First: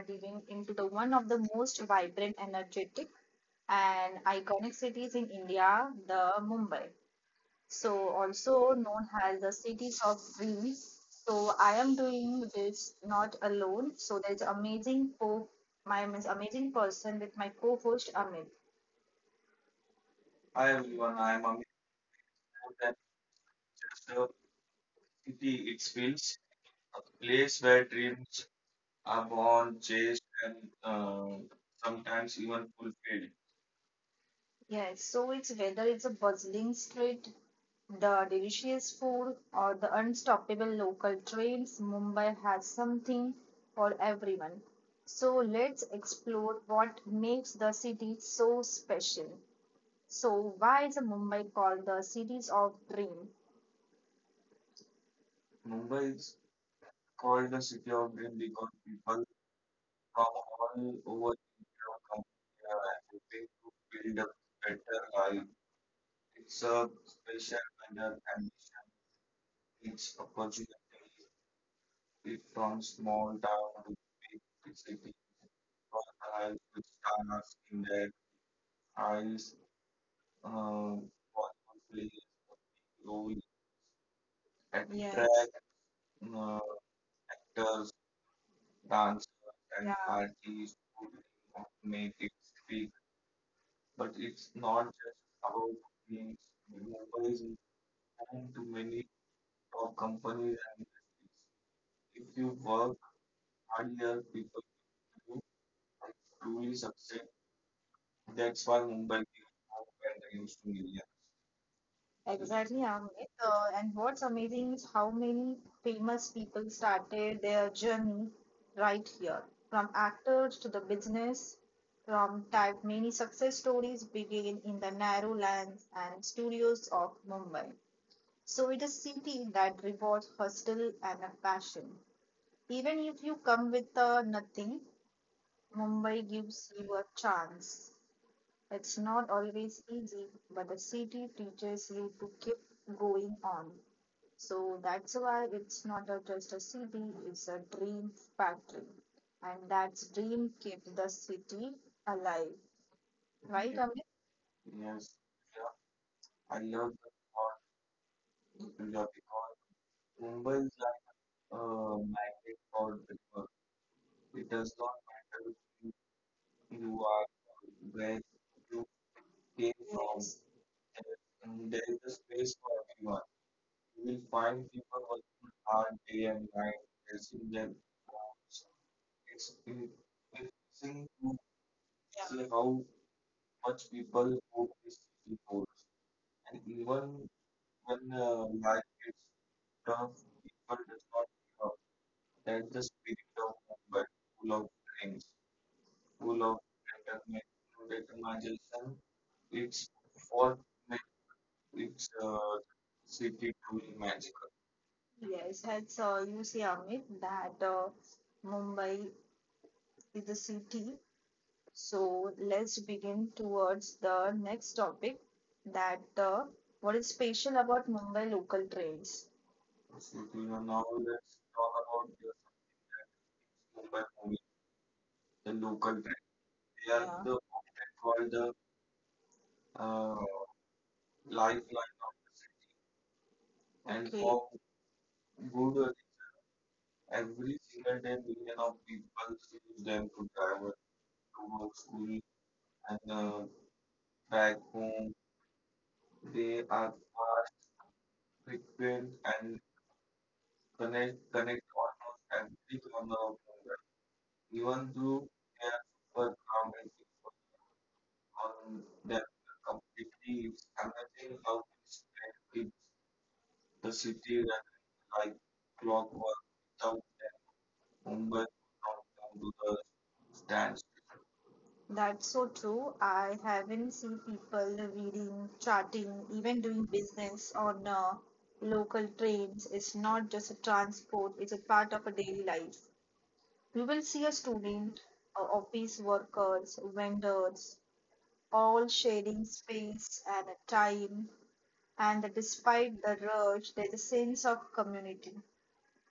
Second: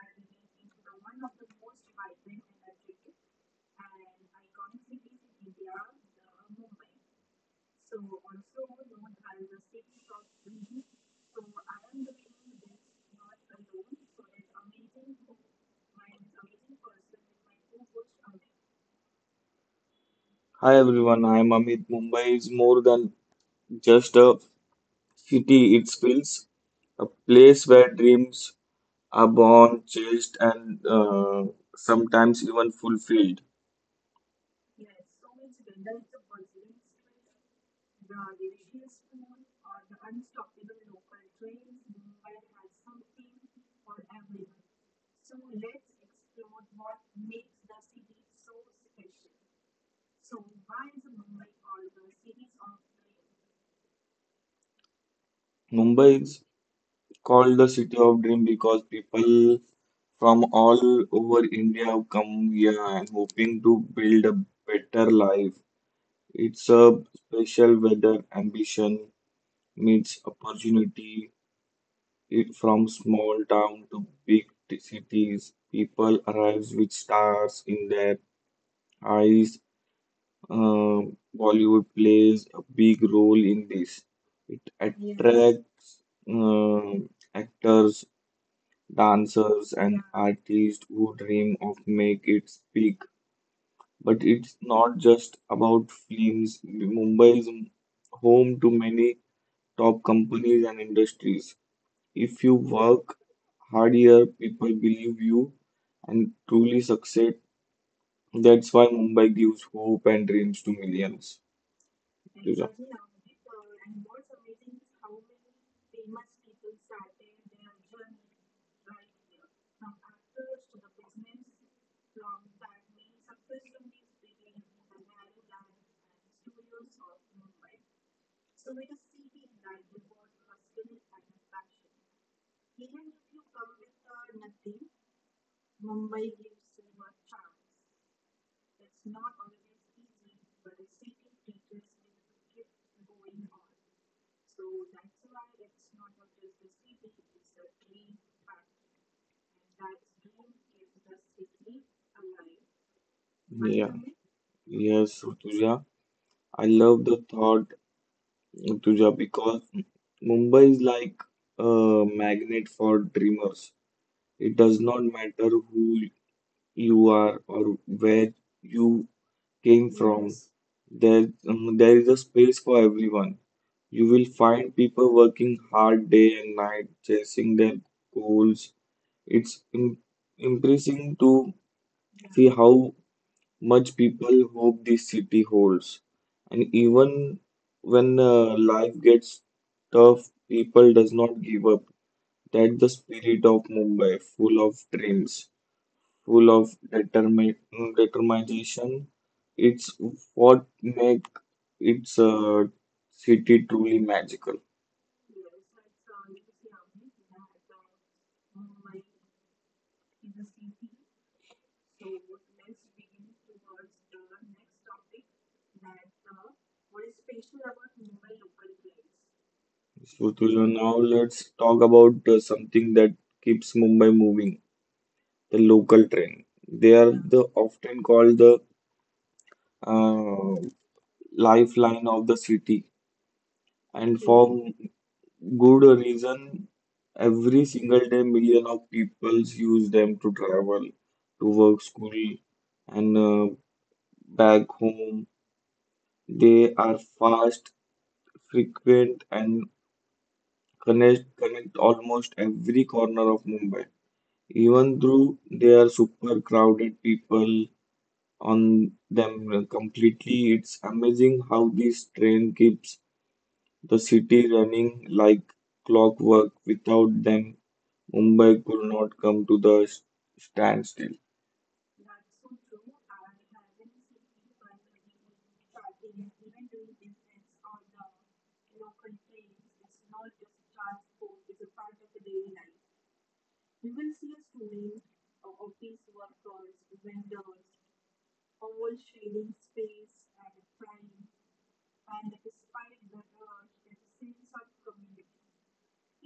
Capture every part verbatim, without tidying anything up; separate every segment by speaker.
Speaker 1: diving into the one of the most vibrant, energetic, and iconic cities in India, the Mumbai. So also known as the cities of dreams. So I am doing this not alone. So there's amazing co my mis- amazing person with my co-host Amit. Hi
Speaker 2: Hi
Speaker 1: everyone,
Speaker 2: everyone,
Speaker 1: I am
Speaker 2: I'm
Speaker 1: Amit.
Speaker 2: Amit. Mumbai is
Speaker 1: More
Speaker 2: more
Speaker 1: than
Speaker 2: than just
Speaker 1: just a
Speaker 2: a
Speaker 1: city,
Speaker 2: city, it
Speaker 1: it
Speaker 2: feels
Speaker 1: feels
Speaker 2: a
Speaker 1: a
Speaker 2: place
Speaker 1: place
Speaker 2: where
Speaker 1: where
Speaker 2: dreams
Speaker 1: dreams
Speaker 2: are
Speaker 1: are
Speaker 2: born,
Speaker 1: born, chased,
Speaker 2: chased,
Speaker 1: and
Speaker 2: and uh,
Speaker 1: uh,
Speaker 2: sometimes
Speaker 1: sometimes
Speaker 2: even
Speaker 1: even
Speaker 2: fulfilled.
Speaker 1: fulfilled. Yes, so it's whether it's a bustling street, the delicious food, or the unstoppable local trains, Mumbai has something for everyone. So let's explore what makes the city so special. So, why is Mumbai called the cities of dream?
Speaker 2: Mumbai
Speaker 1: Mumbai
Speaker 2: is
Speaker 1: is
Speaker 2: called the
Speaker 1: called the
Speaker 2: city
Speaker 1: city
Speaker 2: of
Speaker 1: of
Speaker 2: dream
Speaker 1: dreams
Speaker 2: because people from
Speaker 1: from all
Speaker 2: all over
Speaker 1: over
Speaker 2: India have
Speaker 1: India, come
Speaker 2: come here and
Speaker 1: here
Speaker 2: hoping to build a
Speaker 1: better
Speaker 2: better life.
Speaker 1: life.
Speaker 2: It's a
Speaker 1: Serve
Speaker 2: special weather
Speaker 1: under ambitious
Speaker 2: ambition meets
Speaker 1: opportunity
Speaker 2: opportunity It, from
Speaker 1: from
Speaker 2: small
Speaker 1: small
Speaker 2: town
Speaker 1: town
Speaker 2: to
Speaker 1: to
Speaker 2: big t-
Speaker 1: big city,
Speaker 2: cities, people
Speaker 1: from the
Speaker 2: arrive
Speaker 1: highs
Speaker 2: with
Speaker 1: with
Speaker 2: stars
Speaker 1: stars
Speaker 2: in
Speaker 1: in
Speaker 2: their
Speaker 1: their
Speaker 2: eyes.
Speaker 1: eyes,
Speaker 2: Um,
Speaker 1: uh,
Speaker 2: Bollywood plays a big role in this. It Yes.
Speaker 1: attract
Speaker 2: Attracts
Speaker 1: uh,
Speaker 2: um actors,
Speaker 1: actors, dancers,
Speaker 2: dancers, and
Speaker 1: and Yeah. artists,
Speaker 2: artists who dream of make
Speaker 1: make
Speaker 2: it
Speaker 1: it
Speaker 2: big.
Speaker 1: speak
Speaker 2: But it's not
Speaker 1: not just
Speaker 2: just about
Speaker 1: about
Speaker 2: films. Mumbai is
Speaker 1: boys in
Speaker 2: home to many top
Speaker 1: our
Speaker 2: companies
Speaker 1: companies.
Speaker 2: and
Speaker 1: And
Speaker 2: industries. If
Speaker 1: if
Speaker 2: you
Speaker 1: you
Speaker 2: work
Speaker 1: work
Speaker 2: harder,
Speaker 1: here, it
Speaker 2: people believe you and truly
Speaker 1: truly
Speaker 2: succeed. That's why
Speaker 1: satisfy
Speaker 2: Mumbai
Speaker 1: Mumbai
Speaker 2: gives
Speaker 1: gives
Speaker 2: hope
Speaker 1: hope
Speaker 2: and
Speaker 1: and
Speaker 2: dreams to
Speaker 1: dreams to millions.
Speaker 2: millions. Tuja.
Speaker 1: Exactly, yeah, Amit. Uh, and what's amazing is how many famous people started their journey right here. From actors to the business, from type, many success stories begin in the narrow lanes and studios of Mumbai. So it is city that rewards hustle and a passion. Even if you come with uh, nothing, Mumbai gives you a chance. It's not always easy, but the city teaches you to keep going on. So that's why it's not a, just a city, it's a dream factory. And that dream keeps the city alive. Right,
Speaker 2: Yeah.
Speaker 1: Amit?
Speaker 2: Yes, Rutuja. I love the thought Tuja, because Mumbai is
Speaker 1: Humans
Speaker 2: like a
Speaker 1: are uh,
Speaker 2: magnet
Speaker 1: magnet
Speaker 2: for
Speaker 1: for the
Speaker 2: dreamers. It does not matter who you
Speaker 1: who
Speaker 2: are
Speaker 1: are
Speaker 2: or where
Speaker 1: where
Speaker 2: you came
Speaker 1: came from.
Speaker 2: from.
Speaker 1: Yes.
Speaker 2: There, um, there is a space
Speaker 1: Space
Speaker 2: for everyone.
Speaker 1: one.
Speaker 2: You will find
Speaker 1: Find the
Speaker 2: people working hard
Speaker 1: hard
Speaker 2: day
Speaker 1: day
Speaker 2: and
Speaker 1: and
Speaker 2: night,
Speaker 1: night
Speaker 2: chasing their
Speaker 1: them.
Speaker 2: goals. It's im- impressive
Speaker 1: Seeing
Speaker 2: to see how
Speaker 1: how
Speaker 2: much people
Speaker 1: people
Speaker 2: hope this city holds. And even
Speaker 1: even
Speaker 2: when uh,
Speaker 1: uh,
Speaker 2: life
Speaker 1: like
Speaker 2: gets
Speaker 1: it's
Speaker 2: tough,
Speaker 1: tough
Speaker 2: people does not give
Speaker 1: uh,
Speaker 2: up. That's
Speaker 1: that
Speaker 2: the
Speaker 1: the
Speaker 2: spirit of Mumbai, full of
Speaker 1: full of
Speaker 2: dreams, full
Speaker 1: full
Speaker 2: of
Speaker 1: of
Speaker 2: determin determination.
Speaker 1: imagination
Speaker 2: It's what
Speaker 1: for
Speaker 2: make its uh,
Speaker 1: uh,
Speaker 2: city truly
Speaker 1: magic.
Speaker 2: magical.
Speaker 1: Yes, as uh, you see, Amit, that uh, Mumbai is a city. So let's begin towards the next topic that uh, what is special about Mumbai local trains?
Speaker 2: So,
Speaker 1: City
Speaker 2: Tuja, now
Speaker 1: now that
Speaker 2: let's talk about uh, something that keeps Mumbai moving, the local train. They
Speaker 1: they
Speaker 2: are
Speaker 1: are,
Speaker 2: the
Speaker 1: yeah,
Speaker 2: often called the
Speaker 1: the uh,
Speaker 2: uh,
Speaker 1: life
Speaker 2: lifeline of the city. And
Speaker 1: and okay,
Speaker 2: for
Speaker 1: for
Speaker 2: good
Speaker 1: good
Speaker 2: reason, every
Speaker 1: every
Speaker 2: single day,
Speaker 1: one
Speaker 2: million of
Speaker 1: of
Speaker 2: people use them
Speaker 1: them
Speaker 2: to
Speaker 1: to
Speaker 2: travel,
Speaker 1: travel
Speaker 2: to work, school,
Speaker 1: school,
Speaker 2: and uh,
Speaker 1: uh,
Speaker 2: back
Speaker 1: back
Speaker 2: home.
Speaker 1: home,
Speaker 2: They
Speaker 1: they
Speaker 2: are
Speaker 1: are fast
Speaker 2: fast, frequent, and
Speaker 1: and
Speaker 2: connect connect
Speaker 1: connect
Speaker 2: almost
Speaker 1: almost
Speaker 2: every corner
Speaker 1: everyone.
Speaker 2: of
Speaker 1: uh,
Speaker 2: Mumbai. Even
Speaker 1: Even
Speaker 2: though
Speaker 1: through
Speaker 2: they are super
Speaker 1: work
Speaker 2: crowded people on
Speaker 1: there
Speaker 2: them
Speaker 1: are
Speaker 2: completely, it's amazing how
Speaker 1: how
Speaker 2: this train keeps the city
Speaker 1: quickly
Speaker 2: running like
Speaker 1: clock
Speaker 2: clockwork. Without them, Mumbai
Speaker 1: movement
Speaker 2: could not come to
Speaker 1: down to
Speaker 2: the
Speaker 1: the
Speaker 2: s-
Speaker 1: stands.
Speaker 2: standstill.
Speaker 1: That's so true. I haven't seen people reading, charting, even doing business on uh, local trains. It's not just a transport, it's a part of a daily life. You will see a student, uh, office workers, vendors, all sharing space and a time. And despite the rush, there's a sense of community.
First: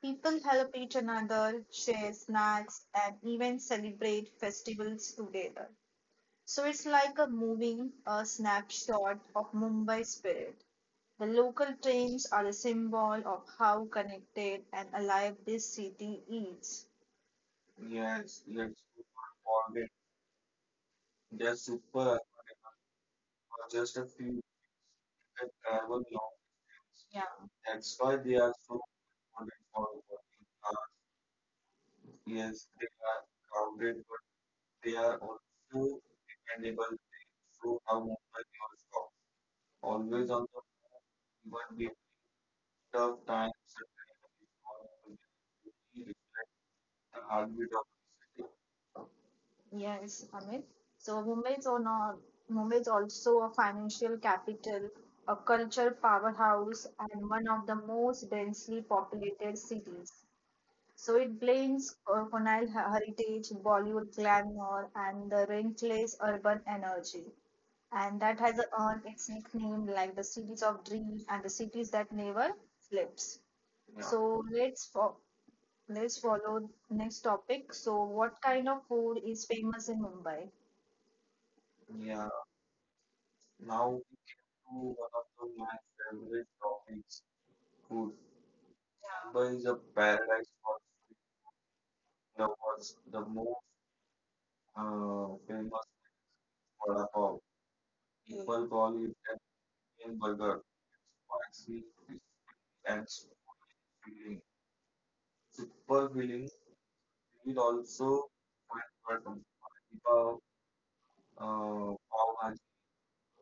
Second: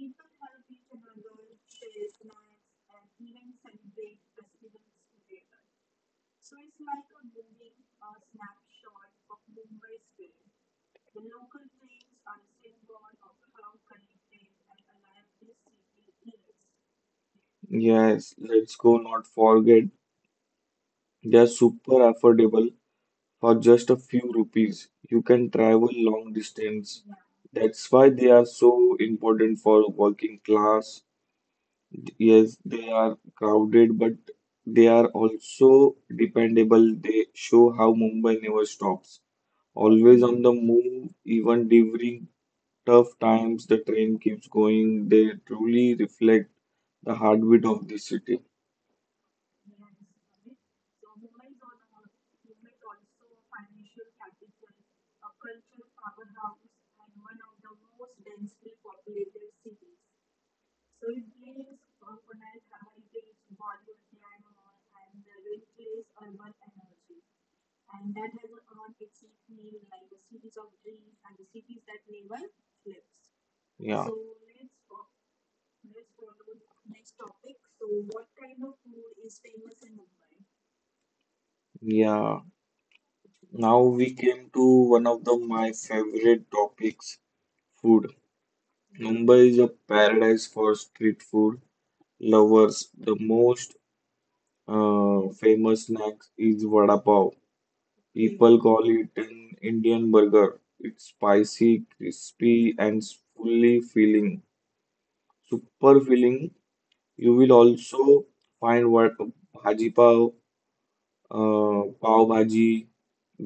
Speaker 1: People help each another, share snacks, and even celebrate festivals together. So it's like a moving a snapshot of Mumbai spirit. The local trains are a symbol of how connected and alive this city is.
Speaker 2: Yes,
Speaker 1: Yes,
Speaker 2: let's
Speaker 1: let's
Speaker 2: go not
Speaker 1: forget.
Speaker 2: forget they are
Speaker 1: They're
Speaker 2: super
Speaker 1: super
Speaker 2: affordable for just a few
Speaker 1: few
Speaker 2: rupees. You can travel
Speaker 1: travel
Speaker 2: long
Speaker 1: long.
Speaker 2: distance.
Speaker 1: Yeah.
Speaker 2: That's
Speaker 1: That's
Speaker 2: why
Speaker 1: why
Speaker 2: they
Speaker 1: they
Speaker 2: are
Speaker 1: are
Speaker 2: so important for working class. Yes, they
Speaker 1: they
Speaker 2: are
Speaker 1: are
Speaker 2: crowded,
Speaker 1: crowded.
Speaker 2: but they
Speaker 1: They
Speaker 2: are
Speaker 1: are al-
Speaker 2: also dependable. They show how Mumbai never stops. Always
Speaker 1: always
Speaker 2: on
Speaker 1: on
Speaker 2: the
Speaker 1: the
Speaker 2: move, even
Speaker 1: front. We have
Speaker 2: during
Speaker 1: tough
Speaker 2: tough
Speaker 1: time.
Speaker 2: times, the train keeps going. They truly reflect the
Speaker 1: The hard.
Speaker 2: heartbeat of the city.
Speaker 1: Yes, Amit. So Mumbai is on a, Mumbai is also a financial capital, a cultural powerhouse, and one of the most densely populated cities. So it blends uh, colonial heritage, Bollywood glamour, and the relentless urban energy. And that has earned its nickname like the cities of dreams and the cities that never sleeps. Yeah.
Speaker 2: Yeah.
Speaker 1: So let's fo- Let's follow next topic. So, what kind of food is famous in Mumbai? Yeah,
Speaker 2: Yeah, now
Speaker 1: now
Speaker 2: we came to one of the my
Speaker 1: my
Speaker 2: favorite
Speaker 1: favorite topic
Speaker 2: topics,
Speaker 1: is
Speaker 2: food.
Speaker 1: food.
Speaker 2: Mumbai
Speaker 1: Mumbai
Speaker 2: is
Speaker 1: is
Speaker 2: a
Speaker 1: a
Speaker 2: paradise
Speaker 1: paradise for
Speaker 2: for
Speaker 1: the.
Speaker 2: street food lovers. The
Speaker 1: The most
Speaker 2: most Uh,
Speaker 1: uh,
Speaker 2: famous snack is vada
Speaker 1: vada
Speaker 2: pav.
Speaker 1: pav,
Speaker 2: People
Speaker 1: olive
Speaker 2: call it an
Speaker 1: and
Speaker 2: Indian burger.
Speaker 1: burger,
Speaker 2: It's spicy, crispy,
Speaker 1: and
Speaker 2: and fully filling. Super
Speaker 1: super
Speaker 2: filling.
Speaker 1: filling.
Speaker 2: You will
Speaker 1: It
Speaker 2: also
Speaker 1: also
Speaker 2: find what
Speaker 1: people,
Speaker 2: bhaji pav, uh,
Speaker 1: uh,
Speaker 2: pav
Speaker 1: pav bhaji,
Speaker 2: bhaji,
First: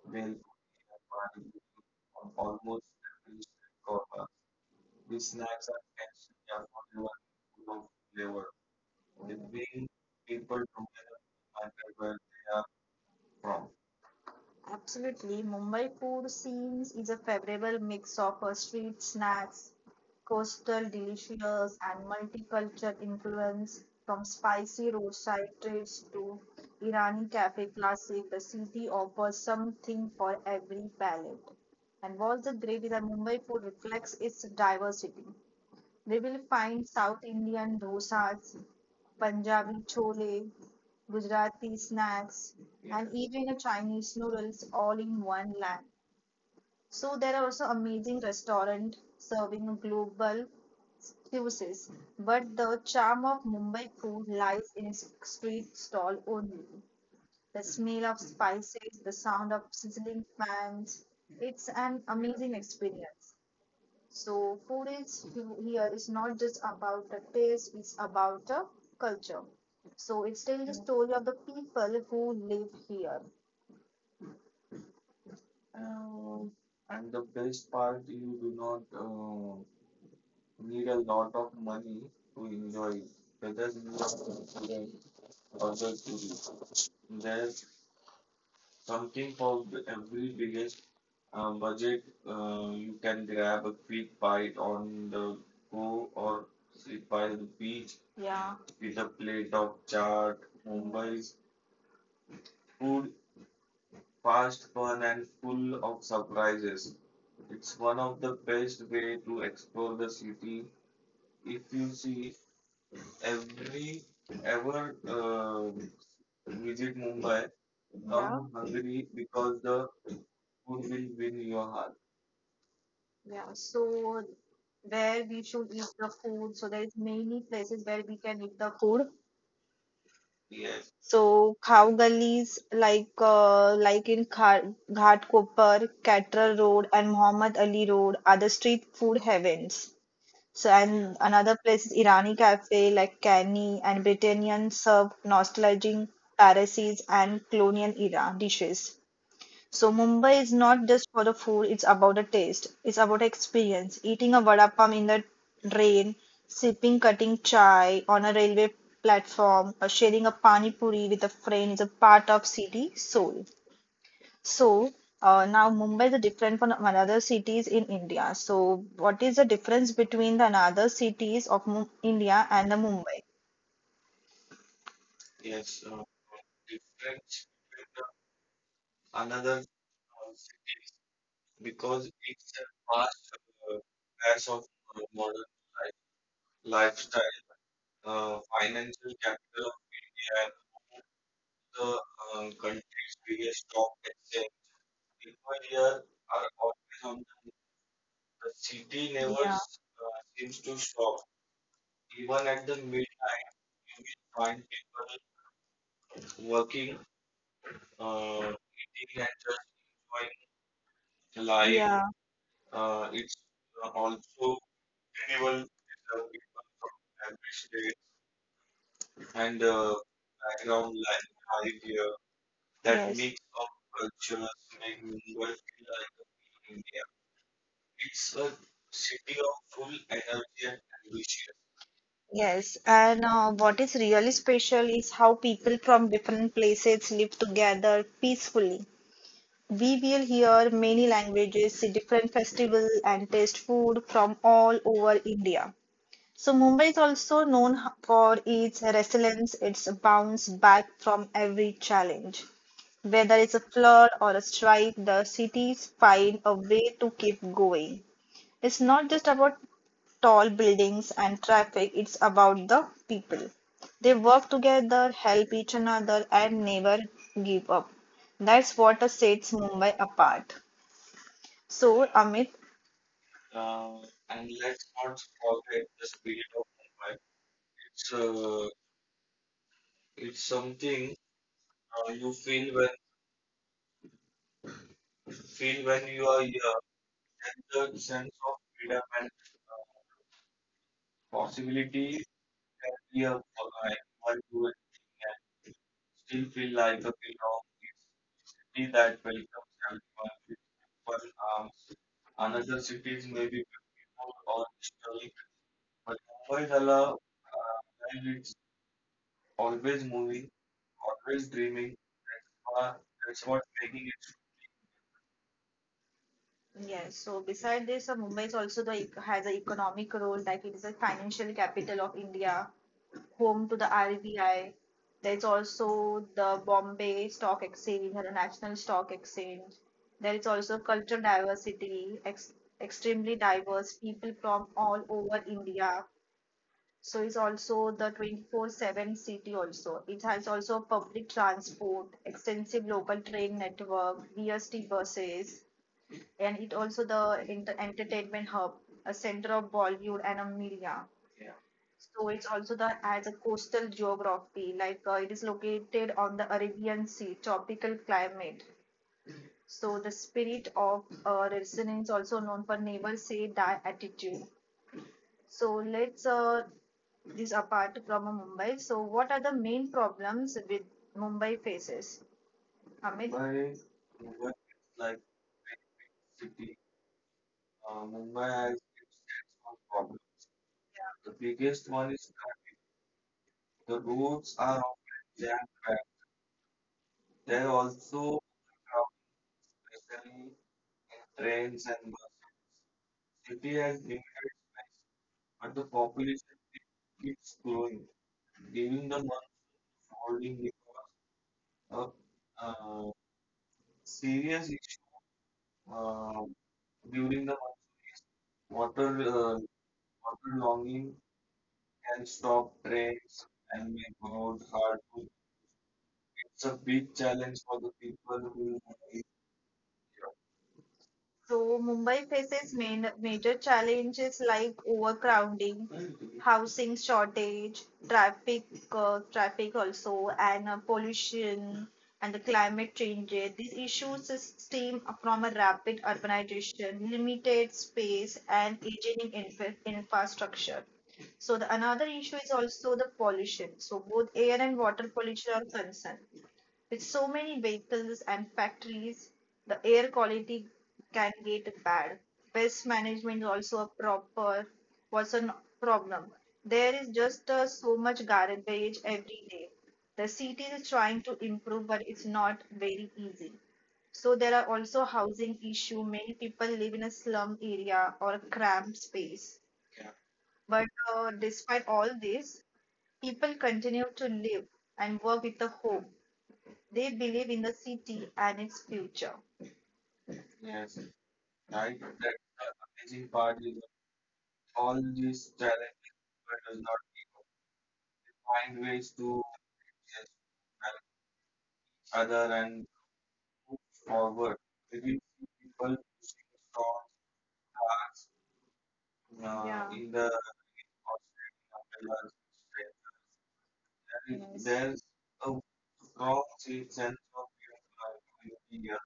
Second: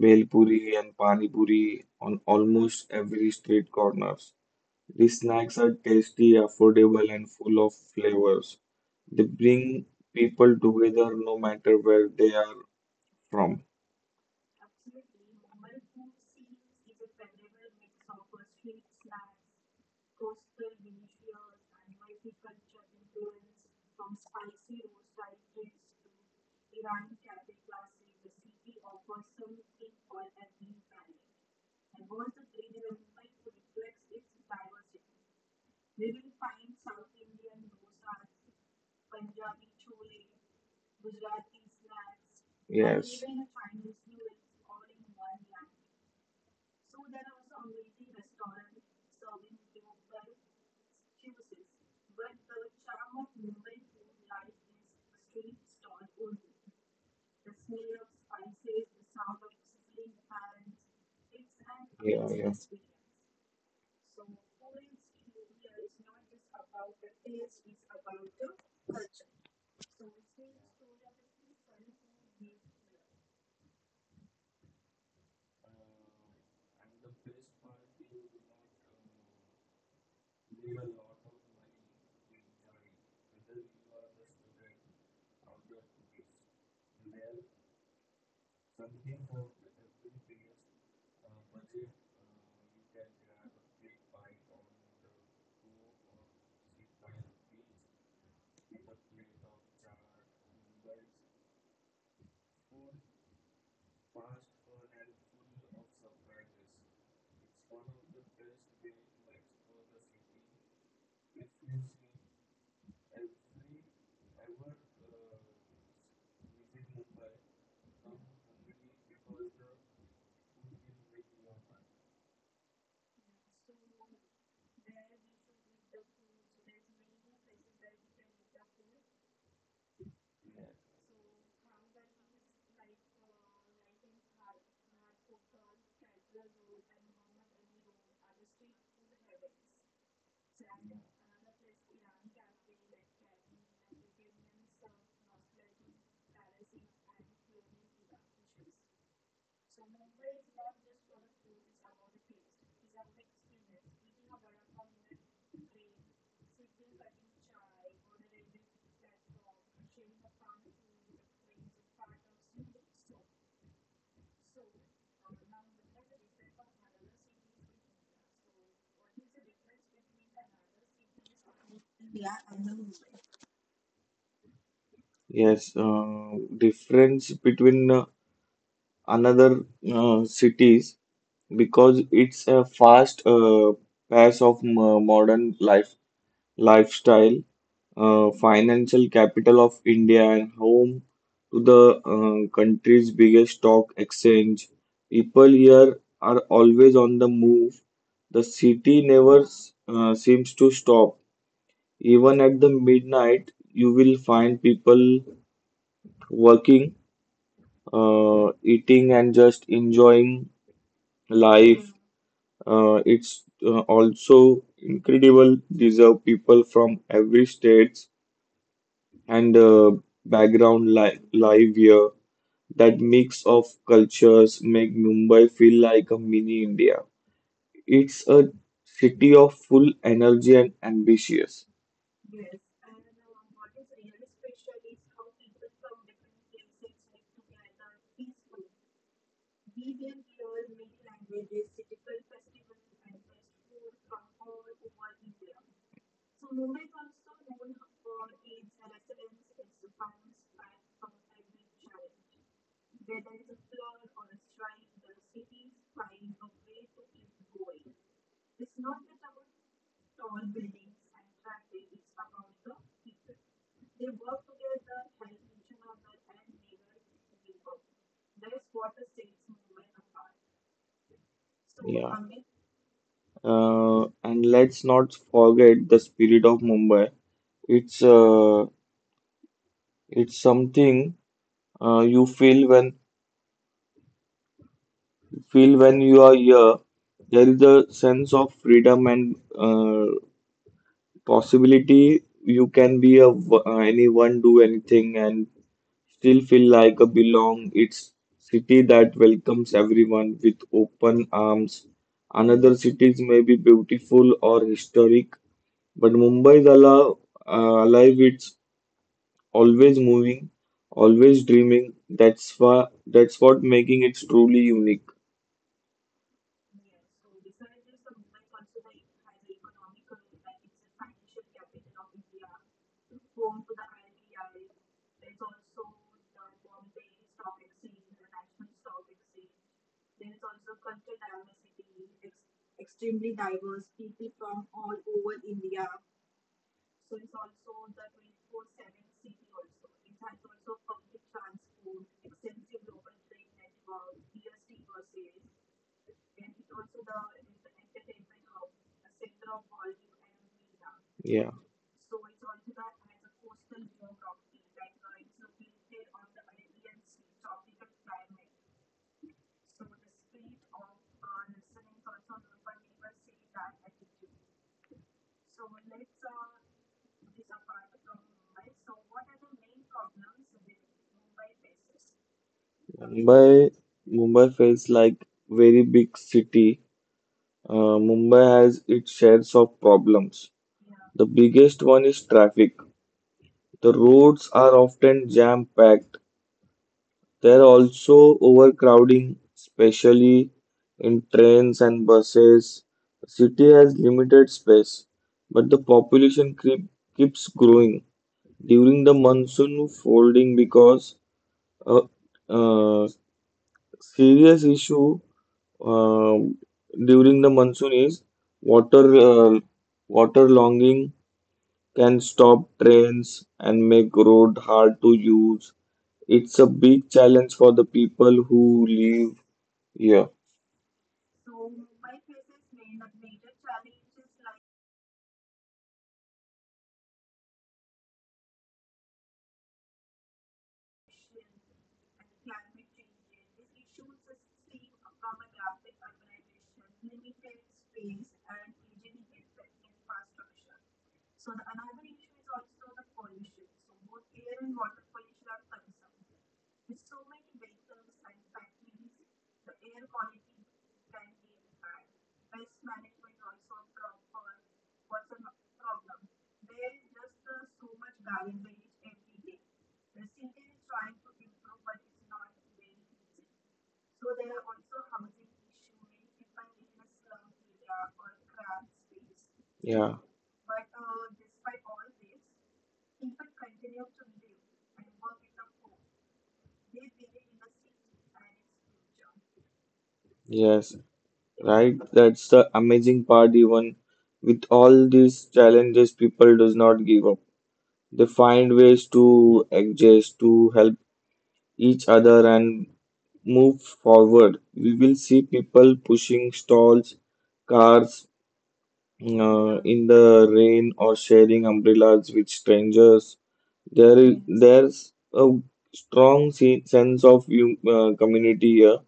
Speaker 2: bhel puri, and pani
Speaker 1: pani,
Speaker 2: puri on
Speaker 1: almost
Speaker 2: almost every street
Speaker 1: korma.
Speaker 2: corners. These
Speaker 1: These
Speaker 2: snacks
Speaker 1: snacks
Speaker 2: are
Speaker 1: are,
Speaker 2: tasty,
Speaker 1: yeah, for
Speaker 2: affordable, and full of
Speaker 1: flavor.
Speaker 2: flavors. They bring
Speaker 1: Being
Speaker 2: people together no
Speaker 1: where
Speaker 2: matter
Speaker 1: they
Speaker 2: where they are
Speaker 1: are
Speaker 2: from.
Speaker 1: from. Absolutely. Mumbai food scenes is a favorable mix of uh, street snacks, coastal delicious, and multicultural influence from spicy roadside treats to Irani cafe classic. The city offers something for every palate. And what's the great is that Mumbai food reflects its diversity. We will find South Indian dosas, Punjabi chole, Gujarati snacks, and
Speaker 2: Yes.
Speaker 1: even a Chinese noodles all in one land. So there are also amazing restaurant serving global cuisines, but the charm of Mumbai food lies in its street stall only. The smell of spices, the sound of sizzling fans, it's an
Speaker 2: Yeah, yeah.
Speaker 1: amazing experience. So food is here is not just about the taste, it's about the culture. So it's still the story of the people who live here. Um, and the best part, you do not uh, need a lot of money to enjoy it. Whether you are a student or the tourist, there's something for every biggest uh, budget, uh, you can grab a quick bite on the go or sit by the beach, yeah, with a plate of chaat. Mumbai's food, fast, fun, and full of surprises. It's one of the best way to explore the city. If you see every ever uh, visit Mumbai, yeah, come hungry because the food will win your heart. Yeah, so where we should eat the food. So there is many places where we can eat the food. Yes. So cow gullies like uh, like in Kha- Ghat Kopar, Catra Road, and Muhammad Ali Road are the street food heavens. So and another place is Irani Cafe, like Canny and Britannian serve nostalgic Parsis and colonial era dishes. So Mumbai is not just for the food, it's about the taste. It's about experience. Eating a vada pav in the rain, sipping cutting chai on a railway platform, or sharing a pani puri with a friend is a part of city soul. So uh, now Mumbai is different from another cities in India. So what is the difference between the another cities of Mu- India and the Mumbai?
Speaker 2: Yes,
Speaker 1: Yes, uh,
Speaker 2: uh,
Speaker 1: different
Speaker 2: difference between
Speaker 1: with
Speaker 2: uh,
Speaker 1: the another,
Speaker 2: another uh, cities because
Speaker 1: because
Speaker 2: it's
Speaker 1: it's
Speaker 2: a
Speaker 1: a
Speaker 2: fast
Speaker 1: fast uh,
Speaker 2: uh, pace
Speaker 1: as
Speaker 2: of mo- modern life
Speaker 1: lifestyle,
Speaker 2: lifestyle, uh,
Speaker 1: uh, finally
Speaker 2: financial capital of India
Speaker 1: and
Speaker 2: and home to the uh,
Speaker 1: um,
Speaker 2: country's biggest
Speaker 1: stop
Speaker 2: stock exchange. People
Speaker 1: here
Speaker 2: here are
Speaker 1: are
Speaker 2: always on the move. The city
Speaker 1: we never,
Speaker 2: never uh,
Speaker 1: yeah,
Speaker 2: seems to
Speaker 1: uh, stop
Speaker 2: stop. Even
Speaker 1: even
Speaker 2: at
Speaker 1: at the
Speaker 2: the
Speaker 1: time
Speaker 2: midnight, you will
Speaker 1: find
Speaker 2: find people
Speaker 1: work
Speaker 2: working,
Speaker 1: uh,
Speaker 2: uh, eating, and just enjoying
Speaker 1: life,
Speaker 2: life.
Speaker 1: yeah,
Speaker 2: Uh,
Speaker 1: uh, in
Speaker 2: it's uh,
Speaker 1: all
Speaker 2: also incredible. These are people from every states and
Speaker 1: and uh,
Speaker 2: uh, background
Speaker 1: background
Speaker 2: li
Speaker 1: life, life
Speaker 2: live here. That
Speaker 1: that, yes, makes
Speaker 2: mix of cultures make Mumbai feel like a mini India.
Speaker 1: it
Speaker 2: It's a
Speaker 1: a
Speaker 2: city
Speaker 1: city of
Speaker 2: of full
Speaker 1: full
Speaker 2: energy
Speaker 1: energy
Speaker 2: and
Speaker 1: and ambition.
Speaker 2: ambitious.
Speaker 1: Yes, and uh, what is really special is how people from different places live together peacefully. We will hear many languages, see different festivals, and taste food from all over India. So Mumbai is also known for its resilience, its bounce back from every challenge. Whether it's a flood or a strike, the cities find a way to keep going. It's not just about tall buildings and traffic, it's about the people. They work together, help each another, and never give up. That's what sets Mumbai apart.
Speaker 2: Yeah.
Speaker 1: So, Amit,
Speaker 2: Uh,
Speaker 1: Uh,
Speaker 2: and
Speaker 1: and
Speaker 2: let's not
Speaker 1: let's not
Speaker 2: forget the
Speaker 1: forget the
Speaker 2: spirit of
Speaker 1: spirit of
Speaker 2: Mumbai.
Speaker 1: Mumbai.
Speaker 2: It's
Speaker 1: It's,
Speaker 2: uh,
Speaker 1: uh,
Speaker 2: it's
Speaker 1: it's
Speaker 2: something
Speaker 1: something
Speaker 2: uh, you
Speaker 1: uh, you
Speaker 2: feel when
Speaker 1: feel when
Speaker 2: feel when
Speaker 1: feel
Speaker 2: you
Speaker 1: when
Speaker 2: are
Speaker 1: you are
Speaker 2: here.
Speaker 1: here.
Speaker 2: There is a
Speaker 1: That the
Speaker 2: sense
Speaker 1: sense
Speaker 2: of
Speaker 1: of
Speaker 2: freedom
Speaker 1: freedom
Speaker 2: and
Speaker 1: and uh,
Speaker 2: uh, possibility.
Speaker 1: possibility
Speaker 2: You can
Speaker 1: that
Speaker 2: be a
Speaker 1: we have
Speaker 2: w- uh,
Speaker 1: uh,
Speaker 2: anyone,
Speaker 1: able
Speaker 2: do
Speaker 1: to
Speaker 2: anything, and
Speaker 1: and
Speaker 2: still
Speaker 1: still
Speaker 2: feel
Speaker 1: feel
Speaker 2: like
Speaker 1: like
Speaker 2: a
Speaker 1: a
Speaker 2: belong.
Speaker 1: belong.
Speaker 2: It's
Speaker 1: It's
Speaker 2: city
Speaker 1: city
Speaker 2: that
Speaker 1: that
Speaker 2: welcomes everyone with open
Speaker 1: um,
Speaker 2: arms. Another
Speaker 1: another
Speaker 2: cities may be beautiful or
Speaker 1: or
Speaker 2: historic, but Mumbai is
Speaker 1: Kerala
Speaker 2: alive.
Speaker 1: uh,
Speaker 2: Uh, alive. It's always moving,
Speaker 1: movie.
Speaker 2: always dreaming. That's why.
Speaker 1: uh,
Speaker 2: That's what making it truly unique.
Speaker 1: Yes. So beside this, uh, Mumbai is also the ec- has an economic role, like it is a financial capital of India, home to the R B I. There's also the Bombay Stock Exchange and the National Stock Exchange. There is also cultural diversity, ex extremely diverse people from all over India. So it's also the twenty-four seven city also. It has also public transport, extensive local train network, V S T buses and it also the inter- entertainment hub, a center of Bollywood and a media.
Speaker 2: Yeah.
Speaker 1: So it's also the as a coastal geography, like uh, it is located on the Arabian Sea, tropical climate. So the spirit of uh, resonance, also known for never say die attitude. So let's uh, this apart from uh, Mumbai. So what are the main problems with Mumbai faces? Amit?
Speaker 2: Mumbai, Mumbai feels like very big city. Uh, Mumbai
Speaker 1: Mumbai
Speaker 2: has its shares of problems. The biggest one is traffic. The roads are
Speaker 1: are,
Speaker 2: often
Speaker 1: yeah.
Speaker 2: jam-packed. There are
Speaker 1: there also
Speaker 2: also
Speaker 1: also
Speaker 2: overcrowding, especially
Speaker 1: especially
Speaker 2: in trains and buses. The city has limited space, but the population creep keeps growing. During
Speaker 1: the
Speaker 2: the monsoon, folding because uh, uh, serious
Speaker 1: serious
Speaker 2: issue
Speaker 1: issue
Speaker 2: um,
Speaker 1: uh,
Speaker 2: during
Speaker 1: during
Speaker 2: the
Speaker 1: the
Speaker 2: monsoon
Speaker 1: monsoon
Speaker 2: is
Speaker 1: is
Speaker 2: water
Speaker 1: water, uh,
Speaker 2: uh, water
Speaker 1: water
Speaker 2: logging
Speaker 1: logging
Speaker 2: can
Speaker 1: can
Speaker 2: stop
Speaker 1: stop
Speaker 2: trains
Speaker 1: trains
Speaker 2: and
Speaker 1: and
Speaker 2: make
Speaker 1: make
Speaker 2: road
Speaker 1: roads
Speaker 2: hard
Speaker 1: hard
Speaker 2: to
Speaker 1: to-.
Speaker 2: use. It's a
Speaker 1: It's a
Speaker 2: big
Speaker 1: big
Speaker 2: challenge
Speaker 1: challenge
Speaker 2: for the
Speaker 1: for the
Speaker 2: people
Speaker 1: people who
Speaker 2: who
Speaker 1: live.
Speaker 2: live here.
Speaker 1: So Mumbai faces main, major challenges like overcrowding, housing shortage, traffic, uh, traffic also, and uh, pollution and the climate changes. These issues stem from a rapid urbanization, limited space, and aging infra infrastructure. So the another issue is also the pollution. So both air and water pollution are concerned. With so many vehicles and factories, the air quality can get bad. Pest management is also a proper was a problem. There is just uh, so much garbage every day. The city is trying to improve, but it's not very easy. So there are also housing issue. Many people live in a slum area or a cramped space. Yeah.
Speaker 2: Yeah,
Speaker 1: But uh, despite all this, people continue to live and work with the hope they believe in the city and its future.
Speaker 2: yes,
Speaker 1: Yes,
Speaker 2: right.
Speaker 1: like that
Speaker 2: That's the amazing
Speaker 1: is
Speaker 2: part.
Speaker 1: part is
Speaker 2: Even with
Speaker 1: all
Speaker 2: all these challenges, people does not give up. They find
Speaker 1: find
Speaker 2: ways to adjust to help each other
Speaker 1: other
Speaker 2: and
Speaker 1: and
Speaker 2: move
Speaker 1: for
Speaker 2: forward. We will
Speaker 1: within
Speaker 2: see people pushing stalls, cars
Speaker 1: that uh,
Speaker 2: uh,
Speaker 1: yeah,
Speaker 2: in
Speaker 1: is
Speaker 2: the rain, or sharing umbrellas with strangers. There is there's a
Speaker 1: strong
Speaker 2: strong se- sense of hum- uh, community here.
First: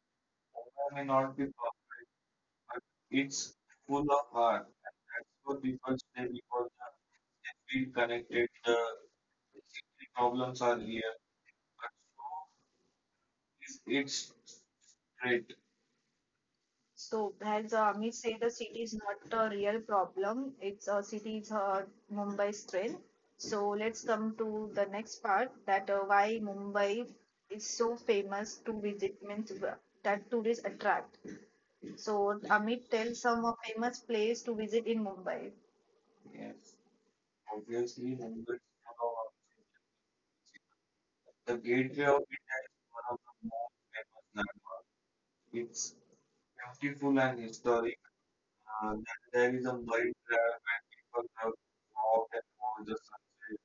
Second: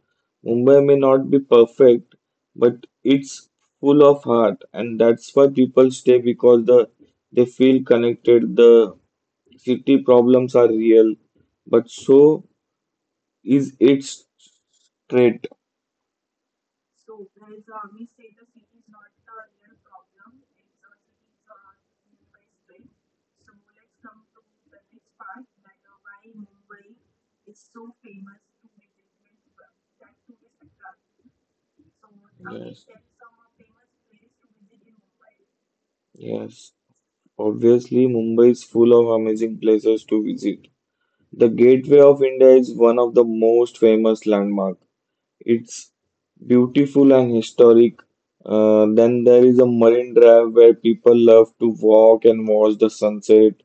Speaker 2: Mumbai may
Speaker 1: and
Speaker 2: not
Speaker 1: not
Speaker 2: be perfect, but it's
Speaker 1: it's
Speaker 2: full of heart,
Speaker 1: hard
Speaker 2: and that's why people stay because the they feel
Speaker 1: connected.
Speaker 2: connected. The city problems
Speaker 1: I'm
Speaker 2: are
Speaker 1: sorry,
Speaker 2: real, but so is it
Speaker 1: it's great.
Speaker 2: straight?
Speaker 1: So, as uh, Amit said, the city is not a real problem. It's a city is uh, Mumbai's strength. So let's come to the next part that uh, why Mumbai is so famous to visit means wh- that tourists attract. So
Speaker 2: Yes,
Speaker 1: Amit, tell some uh, famous place to visit in Mumbai.
Speaker 2: yes. Obviously, Mumbai is full of amazing places to visit. The
Speaker 1: Gateway
Speaker 2: Gateway
Speaker 1: of India
Speaker 2: of India is
Speaker 1: is
Speaker 2: one
Speaker 1: one
Speaker 2: of
Speaker 1: of
Speaker 2: the
Speaker 1: the most
Speaker 2: most famous
Speaker 1: famous
Speaker 2: landmarks.
Speaker 1: landmarks.
Speaker 2: It's
Speaker 1: It's
Speaker 2: beautiful
Speaker 1: beautiful
Speaker 2: and
Speaker 1: and
Speaker 2: historic.
Speaker 1: historic.
Speaker 2: Uh,
Speaker 1: Uh,
Speaker 2: then
Speaker 1: that
Speaker 2: there is
Speaker 1: there
Speaker 2: a
Speaker 1: is a
Speaker 2: marine
Speaker 1: mind
Speaker 2: drive
Speaker 1: trap
Speaker 2: where
Speaker 1: and
Speaker 2: people
Speaker 1: people
Speaker 2: love
Speaker 1: have
Speaker 2: to
Speaker 1: to
Speaker 2: walk
Speaker 1: walk and
Speaker 2: and watch
Speaker 1: hold
Speaker 2: the
Speaker 1: the
Speaker 2: sunset.
Speaker 1: sunset.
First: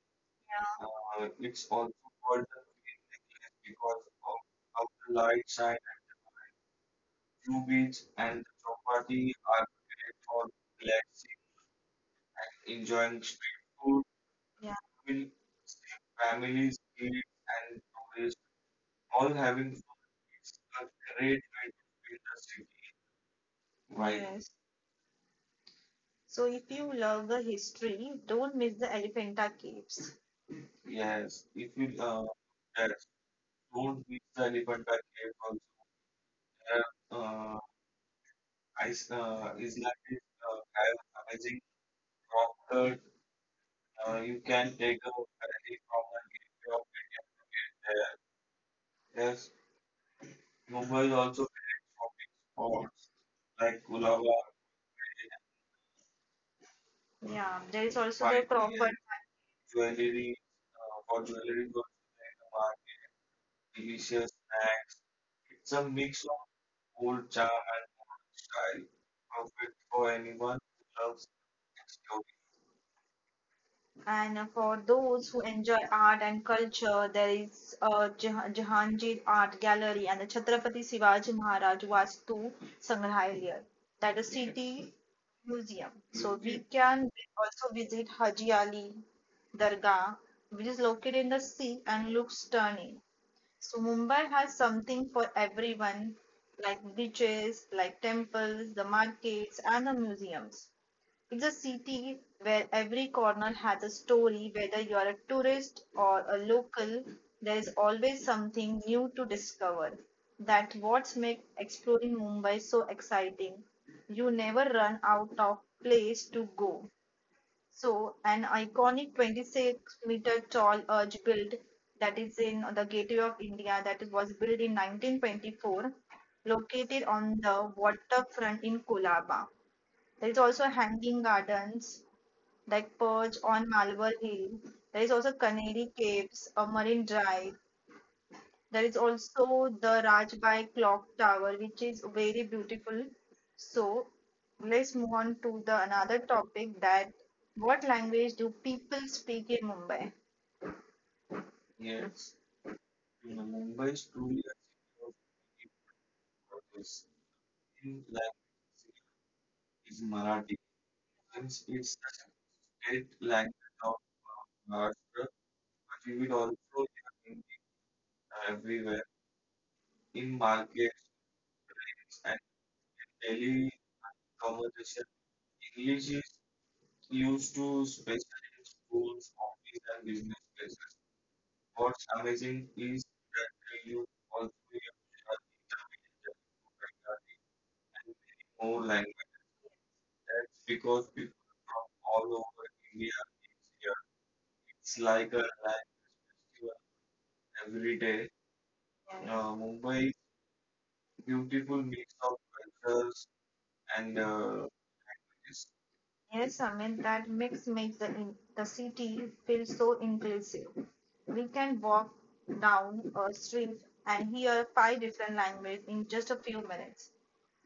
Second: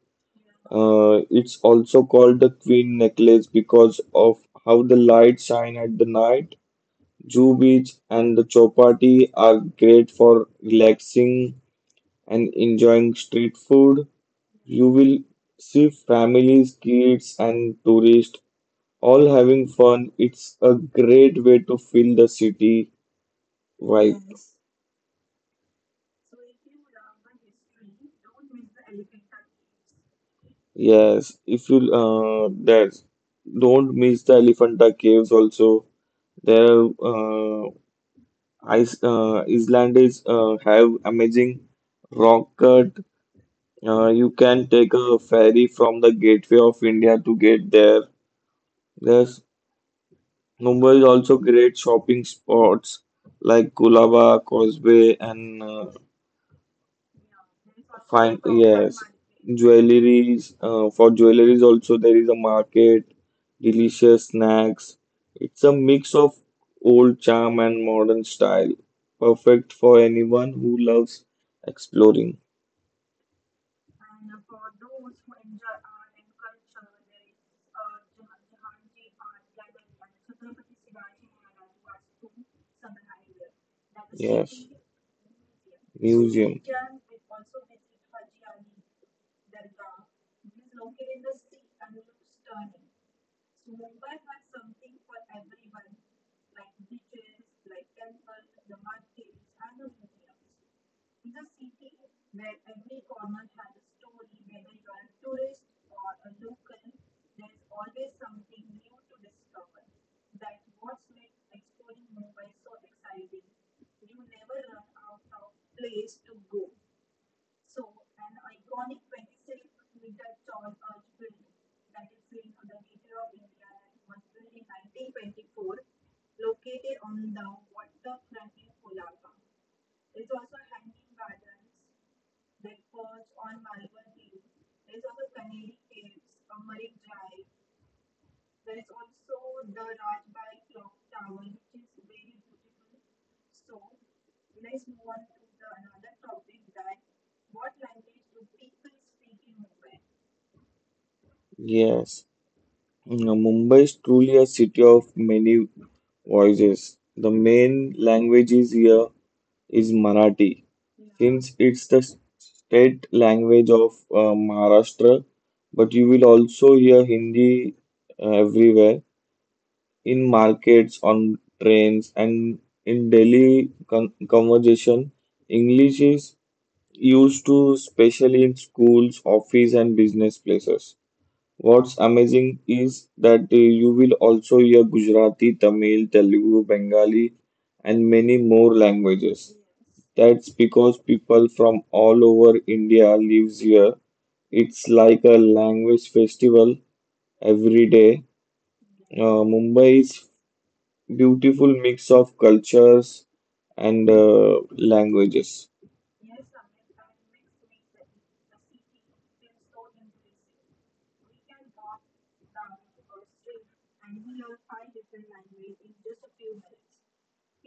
Speaker 1: Yeah.
Speaker 2: Uh,
Speaker 1: Uh,
Speaker 2: it's
Speaker 1: it's also
Speaker 2: also called
Speaker 1: called
Speaker 2: the
Speaker 1: the
Speaker 2: Queen
Speaker 1: green
Speaker 2: Necklace
Speaker 1: necklace
Speaker 2: because
Speaker 1: because
Speaker 2: of
Speaker 1: of
Speaker 2: how
Speaker 1: how
Speaker 2: the
Speaker 1: the
Speaker 2: lights
Speaker 1: light
Speaker 2: shine
Speaker 1: shine
Speaker 2: at the
Speaker 1: at
Speaker 2: night. Jew
Speaker 1: blue
Speaker 2: Beach
Speaker 1: beach
Speaker 2: and
Speaker 1: and
Speaker 2: the
Speaker 1: the
Speaker 2: Chowpatty
Speaker 1: chapati
Speaker 2: are
Speaker 1: are
Speaker 2: great
Speaker 1: great for
Speaker 2: for
Speaker 1: relaxing
Speaker 2: relaxing and
Speaker 1: and
Speaker 2: enjoying
Speaker 1: enjoying
Speaker 2: street
Speaker 1: street food.
Speaker 2: food.
Speaker 1: Yeah.
Speaker 2: You
Speaker 1: You
Speaker 2: will
Speaker 1: will
Speaker 2: see
Speaker 1: see
Speaker 2: families,
Speaker 1: families, kids,
Speaker 2: kids, and
Speaker 1: and
Speaker 2: tourists
Speaker 1: tourists
Speaker 2: all
Speaker 1: all
Speaker 2: having
Speaker 1: having fun.
Speaker 2: fun.
Speaker 1: It's
Speaker 2: It's a
Speaker 1: a
Speaker 2: great
Speaker 1: great
Speaker 2: way to feel the city. Right.
Speaker 1: vibe. Yes. So if you love the history, don't miss the Elephanta Caves.
Speaker 2: Yes.
Speaker 1: Yes.
Speaker 2: If you
Speaker 1: uh,
Speaker 2: uh that
Speaker 1: that
Speaker 2: Don't miss the Elephanta Caves also. There
Speaker 1: uh,
Speaker 2: uh Ice uh
Speaker 1: uh,
Speaker 2: Icelanders uh have
Speaker 1: I've
Speaker 2: amazing rock cut.
Speaker 1: conquered.
Speaker 2: Uh
Speaker 1: Uh,
Speaker 2: you
Speaker 1: you
Speaker 2: can
Speaker 1: can
Speaker 2: take
Speaker 1: take a
Speaker 2: a ferry
Speaker 1: ferry
Speaker 2: from
Speaker 1: from
Speaker 2: the Gateway of India to get there. There's Mumbai is
Speaker 1: Mumbai
Speaker 2: also
Speaker 1: or
Speaker 2: great shopping spots like Colaba, Causeway and uh,
Speaker 1: yeah, there is also the
Speaker 2: Fine,
Speaker 1: find real Cropper.
Speaker 2: yes. Jewelries, uh, for jewelries also there is a market,
Speaker 1: Market,
Speaker 2: delicious
Speaker 1: delicious snacks.
Speaker 2: snacks. It's
Speaker 1: It's
Speaker 2: a
Speaker 1: a
Speaker 2: mix
Speaker 1: mix
Speaker 2: of
Speaker 1: of
Speaker 2: old
Speaker 1: old charm
Speaker 2: charm
Speaker 1: and
Speaker 2: and modern
Speaker 1: modern
Speaker 2: style,
Speaker 1: style,
Speaker 2: perfect
Speaker 1: perfect
Speaker 2: for
Speaker 1: for
Speaker 2: anyone
Speaker 1: anyone
Speaker 2: who
Speaker 1: who
Speaker 2: loves
Speaker 1: loves.
Speaker 2: exploring.
Speaker 1: And uh, for those who enjoy art and culture, there is uh, Jah- Jahangir Art Gallery and the Chhatrapati Shivaji Maharaj Vastu Sangrahalaya, that is city museum. So we can also visit Haji Ali Dargah, which is located in the sea and looks stunning. So Mumbai has something for everyone, like beaches, like temples, the markets, and the museums. It's a city where every corner has a story. Whether you're a tourist or a local, there is always something new to discover. That's what makes exploring Mumbai so exciting. You never run out of place to go. So, an iconic twenty-six meter tall arch built, that is in the Gateway of India, that is- was built in nineteen twenty-four, located on the waterfront in Colaba. There is also hanging gardens like Perch on Malvar Hill. There is also Canary Caves, a marine drive, there is also the Rajbai clock tower, which is very beautiful. So let's move on to the another topic, that what language do people speak in Mumbai?
Speaker 2: Yes.
Speaker 1: Yes,
Speaker 2: Now,
Speaker 1: you know,
Speaker 2: Mumbai
Speaker 1: Mumbai
Speaker 2: is
Speaker 1: is
Speaker 2: truly
Speaker 1: truly
Speaker 2: a city of many voices. The main languages here is
Speaker 1: a Marathi
Speaker 2: Marathi, since it's the state
Speaker 1: language
Speaker 2: language of uh, Maharashtra. But you will also hear Hindi uh, everywhere in
Speaker 1: market,
Speaker 2: markets, on trains, and
Speaker 1: and
Speaker 2: in daily
Speaker 1: we
Speaker 2: con conversation. English is used
Speaker 1: used
Speaker 2: to,
Speaker 1: to
Speaker 2: especially in schools, office, and business places. What's amazing
Speaker 1: speak
Speaker 2: is that uh, you will also hear Gujarati, Tamil, Telugu, Bengali, and many more
Speaker 1: language
Speaker 2: languages. That's because
Speaker 1: because
Speaker 2: people from all over India lives here. It's like a language festival every day. Uh,
Speaker 1: yeah.
Speaker 2: Mumbai is beautiful mix of cultures and
Speaker 1: And
Speaker 2: uh,
Speaker 1: it's
Speaker 2: languages.
Speaker 1: yes, I mean that mix makes the in- the city feel so inclusive. We can walk down a street and hear five different languages in just a few minutes.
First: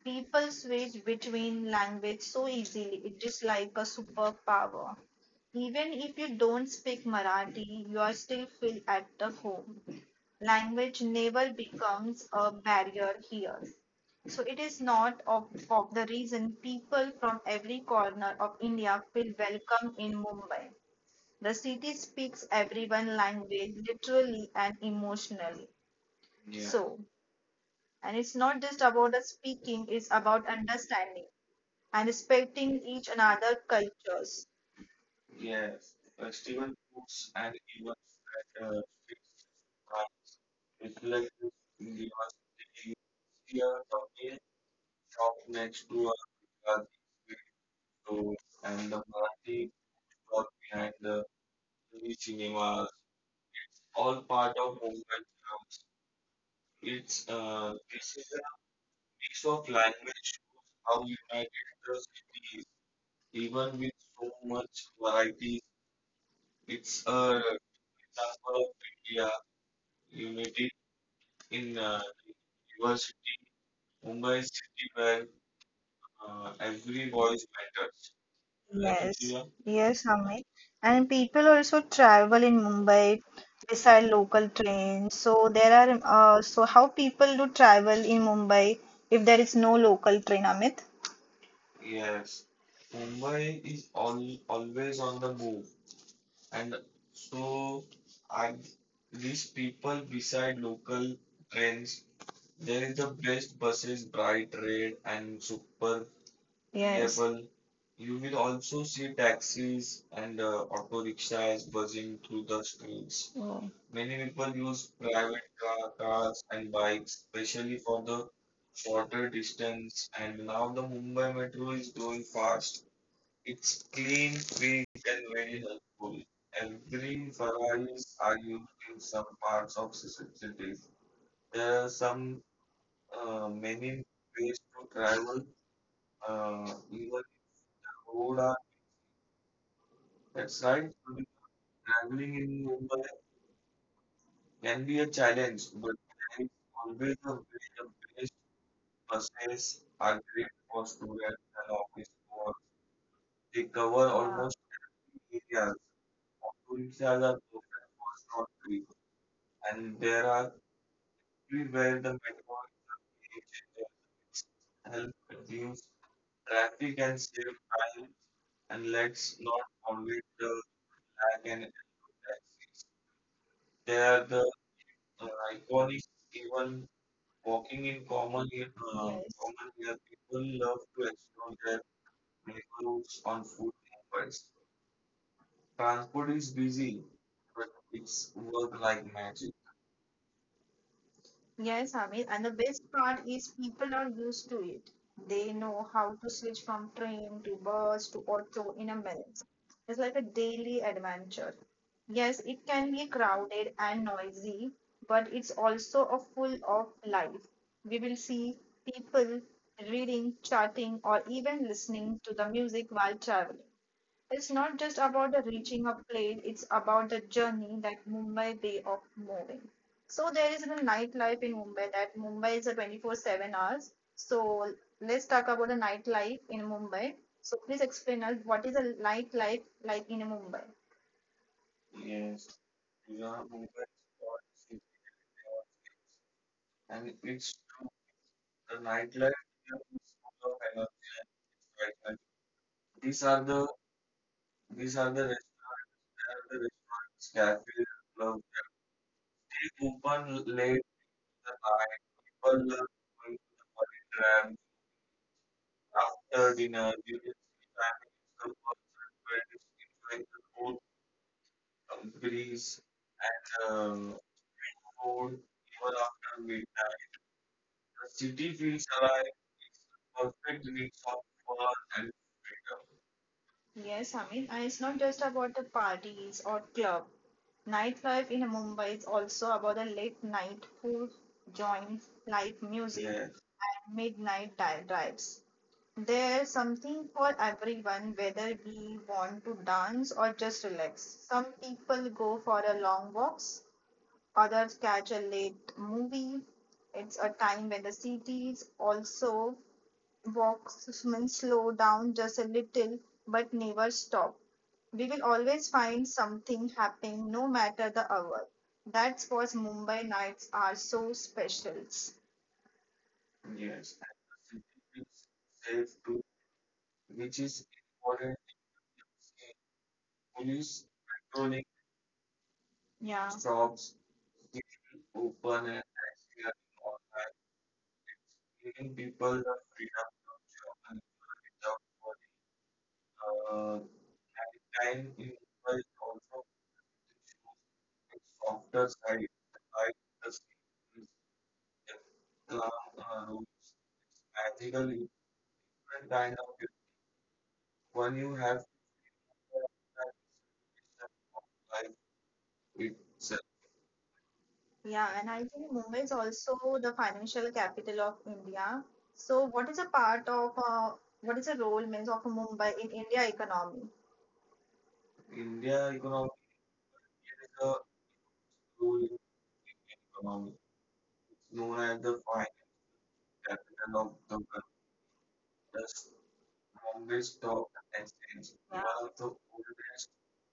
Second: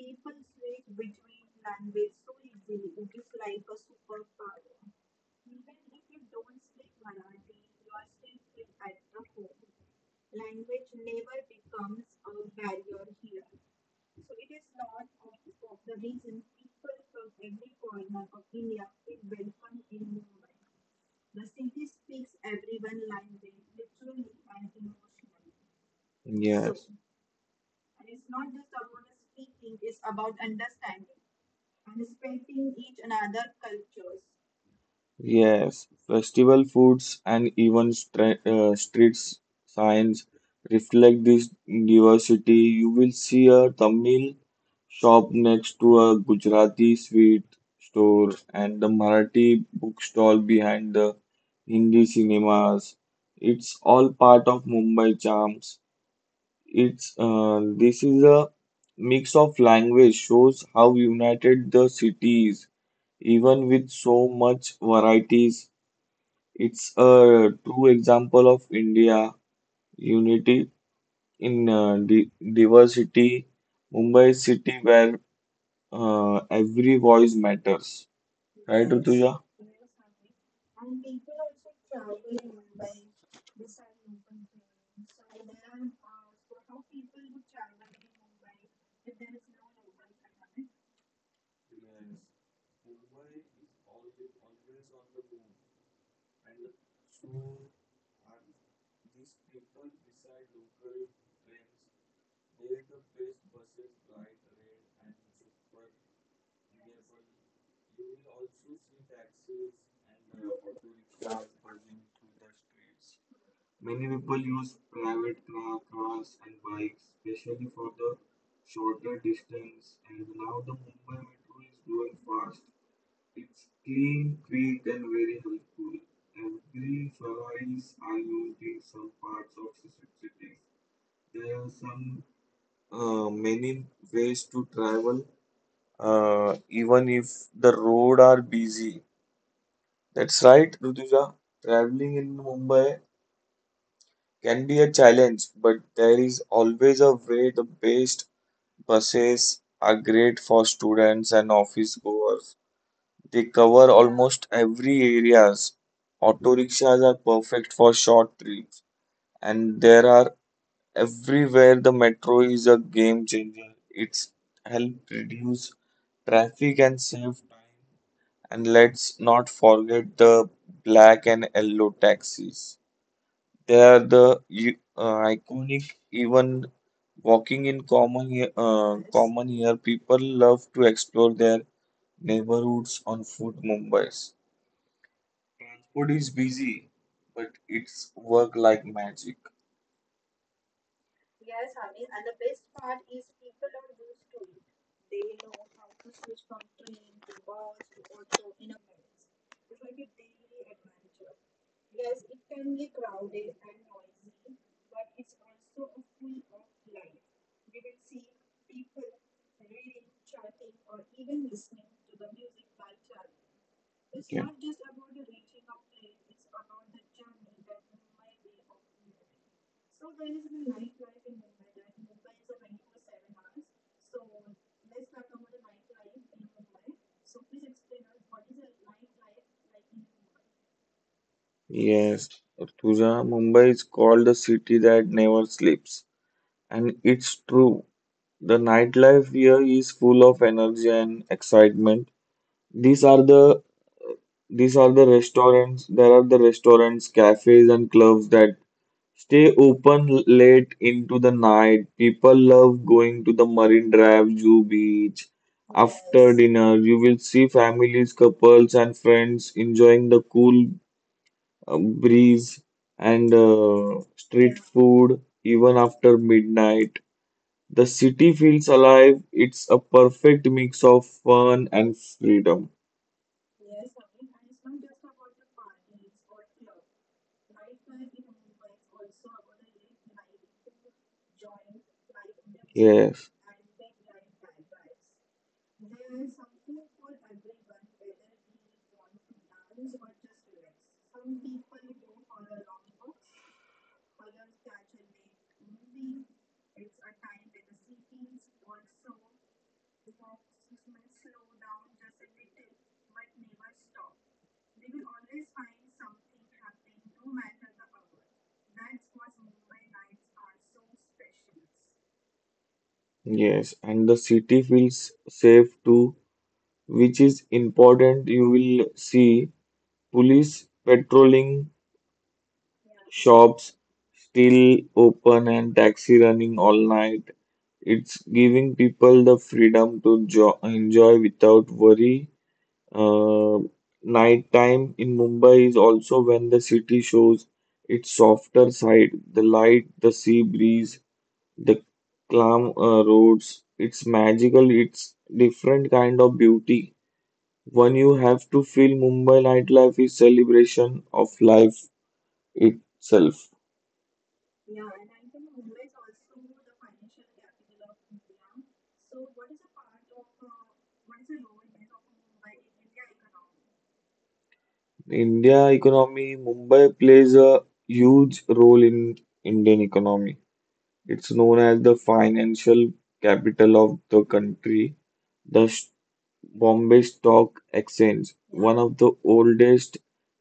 Speaker 1: People switch between language so easily. It is like a superpower. Even if you don't speak Marathi, you are still feel at the home. Language never becomes a barrier here. So it is not of, of the reason people from every corner of India feel welcome in Mumbai. The city speaks everyone language literally and emotionally. Yeah.
Speaker 2: Yeah.
Speaker 1: So, and it's not just about the speaking, it's about understanding and respecting each another cultures.
Speaker 2: Yes,
Speaker 1: Yes,
Speaker 2: festival foods and
Speaker 1: and
Speaker 2: even stre-
Speaker 1: uh,
Speaker 2: uh, streets signs reflect this diversity. You will see a
Speaker 1: Kartikeya
Speaker 2: Tamil shop next to
Speaker 1: grew up
Speaker 2: a
Speaker 1: with
Speaker 2: Gujarati sweet store and the
Speaker 1: and the
Speaker 2: Marathi
Speaker 1: Marathi
Speaker 2: bookstall
Speaker 1: work behind
Speaker 2: behind the
Speaker 1: the
Speaker 2: Hindi
Speaker 1: Hindi cinemas,
Speaker 2: cinemas. It's all
Speaker 1: all
Speaker 2: part
Speaker 1: part
Speaker 2: of
Speaker 1: of movie.
Speaker 2: Mumbai charms. It's
Speaker 1: It's
Speaker 2: uh,
Speaker 1: a
Speaker 2: This is a mix
Speaker 1: piece
Speaker 2: of
Speaker 1: of land,
Speaker 2: language shows how
Speaker 1: how united,
Speaker 2: united the city is, even
Speaker 1: even with
Speaker 2: with
Speaker 1: so
Speaker 2: so much
Speaker 1: much variety.
Speaker 2: varieties. It's
Speaker 1: It's a
Speaker 2: a true example of
Speaker 1: yeah,
Speaker 2: India
Speaker 1: unity
Speaker 2: unity in
Speaker 1: in uh,
Speaker 2: uh, di
Speaker 1: diversity.
Speaker 2: diversity, Mumbai
Speaker 1: Mumbai is
Speaker 2: is city
Speaker 1: city where
Speaker 2: where uh,
Speaker 1: uh,
Speaker 2: every
Speaker 1: every
Speaker 2: voice
Speaker 1: voice matters.
Speaker 2: matters. Right,
Speaker 1: Yes, yeah,
Speaker 2: Rutuja?
Speaker 1: yes, Amit. And people also travel in Mumbai beside local trains. So there are uh, so how people do travel in Mumbai if there is no local train, Amit? Yes, Mumbai is all always on the move, and so are these people beside local trains. There is the best buses, bright red and super yeah, yes, well, you will also see taxis and uh, auto rickshaws buzzing through the streets. Oh.
Speaker 2: Many
Speaker 1: Many
Speaker 2: people
Speaker 1: people
Speaker 2: use
Speaker 1: use
Speaker 2: private
Speaker 1: private
Speaker 2: car-
Speaker 1: car,
Speaker 2: cars
Speaker 1: cars
Speaker 2: and
Speaker 1: and
Speaker 2: bikes,
Speaker 1: bikes,
Speaker 2: especially
Speaker 1: especially
Speaker 2: for
Speaker 1: for
Speaker 2: the
Speaker 1: the
Speaker 2: shorter
Speaker 1: shorter
Speaker 2: distance.
Speaker 1: distance.
Speaker 2: And
Speaker 1: And
Speaker 2: now
Speaker 1: now
Speaker 2: the
Speaker 1: the
Speaker 2: Mumbai
Speaker 1: Mumbai
Speaker 2: metro
Speaker 1: Metro
Speaker 2: is
Speaker 1: is
Speaker 2: growing
Speaker 1: going
Speaker 2: fast.
Speaker 1: fast.
Speaker 2: It's
Speaker 1: It's clean,
Speaker 2: clean,
Speaker 1: quick,
Speaker 2: quick, and
Speaker 1: and
Speaker 2: very
Speaker 1: very
Speaker 2: helpful.
Speaker 1: helpful.
Speaker 2: Every
Speaker 1: Every
Speaker 2: salaries
Speaker 1: Ferraris
Speaker 2: are
Speaker 1: are
Speaker 2: used
Speaker 1: used
Speaker 2: in
Speaker 1: in
Speaker 2: some
Speaker 1: some
Speaker 2: parts of
Speaker 1: parts of
Speaker 2: cities.
Speaker 1: cities.
Speaker 2: There are
Speaker 1: There are
Speaker 2: some
Speaker 1: some
Speaker 2: uh,
Speaker 1: uh,
Speaker 2: many
Speaker 1: many
Speaker 2: ways
Speaker 1: ways
Speaker 2: to
Speaker 1: to
Speaker 2: travel,
Speaker 1: travel.
Speaker 2: uh,
Speaker 1: Uh,
Speaker 2: even
Speaker 1: even
Speaker 2: if the road
Speaker 1: road
Speaker 2: are
Speaker 1: are
Speaker 2: busy. That's
Speaker 1: that's
Speaker 2: right,
Speaker 1: right.
Speaker 2: Rutuja. Traveling
Speaker 1: Traveling
Speaker 2: in
Speaker 1: in Mumbai
Speaker 2: Mumbai can
Speaker 1: can
Speaker 2: be
Speaker 1: be
Speaker 2: a
Speaker 1: a
Speaker 2: challenge,
Speaker 1: challenge,
Speaker 2: but
Speaker 1: but
Speaker 2: there is always
Speaker 1: Mumbai
Speaker 2: a way. The best buses are
Speaker 1: are good
Speaker 2: great for students and
Speaker 1: and
Speaker 2: office
Speaker 1: office work.
Speaker 2: goers. They
Speaker 1: They
Speaker 2: cover
Speaker 1: cover almost
Speaker 2: almost every
Speaker 1: yeah,
Speaker 2: areas. Auto
Speaker 1: six
Speaker 2: rickshaws
Speaker 1: hours
Speaker 2: are
Speaker 1: of
Speaker 2: perfect for short
Speaker 1: traffic,
Speaker 2: trips, and
Speaker 1: and
Speaker 2: there
Speaker 1: there
Speaker 2: are
Speaker 1: are three
Speaker 2: everywhere.
Speaker 1: where
Speaker 2: The
Speaker 1: the
Speaker 2: metro is a game changer. It's
Speaker 1: help
Speaker 2: helped
Speaker 1: reduce
Speaker 2: reduce traffic
Speaker 1: traffic
Speaker 2: and
Speaker 1: and
Speaker 2: save
Speaker 1: save
Speaker 2: time.
Speaker 1: time.
Speaker 2: And
Speaker 1: And
Speaker 2: let's
Speaker 1: let's
Speaker 2: not
Speaker 1: not
Speaker 2: forget
Speaker 1: forget,
Speaker 2: the black and yellow taxis. They
Speaker 1: they
Speaker 2: are
Speaker 1: are the
Speaker 2: the u-
Speaker 1: uh,
Speaker 2: uh,
Speaker 1: iconic,
Speaker 2: iconic. Even
Speaker 1: even
Speaker 2: walking
Speaker 1: walking
Speaker 2: in
Speaker 1: in
Speaker 2: common
Speaker 1: common uh,
Speaker 2: here, uh,
Speaker 1: yes.
Speaker 2: common
Speaker 1: Common
Speaker 2: here,
Speaker 1: here
Speaker 2: people
Speaker 1: people
Speaker 2: love
Speaker 1: love
Speaker 2: to explore their
Speaker 1: their
Speaker 2: neighborhoods
Speaker 1: clothes
Speaker 2: on
Speaker 1: on food
Speaker 2: foot
Speaker 1: and bus.
Speaker 2: Mumbai's. Transport
Speaker 1: Transport
Speaker 2: is
Speaker 1: is busy,
Speaker 2: busy, but
Speaker 1: but
Speaker 2: it's
Speaker 1: it's
Speaker 2: work
Speaker 1: work
Speaker 2: like
Speaker 1: like
Speaker 2: magic.
Speaker 1: magic. Yes, Hamid. And the best part is people are used to it. They know how to switch from train to bus to auto in a minute. It's like a daily adventure. Yes, it can be crowded and noisy, but it's also a full of life. We will see people reading, chatting, or even listening to the music while traveling. It's
Speaker 2: Okay.
Speaker 1: not just about the reaching of place, it's about the journey that Mumbai way of moving. So there is a nightlife in Mumbai, that Mumbai is a twenty-four seven hours. So let's talk about the nightlife in Mumbai. So please explain us what is a nightlife like in Mumbai.
Speaker 2: Yes,
Speaker 1: Yes,
Speaker 2: Tuja, Mumbai is called the city that never sleeps, and it's true. The
Speaker 1: the night,
Speaker 2: nightlife here is full of energy and excitement. These
Speaker 1: these
Speaker 2: are
Speaker 1: are the
Speaker 2: the these
Speaker 1: these
Speaker 2: are
Speaker 1: are
Speaker 2: the
Speaker 1: the
Speaker 2: restaurants. There are the restaurants, cafes,
Speaker 1: cafes
Speaker 2: and clubs that stay open l-
Speaker 1: open late in the
Speaker 2: late into the night.
Speaker 1: night.
Speaker 2: People
Speaker 1: People are going to
Speaker 2: love going to the
Speaker 1: the
Speaker 2: Marine Drive,
Speaker 1: polygram
Speaker 2: Zoo Beach. After
Speaker 1: after dinner.
Speaker 2: dinner,
Speaker 1: You
Speaker 2: you
Speaker 1: can
Speaker 2: will see
Speaker 1: see time it's
Speaker 2: families,
Speaker 1: the
Speaker 2: couples,
Speaker 1: person
Speaker 2: and
Speaker 1: where is
Speaker 2: friends enjoying
Speaker 1: enjoying
Speaker 2: the
Speaker 1: the food
Speaker 2: cool uh, breeze
Speaker 1: breeze
Speaker 2: and
Speaker 1: and
Speaker 2: uh,
Speaker 1: um,
Speaker 2: street
Speaker 1: food
Speaker 2: food even
Speaker 1: even
Speaker 2: after
Speaker 1: after
Speaker 2: midnight.
Speaker 1: midnight.
Speaker 2: The
Speaker 1: The
Speaker 2: city
Speaker 1: city
Speaker 2: feels
Speaker 1: feels
Speaker 2: alive.
Speaker 1: alive.
Speaker 2: It's
Speaker 1: It's
Speaker 2: a
Speaker 1: a
Speaker 2: perfect
Speaker 1: perfect
Speaker 2: mix
Speaker 1: mix
Speaker 2: of
Speaker 1: of fun
Speaker 2: fun and
Speaker 1: and
Speaker 2: freedom.
Speaker 1: freedom. Yes, Amit, and it's not just about the parties or club. Nightlife in Mumbai is also about the late night food joints, live music, yes,
Speaker 2: Yes,
Speaker 1: and midnight di- drives. There's something for everyone, whether we want to dance or just relax. Some people go for a long walks, others catch a late movie. It's a time when the city is also Walkmen slow down just a little but never stop. We will always find something happening no matter the hour. That's what Mumbai nights are so special.
Speaker 2: yes, and the city feels safe
Speaker 1: Safe to
Speaker 2: too, which is important. You will see police patrolling,
Speaker 1: yeah,
Speaker 2: shops
Speaker 1: strongly
Speaker 2: still open,
Speaker 1: one and
Speaker 2: and taxi running all night. It's giving people the freedom to jo enjoy without worry. Uh,
Speaker 1: uh,
Speaker 2: Night time
Speaker 1: kind
Speaker 2: in Mumbai is also when the city shows its softer
Speaker 1: after
Speaker 2: side, the light, the sea breeze, the calm uh, roads. It's magical, it's different
Speaker 1: certain
Speaker 2: kind
Speaker 1: kind
Speaker 2: of
Speaker 1: of
Speaker 2: beauty. One
Speaker 1: one
Speaker 2: you
Speaker 1: you
Speaker 2: have
Speaker 1: have.
Speaker 2: to feel Mumbai nightlife is celebration of life itself.
Speaker 1: Yeah, and I think Mumbai is also the financial capital of India. So, what is a part of uh, what is the role means of Mumbai in India economy?
Speaker 2: India
Speaker 1: India economic
Speaker 2: economy, Mumbai plays a huge role in Indian economy.
Speaker 1: economy,
Speaker 2: It's known as the financial capital of the country. The S- Bombay Stock Exchange,
Speaker 1: one
Speaker 2: one of the
Speaker 1: of
Speaker 2: oldest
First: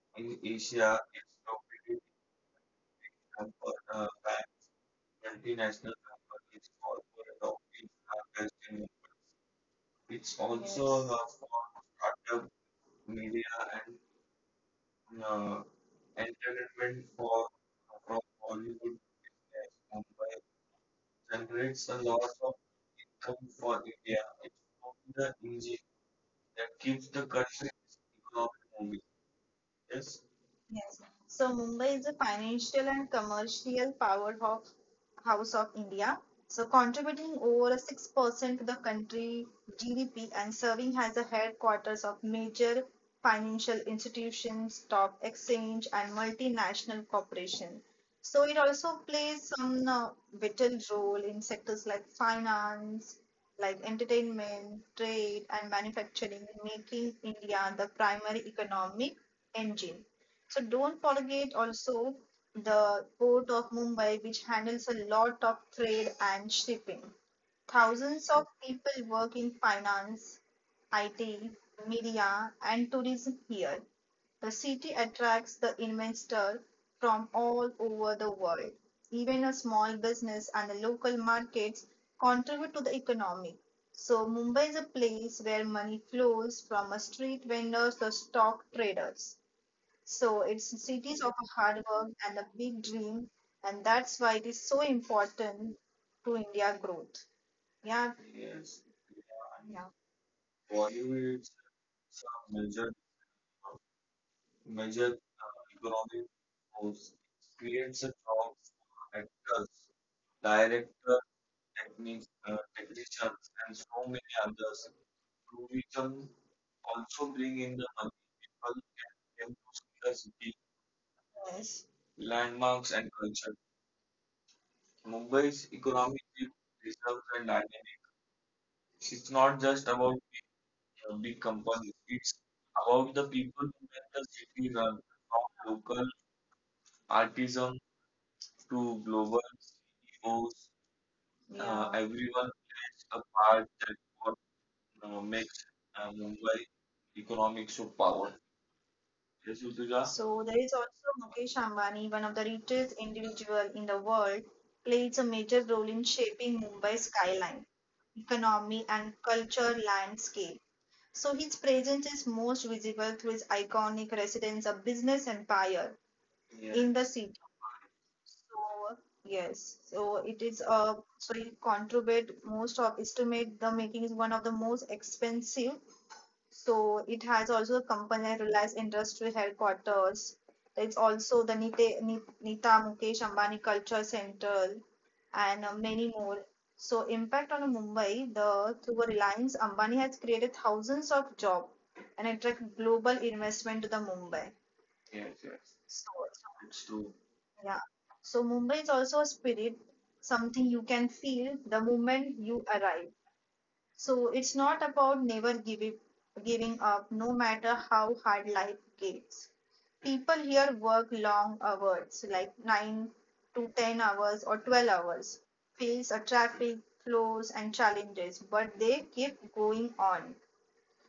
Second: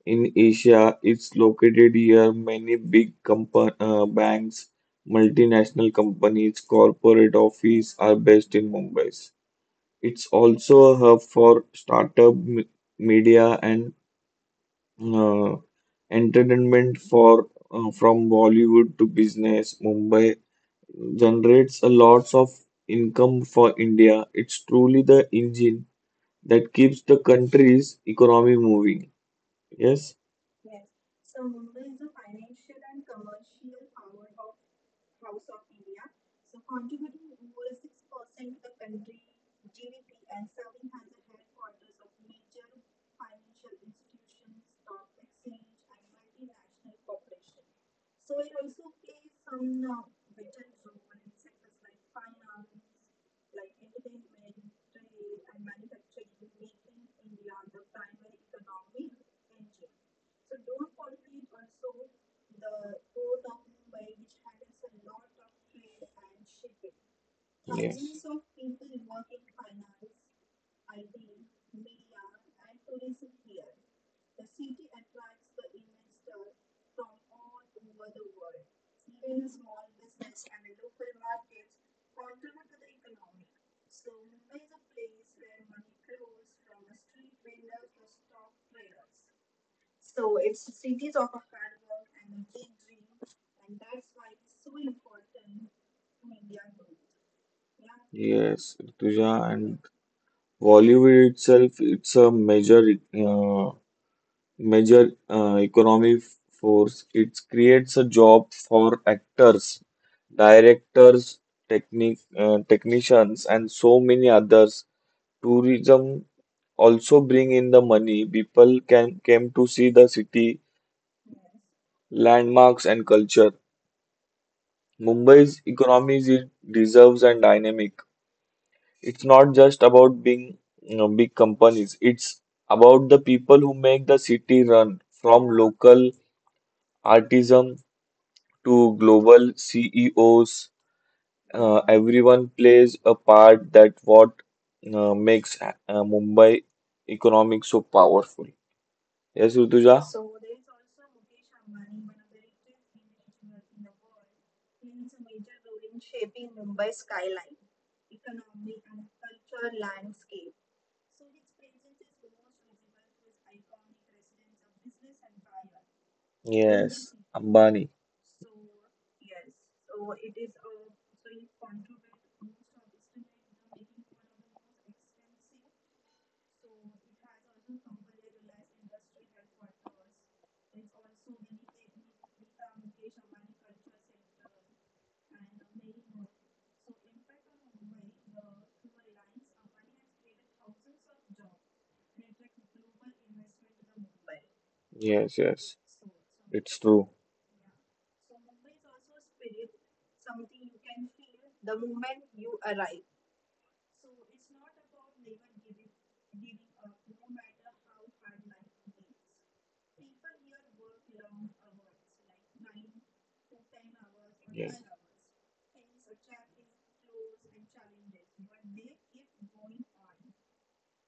Speaker 2: in Asia,
Speaker 1: Asia,
Speaker 2: is located here. Many big compa- uh,
Speaker 1: uh, back
Speaker 2: banks, multinational companies, corporate office are based in Mumbai. It's
Speaker 1: its own
Speaker 2: also a hub for startup m-
Speaker 1: area
Speaker 2: media and
Speaker 1: and
Speaker 2: uh,
Speaker 1: uh, and
Speaker 2: entertainment for uh, from Bollywood to business. Mumbai
Speaker 1: Mumbai
Speaker 2: generates a
Speaker 1: generates a lot
Speaker 2: lots of
Speaker 1: of
Speaker 2: income
Speaker 1: income
Speaker 2: for
Speaker 1: for India.
Speaker 2: India. It's truly the
Speaker 1: Engineer
Speaker 2: engine that keeps the country's economy moving. Yes?
Speaker 1: yes. So Mumbai is a financial and commercial powerhouse house of India. So contributing over six percent to the country G D P and serving as the headquarters of major financial institutions, stock exchange and multinational corporation. So it also plays some uh, vital role in sectors like finance, like entertainment, trade and manufacturing, making India the primary economic engine. So don't forget also the port of Mumbai, which handles a lot of trade and shipping.
Speaker 2: Yeah.
Speaker 1: Thousands of people work in finance, I T, media, and tourism here. The city attracts the investor from all over the world. Even a small business and the local markets contribute to the economy. So Mumbai is a place where money flows from a street vendors to stock traders. So it's the cities of hard work and a big dream, and that's why it is so important to India growth. Yeah,
Speaker 2: Yes, Rituja, and
Speaker 1: yeah,
Speaker 2: Bollywood itself, it's a major uh, major uh, economy force. It creates a job for
Speaker 1: yes.
Speaker 2: actors,
Speaker 1: Direct
Speaker 2: directors, technic uh, technicians, and so many others. Tourism also
Speaker 1: to
Speaker 2: bring
Speaker 1: bring
Speaker 2: in
Speaker 1: in
Speaker 2: the money. People can came to see the city,
Speaker 1: yes,
Speaker 2: landmarks,
Speaker 1: landmarks
Speaker 2: and
Speaker 1: and
Speaker 2: culture.
Speaker 1: culture.
Speaker 2: Mumbai's
Speaker 1: Mumbai's
Speaker 2: economy
Speaker 1: economic
Speaker 2: is deserves
Speaker 1: reserves
Speaker 2: and
Speaker 1: and dynamic.
Speaker 2: dynamic. It's
Speaker 1: It's
Speaker 2: not
Speaker 1: not
Speaker 2: just
Speaker 1: just about
Speaker 2: about being you know, big companies. It's about the
Speaker 1: about
Speaker 2: people who make the city
Speaker 1: the uh,
Speaker 2: run, from local
Speaker 1: art
Speaker 2: artisans to
Speaker 1: to global
Speaker 2: global C E Os,
Speaker 1: uh,
Speaker 2: uh,
Speaker 1: yeah, and
Speaker 2: everyone plays a part
Speaker 1: art,
Speaker 2: that what uh,
Speaker 1: uh,
Speaker 2: makes
Speaker 1: makes
Speaker 2: uh,
Speaker 1: um,
Speaker 2: Mumbai economic so
Speaker 1: power.
Speaker 2: powerful. Yes, Rutuja?
Speaker 1: So there is also Mukesh Ambani, one of the richest individual in the world, plays a major role in shaping Mumbai's skyline, economy and culture landscape. So his presence is most visible through his iconic residence, a business empire, yeah, in the
Speaker 2: Yes,
Speaker 1: city.
Speaker 2: Ambani.
Speaker 1: So yes, so it is a so he contribute most of estimate the making is one of the most expensive, so it has also accompanied Reliance Industrial Headquarters. It's also the Nite, Ni- Nita Mukesh Ambani Culture Center and uh, many more. So impact on Mumbai, the through Reliance Ambani has created thousands of jobs and attract global investment to the Mumbai.
Speaker 2: Yes, yes,
Speaker 1: So
Speaker 2: it's
Speaker 1: it's
Speaker 2: true.
Speaker 1: true. Yeah. So Mumbai is also a spirit, something you can feel the moment you arrive. So it's not about never giving giving up, no matter how hard life gets. People here work long hours, like nine to ten hours or
Speaker 2: Yes.
Speaker 1: twelve hours, face a traffic flows and challenges, but they keep going on.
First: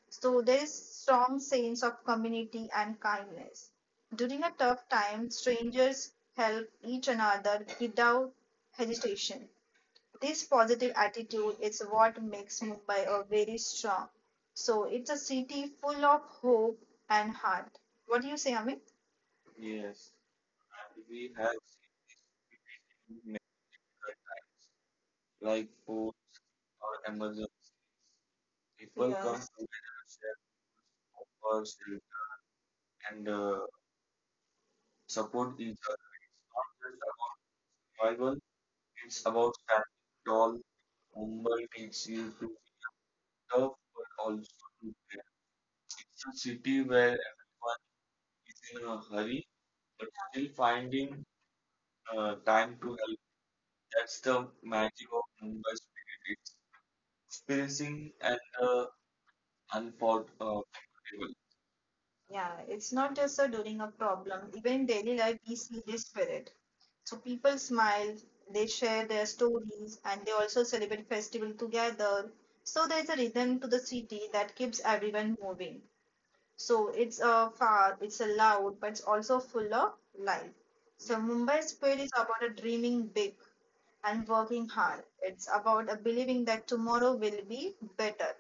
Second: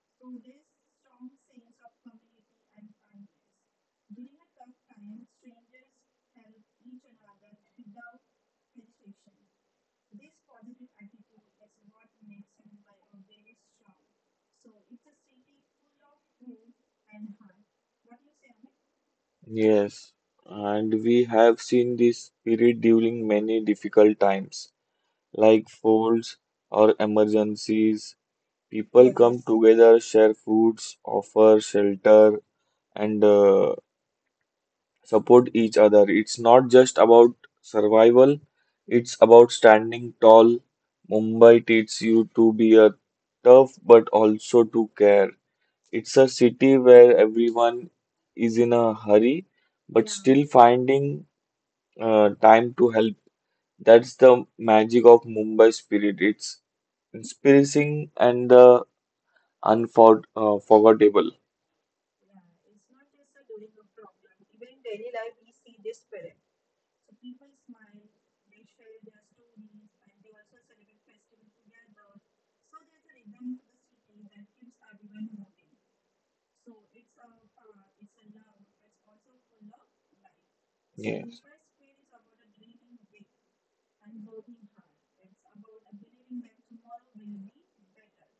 Speaker 1: So there is strong sense of community and kindness. During a tough time, strangers help each another without hesitation. This positive attitude is what makes Mumbai a very strong. So it's a city full of hope and heart. What do you say, Amit?
Speaker 2: Yes,
Speaker 1: Yes,
Speaker 2: and we
Speaker 1: we have
Speaker 2: have seen this spirit during
Speaker 1: many
Speaker 2: many difficult times, like
Speaker 1: like food
Speaker 2: folds or
Speaker 1: or emergency
Speaker 2: emergencies.
Speaker 1: people
Speaker 2: People
Speaker 1: yeah,
Speaker 2: come
Speaker 1: come
Speaker 2: together, share foods, offer shelter, and
Speaker 1: and uh,
Speaker 2: uh, support
Speaker 1: support
Speaker 2: each other. It's not just about survival, it's about
Speaker 1: that
Speaker 2: standing tall.
Speaker 1: all
Speaker 2: Mumbai
Speaker 1: Mumbai
Speaker 2: teaches
Speaker 1: teaches
Speaker 2: you
Speaker 1: you
Speaker 2: to be a tough
Speaker 1: love
Speaker 2: but
Speaker 1: all
Speaker 2: also to care. It's a city
Speaker 1: city
Speaker 2: where
Speaker 1: where
Speaker 2: everyone is in a hurry, but still
Speaker 1: finding
Speaker 2: finding uh,
Speaker 1: uh,
Speaker 2: time
Speaker 1: time.
Speaker 2: to help. That's
Speaker 1: That's
Speaker 2: the
Speaker 1: the
Speaker 2: magic
Speaker 1: magic
Speaker 2: of
Speaker 1: of
Speaker 2: Mumbai
Speaker 1: Mumbai
Speaker 2: spirit.
Speaker 1: spirit. It's
Speaker 2: It's inspiring
Speaker 1: experiencing and
Speaker 2: and the
Speaker 1: uh,
Speaker 2: unfor uh,
Speaker 1: unforgettable.
Speaker 2: forgettable.
Speaker 1: Yeah, it's not just a during a problem. Even in daily life, we see this spirit. So people smile, they share their stories, and they also celebrate festival together. So there's a rhythm to the city that keeps everyone moving. So it's a far, it's a loud, but it's also full of life. So
Speaker 2: Yes.
Speaker 1: Mumbai Spirit is about a dreaming big and working hard. It's about a believing that tomorrow will be better.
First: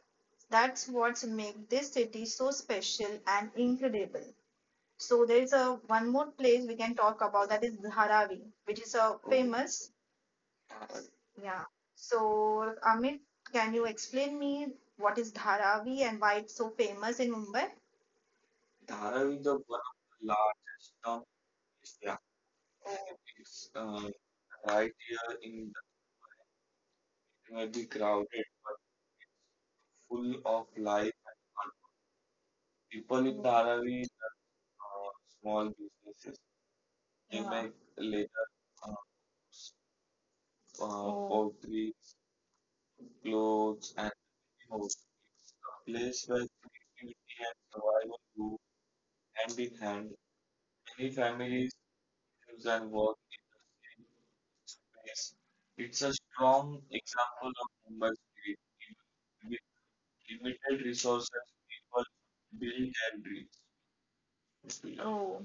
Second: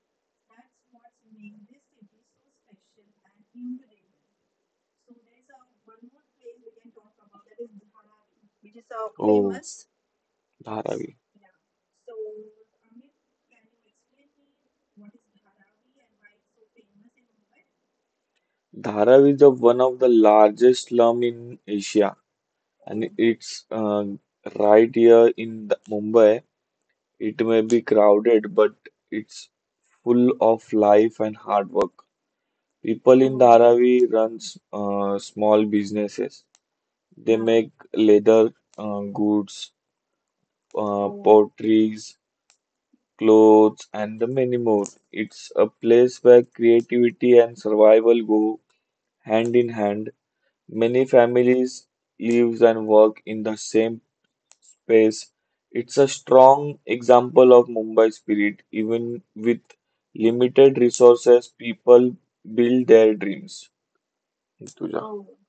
Speaker 1: That's what makes this city so special and incredible. So there is a one more place we can talk about, that is Dharavi, which is a
Speaker 2: Oh,
Speaker 1: famous
Speaker 2: Dharavi.
Speaker 1: yeah. So Amit, can you explain me what is Dharavi and why it's so famous in Mumbai?
Speaker 2: Dharavi is the one of the
Speaker 1: Large
Speaker 2: largest slum in Asia, and it's uh,
Speaker 1: uh, right
Speaker 2: right here in
Speaker 1: in
Speaker 2: the Mumbai. It may be
Speaker 1: the crowd,
Speaker 2: crowded, but it's full
Speaker 1: full of
Speaker 2: of
Speaker 1: life.
Speaker 2: life and hard work. People
Speaker 1: People
Speaker 2: in
Speaker 1: in Dhara,
Speaker 2: Dharavi run s-
Speaker 1: uh,
Speaker 2: uh, small
Speaker 1: small
Speaker 2: businesses. They make
Speaker 1: lake,
Speaker 2: leather
Speaker 1: uh,
Speaker 2: uh, goods,
Speaker 1: uh,
Speaker 2: uh,
Speaker 1: poultry,
Speaker 2: potteries, clothes,
Speaker 1: clothes, and
Speaker 2: and the many more.
Speaker 1: animals
Speaker 2: It's a place where creativity and
Speaker 1: survive
Speaker 2: survival go
Speaker 1: too,
Speaker 2: hand
Speaker 1: hand
Speaker 2: in
Speaker 1: in
Speaker 2: hand.
Speaker 1: hand.
Speaker 2: Many
Speaker 1: Many families
Speaker 2: families live
Speaker 1: live
Speaker 2: and
Speaker 1: and work
Speaker 2: work in
Speaker 1: in
Speaker 2: the
Speaker 1: the
Speaker 2: same
Speaker 1: same
Speaker 2: space.
Speaker 1: space.
Speaker 2: It's
Speaker 1: It's
Speaker 2: a
Speaker 1: a
Speaker 2: strong
Speaker 1: strong
Speaker 2: example of Mumbai spirit. Even with limited resources, people build their
Speaker 1: country.
Speaker 2: dreams. Rituja.
Speaker 1: Oh,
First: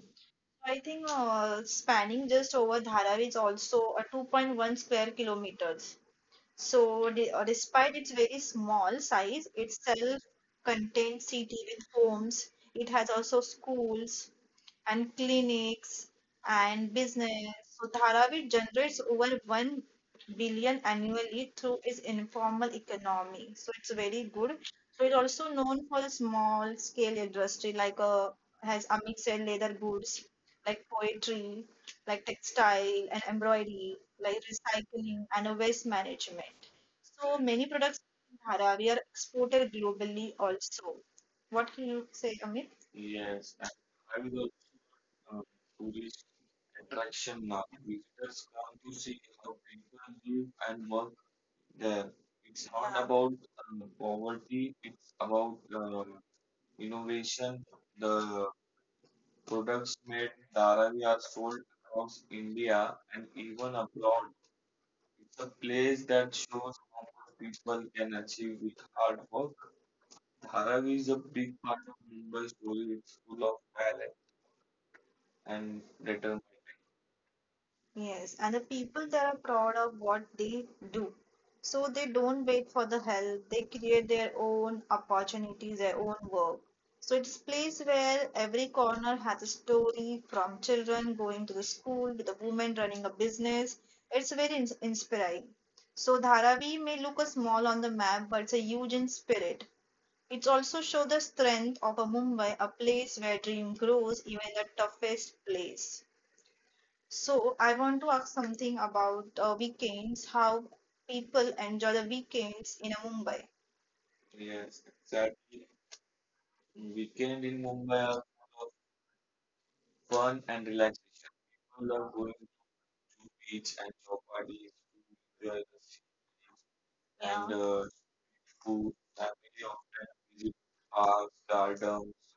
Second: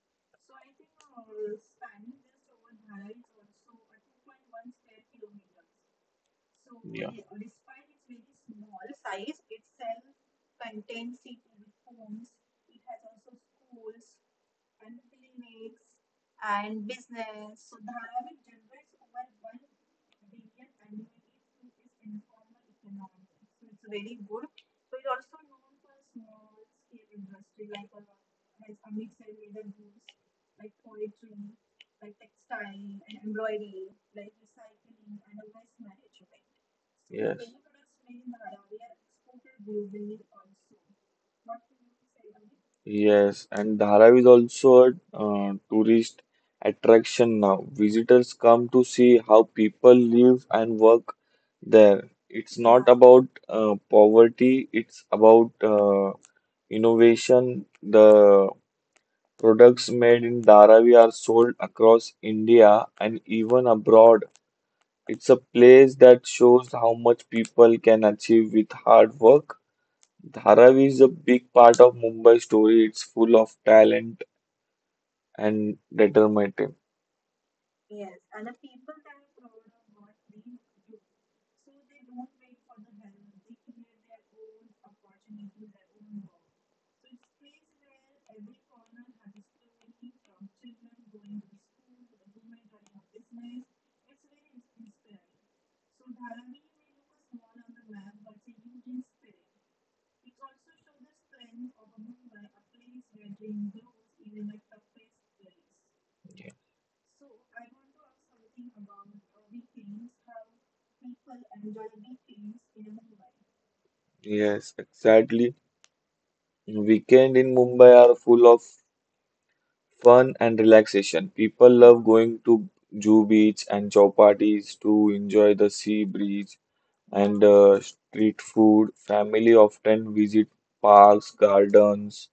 Speaker 1: I think uh, spanning just over Dharavi is also a two point one square kilometers. So,
Speaker 2: Yeah.
Speaker 1: de- uh, despite its very small size, itself contains city with homes. It has also schools, and clinics and business. So Dharavi generates over one billion annually through its informal economy. So it's very good. So it's also known for the small scale industry like uh, has Amit said leather goods, like poetry, like textile and embroidery, like recycling and a waste management. So
Speaker 2: Yes.
Speaker 1: many products in Dharavi are exported globally also. What can you say, Amit? Yeah,
Speaker 2: Yes, and Dharavi is also a uh, tourist attraction now. Visitors come to see how people live and
Speaker 1: and what
Speaker 2: work there. It's not about
Speaker 1: about
Speaker 2: uh, poverty,
Speaker 1: beauty,
Speaker 2: it's
Speaker 1: it's
Speaker 2: about
Speaker 1: about uh,
Speaker 2: uh,
Speaker 1: innovation,
Speaker 2: innovation.
Speaker 1: the
Speaker 2: The
Speaker 1: product
Speaker 2: products made in Dharavi
Speaker 1: Dharavi,
Speaker 2: are sold across India
Speaker 1: India,
Speaker 2: and even
Speaker 1: even abroad.
Speaker 2: abroad. It's
Speaker 1: It's
Speaker 2: a
Speaker 1: a
Speaker 2: place
Speaker 1: place
Speaker 2: that
Speaker 1: that
Speaker 2: shows how much people can achieve with hard work. Dharavi
Speaker 1: Dharavi
Speaker 2: is a
Speaker 1: is a
Speaker 2: big part of Mumbai's story. It's full of talent and
Speaker 1: and determined.
Speaker 2: determined.
Speaker 1: Yes, and the people that are proud of what they do. So they don't wait for the help, they create their own opportunities, their own work. So it's a place where every corner has a story, from children going to the school to the woman running a business. It's very ins inspiring. So Dharavi may look a small on the map, but it's a huge in spirit. It's also show the strength of a Mumbai, a place where dream grows even in the toughest place. So I want to ask something about uh, weekends, how people enjoy the weekends in uh, Mumbai.
Speaker 2: Yes,
Speaker 1: Yes,
Speaker 2: exactly.
Speaker 1: exactly. We
Speaker 2: Weekend in
Speaker 1: in
Speaker 2: Mumbai
Speaker 1: Mumbai
Speaker 2: are
Speaker 1: are
Speaker 2: full of fun
Speaker 1: fun
Speaker 2: and
Speaker 1: and relaxed.
Speaker 2: relaxation. People love going to Jew Beach and Chowpatis to enjoy the sea breeze
Speaker 1: Yeah.
Speaker 2: and
Speaker 1: and Yeah.
Speaker 2: uh,
Speaker 1: uh,
Speaker 2: street
Speaker 1: food
Speaker 2: food.
Speaker 1: and
Speaker 2: Family often visit
Speaker 1: parks,
Speaker 2: parks,
Speaker 1: garden,
Speaker 2: gardens,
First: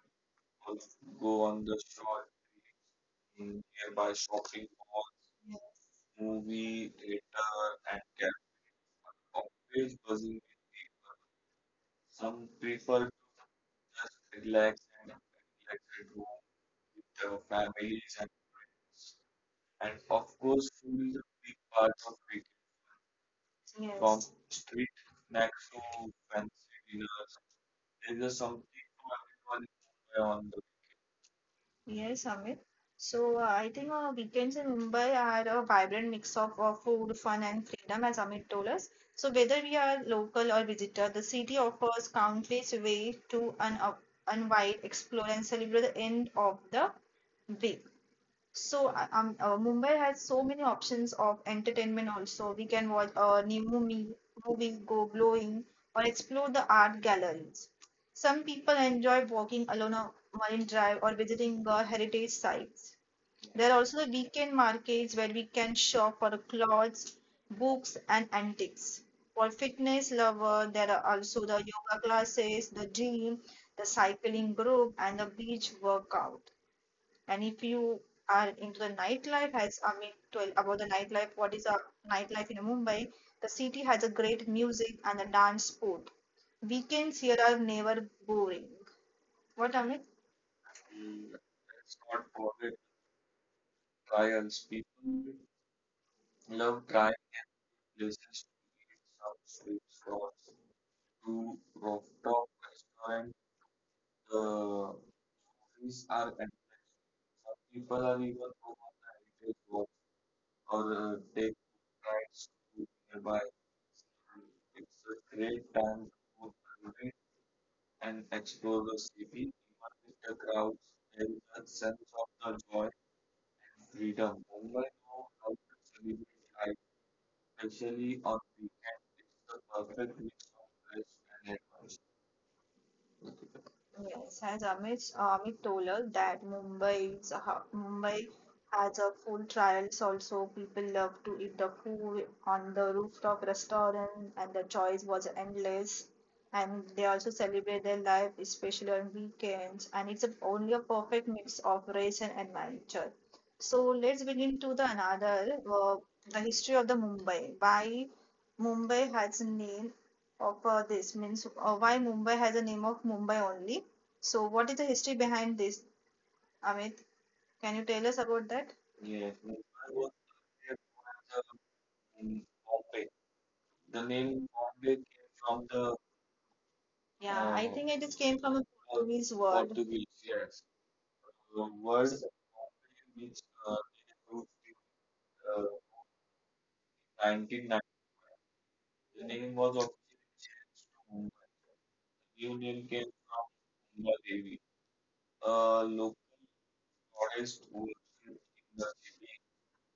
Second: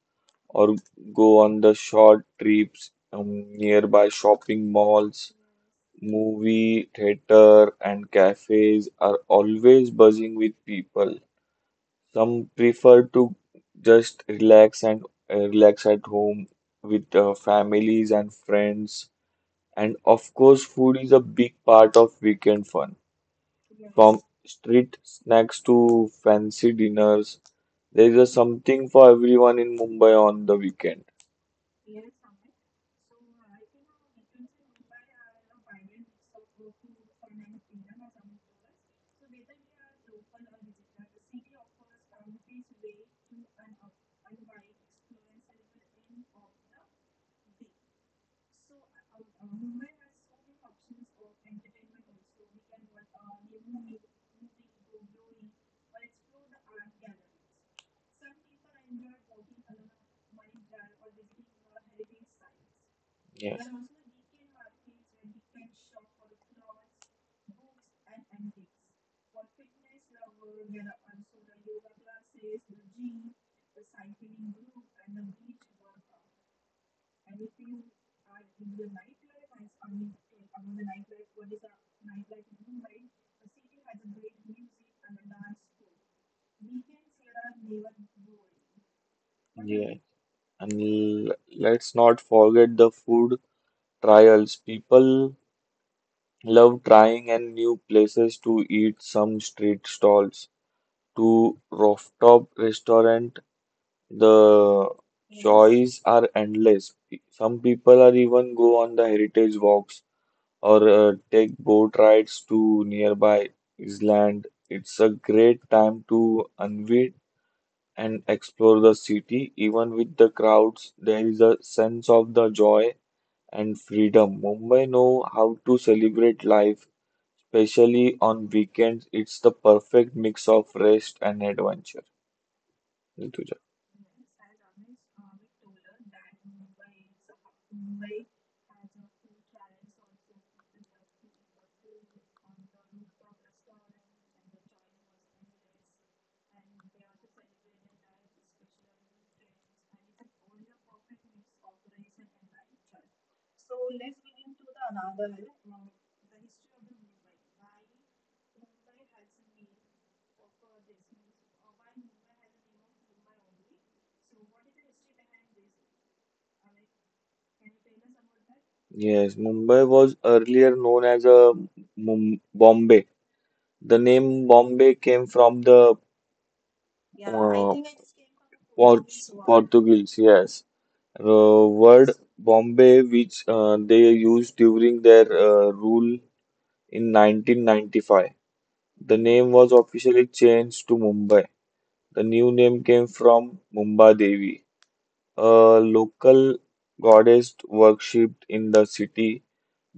Speaker 2: or go
Speaker 1: go
Speaker 2: on
Speaker 1: on,
Speaker 2: the short trips um,
Speaker 1: mm,
Speaker 2: nearby shopping malls.
Speaker 1: yes,
Speaker 2: Movie,
Speaker 1: movie, it
Speaker 2: theater, and cafes are always buzzing
Speaker 1: buzzing,
Speaker 2: with people. Some prefer to just relax
Speaker 1: relax
Speaker 2: and uh, relax at home with uh,
Speaker 1: the family.
Speaker 2: families and friends. And of
Speaker 1: Of
Speaker 2: course,
Speaker 1: course,
Speaker 2: food is
Speaker 1: food
Speaker 2: a big
Speaker 1: is apart
Speaker 2: part of weekend fun.
Speaker 1: from, Yes.
Speaker 2: From
Speaker 1: from street
Speaker 2: street snacks
Speaker 1: snacks
Speaker 2: to fancy dinners, there is a something for everyone in Mumbai on
Speaker 1: on.
Speaker 2: the weekend.
Speaker 1: Yes, Amit. So uh, I think uh, weekends in Mumbai are a vibrant mix of uh, food, fun, and freedom, as Amit told us. So whether we are local or visitor, the city offers countless ways to un unwind, explore, and celebrate the end of the week. So uh, um, uh, Mumbai has so many options of entertainment also. We can watch a new movie, movie, go glowing, or explore the art galleries. Some people enjoy walking along a marine drive or visiting the heritage sites. There are, yes, also the weekend markets where we can shop for clothes, books, and antiques. For fitness lover, there are also the yoga classes, the gym, the cycling group, and the beach workout. And if you are into the nightlife, as Amit told about the nightlife, what is a nightlife in Mumbai? The city has a great music and a dance sport. Weekends here are never boring. What
Speaker 2: Yeah,
Speaker 1: Amit?
Speaker 2: and l- let's not forget the food trials.
Speaker 1: Trials, people
Speaker 2: People love
Speaker 1: love trials.
Speaker 2: trying and new places to eat some street stalls to rooftop
Speaker 1: Rooftops
Speaker 2: restaurant. The choice are
Speaker 1: are endless.
Speaker 2: endless. Some people are even go on the heritage walks or uh, take
Speaker 1: Take
Speaker 2: boat rides to nearby
Speaker 1: nearby
Speaker 2: island. It's a great time
Speaker 1: time
Speaker 2: to unwind and
Speaker 1: and
Speaker 2: explore
Speaker 1: explore
Speaker 2: the
Speaker 1: the
Speaker 2: city.
Speaker 1: city,
Speaker 2: Even with the
Speaker 1: the crowds,
Speaker 2: crowds, there is a
Speaker 1: sun,
Speaker 2: sense of the
Speaker 1: joy,
Speaker 2: joy and
Speaker 1: and freedom.
Speaker 2: freedom.
Speaker 1: Mumbai
Speaker 2: Mumbai know how to celebrate life,
Speaker 1: is
Speaker 2: especially on weekends. It's
Speaker 1: the
Speaker 2: the
Speaker 1: perfect
Speaker 2: perfect
Speaker 1: mix
Speaker 2: mix
Speaker 1: of
Speaker 2: of
Speaker 1: rest
Speaker 2: rest and
Speaker 1: and adventure.
Speaker 2: adventure. Ritu.
Speaker 1: Yes, as Amit, uh, Amit told us that Mumbai's, ha- Mumbai has a food trials also. People love to eat the food on the rooftop restaurant and the choice was endless. And they also celebrate their life, especially on weekends. And it's a, only a perfect mix of race and adventure. So let's begin to the another, uh, the history of the Mumbai. Why Mumbai has name of uh, this means uh, why Mumbai has a name of Mumbai only. So what is the history behind this, Amit? Can you tell us about that? Yes,
Speaker 2: Yes, Mumbai
Speaker 1: Mumbai was named
Speaker 2: was earlier known
Speaker 1: for
Speaker 2: as a
Speaker 1: the, mm,
Speaker 2: Mum Bombay.
Speaker 1: Bombay.
Speaker 2: The
Speaker 1: The name
Speaker 2: name
Speaker 1: Bombay
Speaker 2: Bombay came
Speaker 1: came
Speaker 2: from
Speaker 1: from
Speaker 2: the
Speaker 1: the, yeah, uh, I uh,
Speaker 2: uh,
Speaker 1: think it just came from a uh,
Speaker 2: Por-
Speaker 1: Portuguese word.
Speaker 2: Portuguese, yes, uh, word Bombay, which uh, they used during their uh, rule in
Speaker 1: Time,
Speaker 2: nineteen ninety-five. The name was officially changed to Mumbai. The new name came from Mumba Devi, a
Speaker 1: uh, local.
Speaker 2: local goddess worshipped in the city.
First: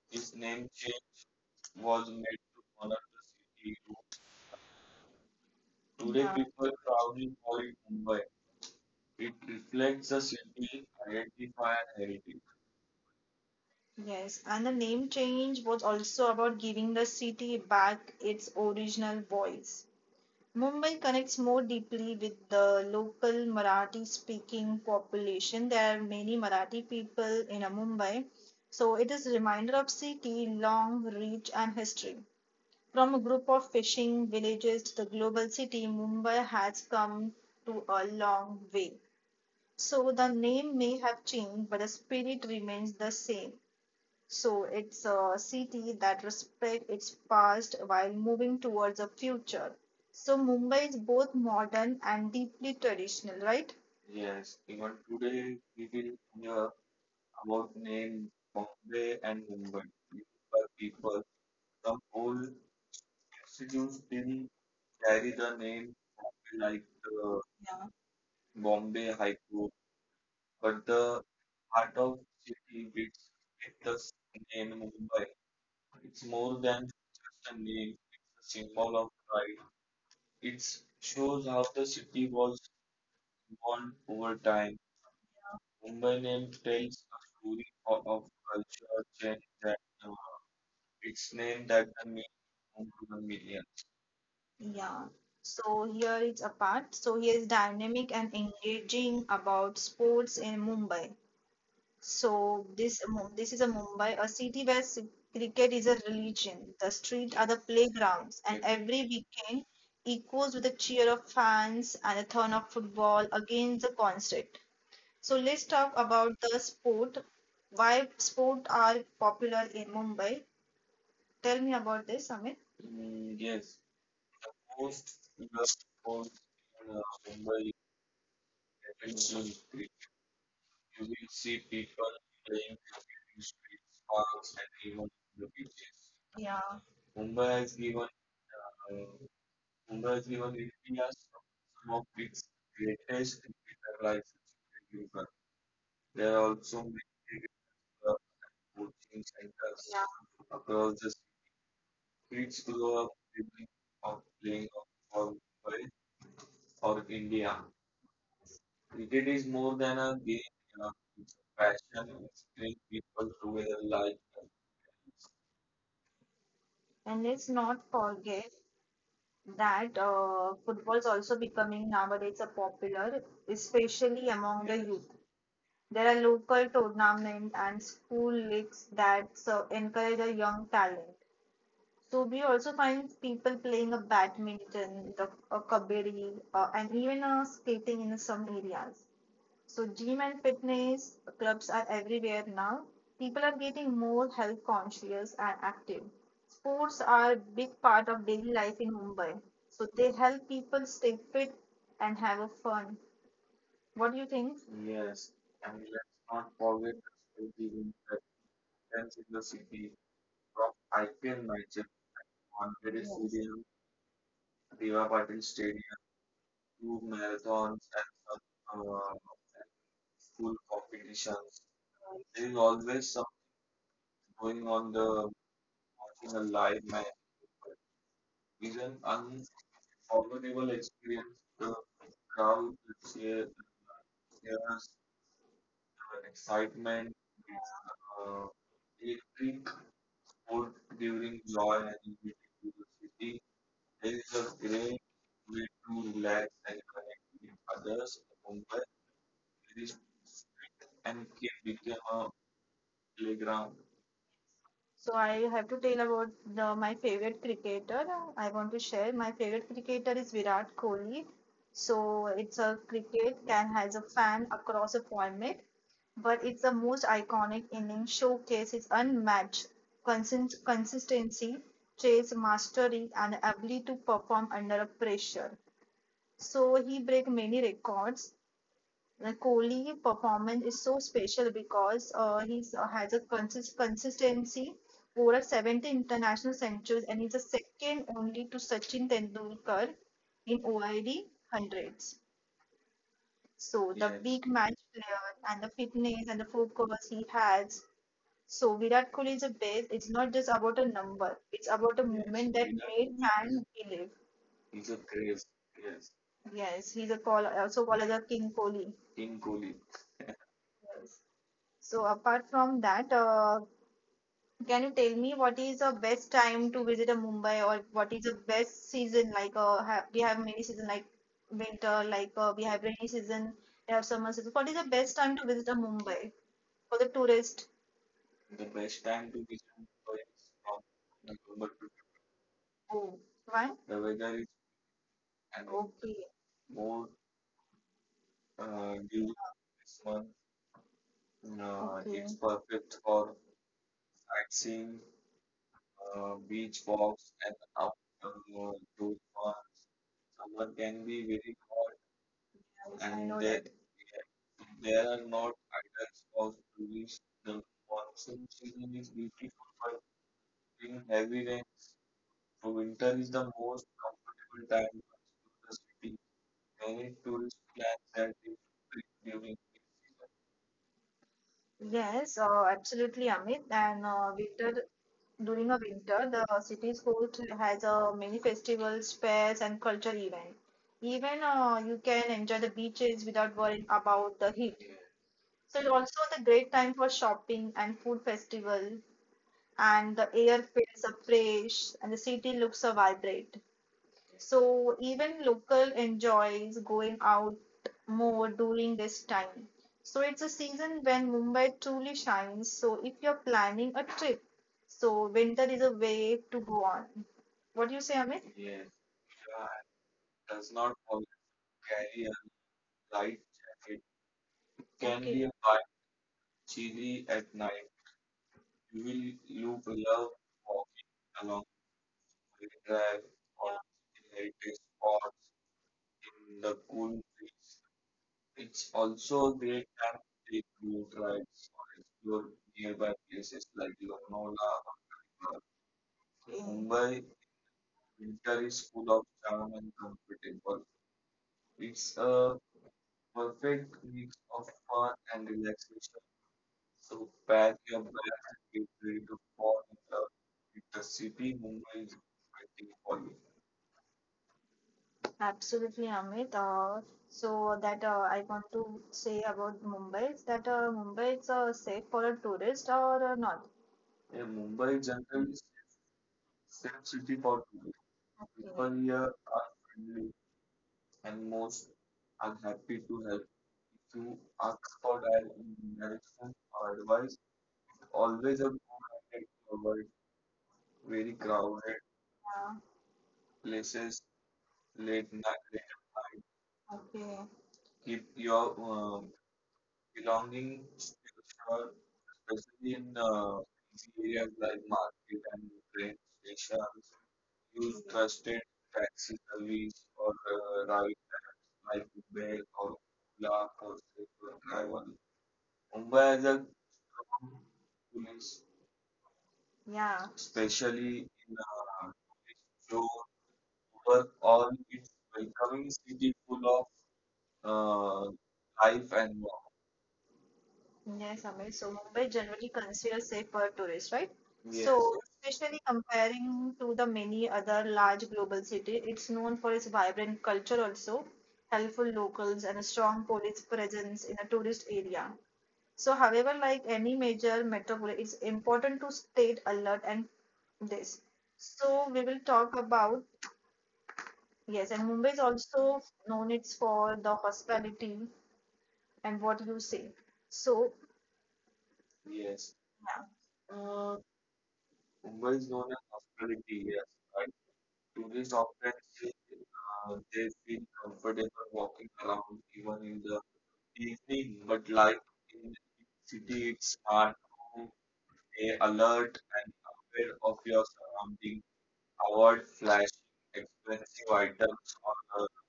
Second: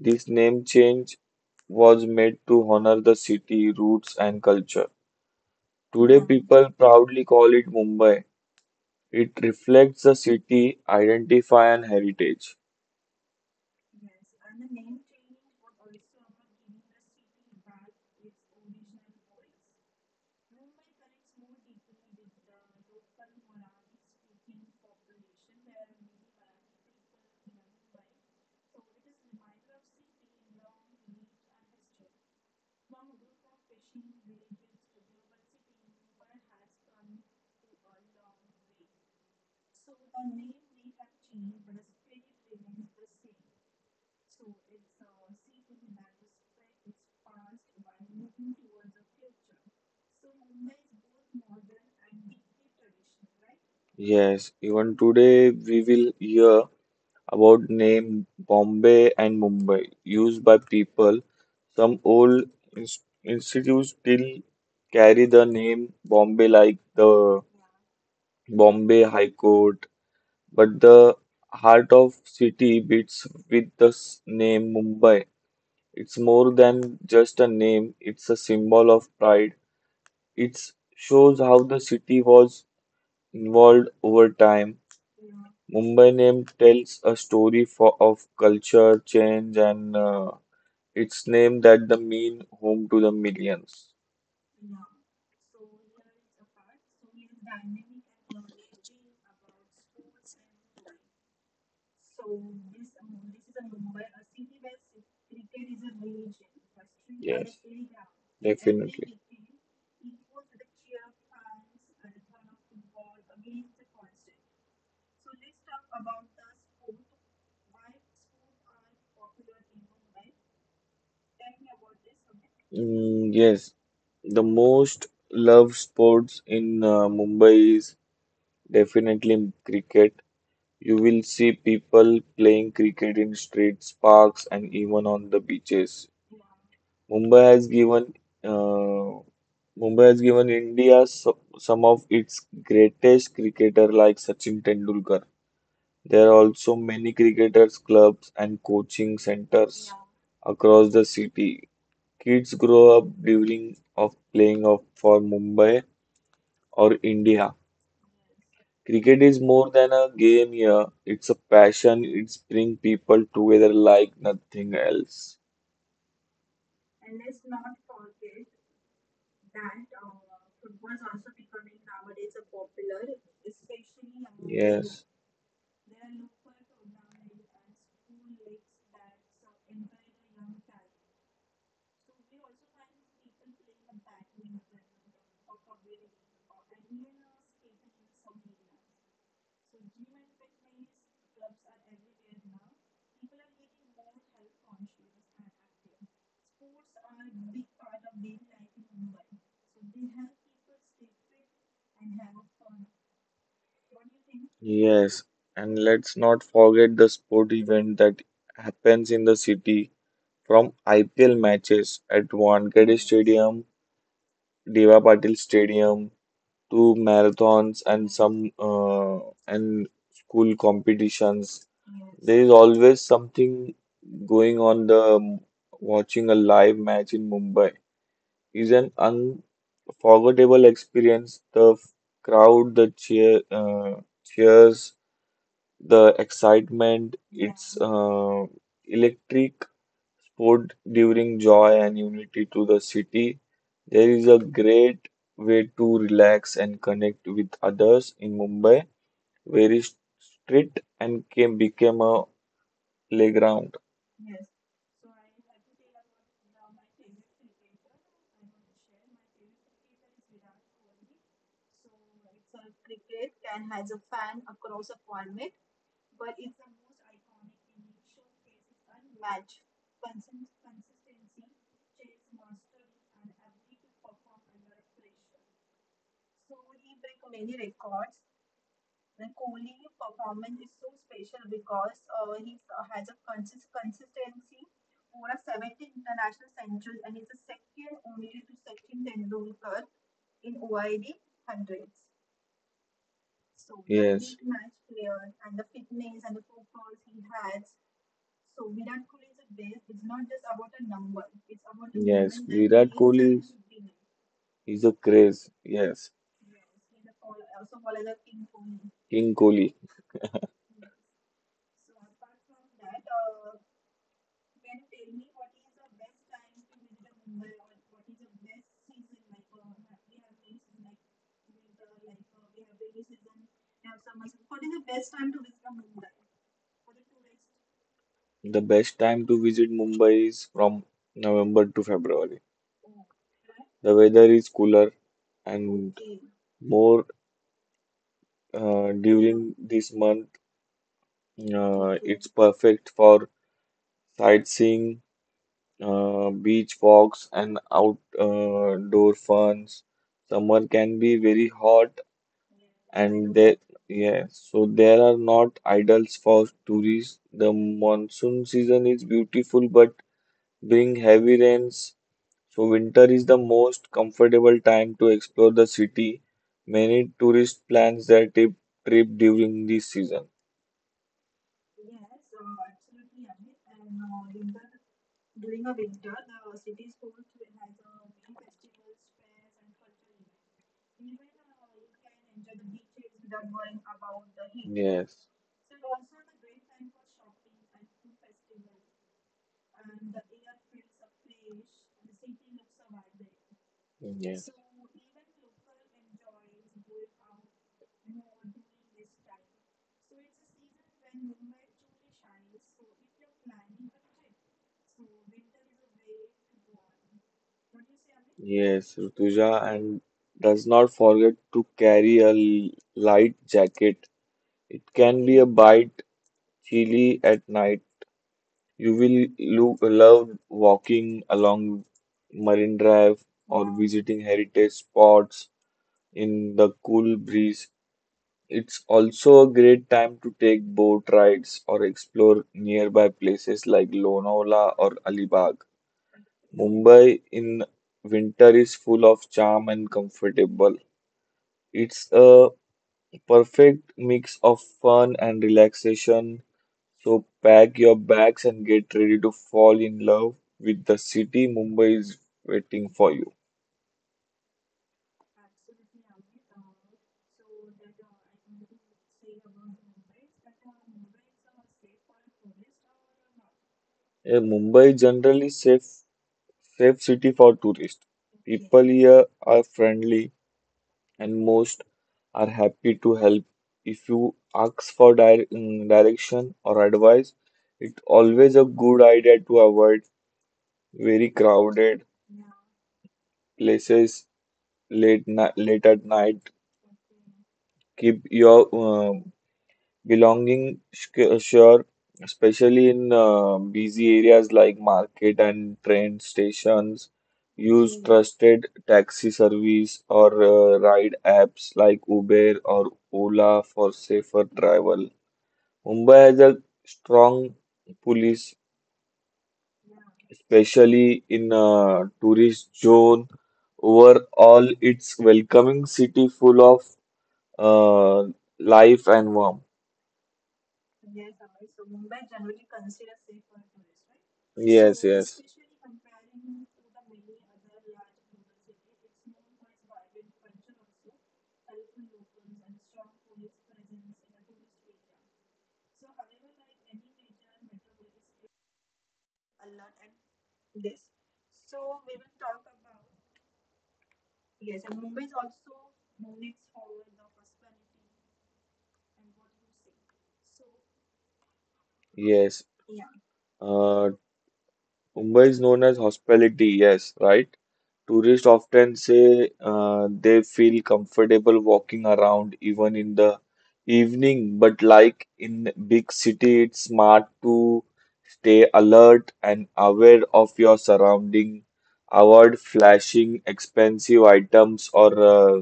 Speaker 2: This
Speaker 1: This
Speaker 2: name
Speaker 1: name
Speaker 2: change was
Speaker 1: was
Speaker 2: made to honor the city roots and culture.
Speaker 1: big.
Speaker 2: Today,
Speaker 1: Yeah,
Speaker 2: people
Speaker 1: people proud
Speaker 2: proudly call it
Speaker 1: Mumbai.
Speaker 2: Mumbai. It reflects
Speaker 1: Reflects
Speaker 2: the city identity
Speaker 1: by
Speaker 2: and
Speaker 1: heritage.
Speaker 2: heritage.
Speaker 1: Yes, and the name change was also about giving the city back its original voice. Mumbai connects more deeply with the local Marathi speaking population. There are many Marathi people in uh, Mumbai. So it is a reminder of city, long reach and history. From a group of fishing villages to the global city, Mumbai has come to a long way. So the name may have changed, but the spirit remains the same. So it's a city that respects its past while moving towards the future. So Mumbai is both modern and deeply traditional, right?
Speaker 2: Yes,
Speaker 1: Yes, even
Speaker 2: even today
Speaker 1: today
Speaker 2: we
Speaker 1: we
Speaker 2: will
Speaker 1: will
Speaker 2: hear
Speaker 1: hear
Speaker 2: about name
Speaker 1: name
Speaker 2: Bombay and
Speaker 1: and
Speaker 2: Mumbai used by people. Some old ins- institutes
Speaker 1: institutes
Speaker 2: still
Speaker 1: still
Speaker 2: carry
Speaker 1: carry
Speaker 2: the
Speaker 1: the
Speaker 2: name
Speaker 1: name,
Speaker 2: Bombay, like the
Speaker 1: yeah,
Speaker 2: Bombay
Speaker 1: Bombay
Speaker 2: High
Speaker 1: High
Speaker 2: Court. But the heart of city beats with the s-
Speaker 1: in
Speaker 2: name Mumbai.
Speaker 1: Mumbai.
Speaker 2: It's
Speaker 1: It's
Speaker 2: more
Speaker 1: more,
Speaker 2: than just a name, it's a symbol of pride. It shows
Speaker 1: shows
Speaker 2: how
Speaker 1: how
Speaker 2: the
Speaker 1: the
Speaker 2: city
Speaker 1: city was
Speaker 2: was involved over
Speaker 1: over time,
Speaker 2: time. Mumbai name tells a story for, of culture, change,
Speaker 1: that
Speaker 2: and uh, its
Speaker 1: its
Speaker 2: name
Speaker 1: name
Speaker 2: that
Speaker 1: that
Speaker 2: the mean home to the
Speaker 1: become media.
Speaker 2: millions.
Speaker 1: Yeah. So here is a part. So here is dynamic and engaging about sports in Mumbai. So this Mu- this is a Mumbai, a city where s- cricket is a religion. The street are
Speaker 2: Yes,
Speaker 1: the playgrounds, and every
Speaker 2: definitely.
Speaker 1: weekend echoes with the cheer of fans and a turn of football against the concert. So let's talk about the sport. Why sport are popular in Mumbai? Tell me about this, Amit.
Speaker 2: Mm,
Speaker 1: Mm,
Speaker 2: yes, the most
Speaker 1: yes.
Speaker 2: loved sports in uh, Mumbai is definitely cricket. You
Speaker 1: You
Speaker 2: will
Speaker 1: will
Speaker 2: see
Speaker 1: see people
Speaker 2: people playing
Speaker 1: playing
Speaker 2: cricket
Speaker 1: cricket
Speaker 2: in
Speaker 1: in
Speaker 2: streets,
Speaker 1: streets,
Speaker 2: parks,
Speaker 1: parks,
Speaker 2: and
Speaker 1: and
Speaker 2: even
Speaker 1: even
Speaker 2: on the
Speaker 1: the beaches.
Speaker 2: beaches.
Speaker 1: Yeah.
Speaker 2: Mumbai
Speaker 1: Mumbai
Speaker 2: has
Speaker 1: has given
Speaker 2: given
Speaker 1: uh,
Speaker 2: uh, Mumbai
Speaker 1: Mumbai
Speaker 2: has
Speaker 1: has
Speaker 2: given
Speaker 1: given
Speaker 2: India
Speaker 1: India
Speaker 2: so-
Speaker 1: some
Speaker 2: some
Speaker 1: some
Speaker 2: of
Speaker 1: of its
Speaker 2: its greatest
Speaker 1: greatest
Speaker 2: cricketer
Speaker 1: cricketer
Speaker 2: like
Speaker 1: licenses
Speaker 2: Sachin
Speaker 1: in
Speaker 2: Tendulkar.
Speaker 1: Europe.
Speaker 2: There are
Speaker 1: There are
Speaker 2: also
Speaker 1: also
Speaker 2: many
Speaker 1: many cricket
Speaker 2: cricketers,
Speaker 1: clubs
Speaker 2: clubs,
Speaker 1: and
Speaker 2: and coaching
Speaker 1: coaching centers,
Speaker 2: centers
Speaker 1: yeah,
Speaker 2: across
Speaker 1: across
Speaker 2: the
Speaker 1: the
Speaker 2: city. Kids
Speaker 1: streets
Speaker 2: grow up dreaming of
Speaker 1: of,
Speaker 2: playing of for
Speaker 1: of,
Speaker 2: Mumbai or
Speaker 1: of
Speaker 2: India.
Speaker 1: India.
Speaker 2: Cricket
Speaker 1: Cricket
Speaker 2: is
Speaker 1: is
Speaker 2: more
Speaker 1: more
Speaker 2: than
Speaker 1: than
Speaker 2: a
Speaker 1: a game.
Speaker 2: game here. It's a passion. It's bring people together like nothing else.
Speaker 1: And let's not forget that uh, football is also becoming nowadays a popular, especially among the
Speaker 2: Yes,
Speaker 1: youth. There are local tournaments and school leagues that so encourage a young talent. So we also find people playing a badminton, the, a kabaddi, uh, and even uh, skating in some areas. So, gym and fitness clubs are everywhere now. People are getting more health conscious and active. Sports are a big part of daily life in Mumbai. So, they help people stay fit and have a fun. What do you think?
Speaker 2: young. Yes. And
Speaker 1: And
Speaker 2: let's
Speaker 1: let's
Speaker 2: not
Speaker 1: not
Speaker 2: forget
Speaker 1: forget
Speaker 2: the
Speaker 1: the
Speaker 2: sport
Speaker 1: sporting
Speaker 2: event
Speaker 1: events
Speaker 2: that
Speaker 1: that
Speaker 2: happens
Speaker 1: happens
Speaker 2: in
Speaker 1: in
Speaker 2: the
Speaker 1: the
Speaker 2: city,
Speaker 1: city,
Speaker 2: from
Speaker 1: from
Speaker 2: I P L matches at Wankhede Stadium, Deva
Speaker 1: club,
Speaker 2: Patil
Speaker 1: I stadium,
Speaker 2: Stadium to marathons
Speaker 1: marathons,
Speaker 2: and some
Speaker 1: uh,
Speaker 2: uh, and school
Speaker 1: competitions,
Speaker 2: competitions. There is always something going
Speaker 1: going
Speaker 2: on
Speaker 1: on the,
Speaker 2: the watching a
Speaker 1: the
Speaker 2: live
Speaker 1: live man,
Speaker 2: match in Mumbai is
Speaker 1: and
Speaker 2: an
Speaker 1: unforgettable
Speaker 2: forgettable experience. The f-
Speaker 1: crowds,
Speaker 2: crowd, the
Speaker 1: yeah,
Speaker 2: cheer, uh,
Speaker 1: the
Speaker 2: cheers, the
Speaker 1: excitement.
Speaker 2: excitement. It's uh,
Speaker 1: Uh,
Speaker 2: electric
Speaker 1: drink
Speaker 2: sport during
Speaker 1: gives joy
Speaker 2: joy
Speaker 1: and
Speaker 2: and unity to the city.
Speaker 1: city.
Speaker 2: There is a
Speaker 1: Great
Speaker 2: great way to
Speaker 1: to relax
Speaker 2: relax and connect with others in Mumbai, where is street
Speaker 1: and
Speaker 2: and came became a
Speaker 1: uh,
Speaker 2: playground.
Speaker 1: playground. So I have to tell about the, my favorite cricketer. I want to share my favorite cricketer is Virat Kohli. So it's a cricket can has a fan across a format, but it's the most iconic inning showcase its unmatched consist- consistency, chase mastery, and ability to perform under pressure. So he break many records. Like Kohli performance is so special because uh, he has a consist- consistency over seventy international centuries and he's the second only to Sachin Tendulkar in O I D hundreds. So the, yes,
Speaker 2: Yes.
Speaker 1: big match player and the fitness and the focus he has. So Virat Kohli is a best. It's not just about a number. It's about a, yes,
Speaker 2: Yes,
Speaker 1: moment that he's
Speaker 2: Virat
Speaker 1: we
Speaker 2: Kohli is
Speaker 1: can believe.
Speaker 2: is
Speaker 1: He's
Speaker 2: a
Speaker 1: a,
Speaker 2: craze. Yes,
Speaker 1: yes, he's a call also called as a King Kohli.
Speaker 2: King
Speaker 1: King.
Speaker 2: Kohli.
Speaker 1: Yes. So apart from that, uh, can you tell me what is the best time to visit a Mumbai or what is the best season? Like uh, have, we have many season like winter, like uh, we have rainy season, we have summer season. What is the best time to visit a Mumbai for the tourist?
Speaker 2: The best
Speaker 1: Which
Speaker 2: time
Speaker 1: time
Speaker 2: to
Speaker 1: to,
Speaker 2: visit Mumbai is from November to February.
Speaker 1: oh, why?
Speaker 2: The
Speaker 1: Travel
Speaker 2: weather is cooler
Speaker 1: and,
Speaker 2: and
Speaker 1: okay,
Speaker 2: more
Speaker 1: more
Speaker 2: uh,
Speaker 1: uh, during
Speaker 2: during this
Speaker 1: this month.
Speaker 2: month. Uh,
Speaker 1: Uh,
Speaker 2: Okay.
Speaker 1: okay,
Speaker 2: It's
Speaker 1: it's
Speaker 2: perfect
Speaker 1: perfect
Speaker 2: for
Speaker 1: for sites,
Speaker 2: sightseeing, uh,
Speaker 1: uh,
Speaker 2: beach
Speaker 1: beach
Speaker 2: walks and
Speaker 1: and outdoor
Speaker 2: outdoor funs. Summer can
Speaker 1: can
Speaker 2: be
Speaker 1: be.
Speaker 2: very hot,
Speaker 1: Yes,
Speaker 2: and
Speaker 1: and
Speaker 2: there,
Speaker 1: there
Speaker 2: yeah, so
Speaker 1: there
Speaker 2: there
Speaker 1: are
Speaker 2: are
Speaker 1: not
Speaker 2: not idols for
Speaker 1: of.
Speaker 2: tourists. The monsoon season is beautiful but bring heavy rains. So winter
Speaker 1: Winter
Speaker 2: is
Speaker 1: is
Speaker 2: the
Speaker 1: the most
Speaker 2: most comfortable
Speaker 1: comfortable
Speaker 2: time
Speaker 1: time.
Speaker 2: to explore the city. Many tourists plans their trip, trip during this season.
Speaker 1: Yes, uh, absolutely, Amit. And uh, winter during a winter, the city's court has uh, many festivals, fairs, and cultural events. Even uh, you can enjoy the beaches without worrying about the heat.
Speaker 2: Yes,
Speaker 1: So it's also the great time for shopping and food festival. And the air feels uh, fresh, and the city looks uh, vibrant.
Speaker 2: yes,
Speaker 1: So even local enjoys going out more during this time. So it's a season when Mumbai truly shines. So if you're planning a trip, so winter is a way to go on. What do you say, Amit? Yeah,
Speaker 2: yes, Rutuja, and does
Speaker 1: does
Speaker 2: not
Speaker 1: not
Speaker 2: forget to carry
Speaker 1: carry.
Speaker 2: a l- light jacket. It can
Speaker 1: Can, okay,
Speaker 2: be
Speaker 1: be
Speaker 2: a
Speaker 1: a bite
Speaker 2: bit chilly
Speaker 1: cheese
Speaker 2: at
Speaker 1: at
Speaker 2: night.
Speaker 1: night
Speaker 2: You will look, love walking along Marine Drive
Speaker 1: drive
Speaker 2: or
Speaker 1: or, yeah,
Speaker 2: visiting heritage
Speaker 1: or
Speaker 2: spots in the cool
Speaker 1: cool
Speaker 2: breeze. It's
Speaker 1: beach
Speaker 2: also
Speaker 1: also.
Speaker 2: a great time to take boat rides or explore nearby places like
Speaker 1: Uh,
Speaker 2: Lonavala or Alibag. Mumbai
Speaker 1: Mumbai
Speaker 2: in winter is full of charm and comfortable. It's
Speaker 1: is
Speaker 2: a
Speaker 1: a
Speaker 2: perfect mix of
Speaker 1: fun
Speaker 2: fun and
Speaker 1: and relaxing.
Speaker 2: relaxation. So
Speaker 1: Pack
Speaker 2: pack your
Speaker 1: your bags
Speaker 2: bags and
Speaker 1: and get
Speaker 2: get
Speaker 1: ready
Speaker 2: ready to
Speaker 1: to fall
Speaker 2: fall
Speaker 1: in
Speaker 2: in
Speaker 1: love.
Speaker 2: love with the city. Mumbai is waiting for you.
Speaker 1: Absolutely, Amit. Uh, so that uh, I want to say about Mumbai is that uh, Mumbai is uh, safe for a tourist or uh, not.
Speaker 2: Yeah,
Speaker 1: Yeah,
Speaker 2: Mumbai is
Speaker 1: Mumbai
Speaker 2: generally
Speaker 1: generally is
Speaker 2: safe
Speaker 1: safe
Speaker 2: safe city for tourists. People
Speaker 1: for
Speaker 2: here
Speaker 1: years
Speaker 2: are friendly and
Speaker 1: and
Speaker 2: most
Speaker 1: most
Speaker 2: are
Speaker 1: are
Speaker 2: happy to help. If you
Speaker 1: are
Speaker 2: ask for di-
Speaker 1: crowded
Speaker 2: mm, direction or
Speaker 1: or
Speaker 2: advice, it's
Speaker 1: all
Speaker 2: always a good idea to avoid very
Speaker 1: very crowded,
Speaker 2: crowded
Speaker 1: yeah, place
Speaker 2: places late
Speaker 1: late
Speaker 2: ni-
Speaker 1: night.
Speaker 2: late at night.
Speaker 1: Okay. Keep
Speaker 2: Keep your
Speaker 1: your,
Speaker 2: uh,
Speaker 1: um, belonging
Speaker 2: belonging, sc- sure, especially in
Speaker 1: in uh,
Speaker 2: uh, busy areas like
Speaker 1: mark.
Speaker 2: market and train stations. Use
Speaker 1: Trust
Speaker 2: trusted taxi service
Speaker 1: or
Speaker 2: or uh,
Speaker 1: right.
Speaker 2: ride apps like Uber or Ola for safer travel. Mumbai
Speaker 1: Mumbai
Speaker 2: has
Speaker 1: has
Speaker 2: a
Speaker 1: a,
Speaker 2: strong police,
Speaker 1: yeah, special
Speaker 2: especially in uh, tourist zone.
Speaker 1: all
Speaker 2: Overall, it's welcoming city full of
Speaker 1: uh,
Speaker 2: uh, life
Speaker 1: life
Speaker 2: and
Speaker 1: and more.
Speaker 2: warmth.
Speaker 1: Yes, Amit. So Mumbai generally considered safe for tourists, right? Yes.
Speaker 2: Yes,
Speaker 1: So,
Speaker 2: yes.
Speaker 1: especially comparing to the many other large global cities, it's known for its vibrant culture also, helpful locals, and a strong police presence in a tourist area. So, however, like any major metropolis, it's important to stay alert and this. So, we will talk about, yes, and Mumbai is also known it's for the hospitality and what you say. So,
Speaker 2: Yes.
Speaker 1: yes. Yeah.
Speaker 2: Uh,
Speaker 1: Uh,
Speaker 2: Mumbai
Speaker 1: Mumbai
Speaker 2: is
Speaker 1: is not
Speaker 2: known as hospitality, yes, right?
Speaker 1: to
Speaker 2: Tourists often say uh, they feel comfortable walking around even
Speaker 1: funny.
Speaker 2: in
Speaker 1: The
Speaker 2: the evening, but
Speaker 1: different lights
Speaker 2: like in big city, it's
Speaker 1: are
Speaker 2: smart to stay
Speaker 1: colors
Speaker 2: alert and aware
Speaker 1: of
Speaker 2: of
Speaker 1: your
Speaker 2: your surrounding. Avoid
Speaker 1: award flash
Speaker 2: flashing expensive items or uh,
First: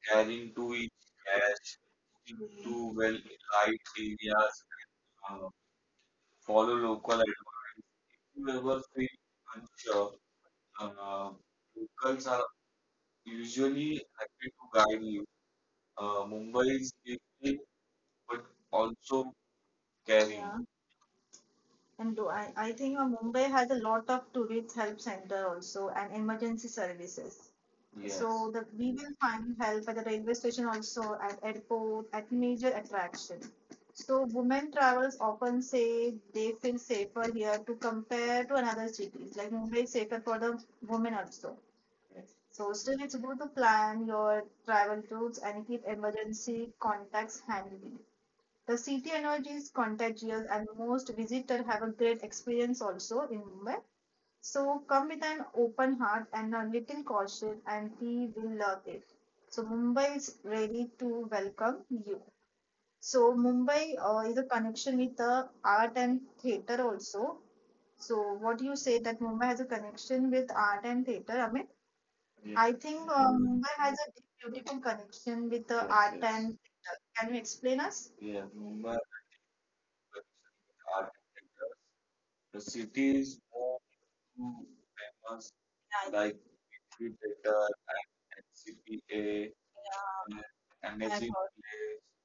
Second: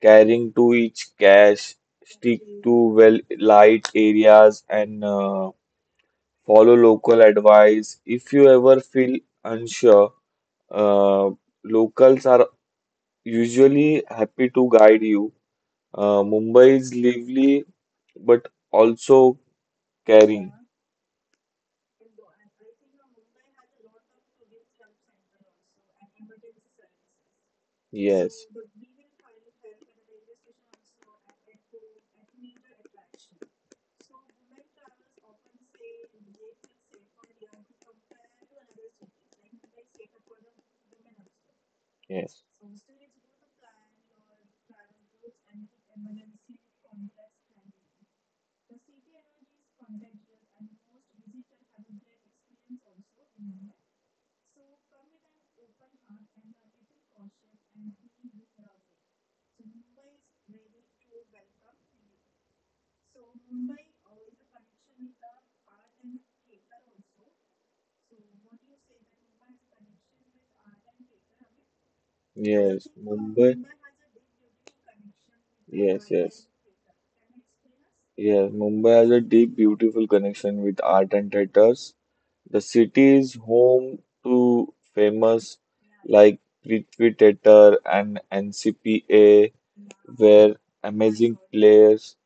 Speaker 2: carrying
Speaker 1: carrying to
Speaker 2: too
Speaker 1: each
Speaker 2: much
Speaker 1: dash
Speaker 2: cash. Stick to
Speaker 1: into well
Speaker 2: well
Speaker 1: light
Speaker 2: light
Speaker 1: areas.
Speaker 2: areas and uh,
Speaker 1: Uh,
Speaker 2: follow
Speaker 1: Follow
Speaker 2: local
Speaker 1: local advice
Speaker 2: advice. If you ever feel unsure, uh, locals are
Speaker 1: are
Speaker 2: usually
Speaker 1: usually
Speaker 2: happy to guide
Speaker 1: guide
Speaker 2: you.
Speaker 1: you.
Speaker 2: Uh,
Speaker 1: Uh,
Speaker 2: Mumbai is
Speaker 1: Mumbai's
Speaker 2: lively but
Speaker 1: but
Speaker 2: also
Speaker 1: also carrying.
Speaker 2: caring.
Speaker 1: Yeah. And do I, I think uh, Mumbai has a lot of tourist help center also and emergency services. Yes.
Speaker 2: Yes.
Speaker 1: So that we will find help at the railway station also at airport at major attraction. So women travelers often say they feel safer here to compare to another cities. Like Mumbai is safer for the women also.
Speaker 2: Yes,
Speaker 1: So still it's good to plan your travel routes and keep emergency contacts handy. The city energy is contagious and most visitors have a great experience also in Mumbai. So come with an open heart and a little caution and we will love it. So Mumbai is ready to welcome you. So Mumbai uh, is a connection with the art and theatre also. So what you say that Mumbai has a connection with art and theatre, Amit? Yes, I
Speaker 2: yes,
Speaker 1: think uh,
Speaker 2: Mumbai.
Speaker 1: Mumbai has a beautiful connection with the yes,
Speaker 2: Yes,
Speaker 1: art yes,
Speaker 2: yes,
Speaker 1: and theatre. Can you explain us?
Speaker 2: yes.
Speaker 1: Yeah,
Speaker 2: Mumbai
Speaker 1: Mumbai
Speaker 2: has a deep, beautiful connection with art and
Speaker 1: architectures.
Speaker 2: theaters. The
Speaker 1: The
Speaker 2: city
Speaker 1: cities
Speaker 2: is
Speaker 1: more
Speaker 2: home
Speaker 1: to
Speaker 2: to
Speaker 1: famous
Speaker 2: famous
Speaker 1: like
Speaker 2: like Prithvi
Speaker 1: architecture
Speaker 2: Theatre and N C P A, where
Speaker 1: and amazing
Speaker 2: amazing plays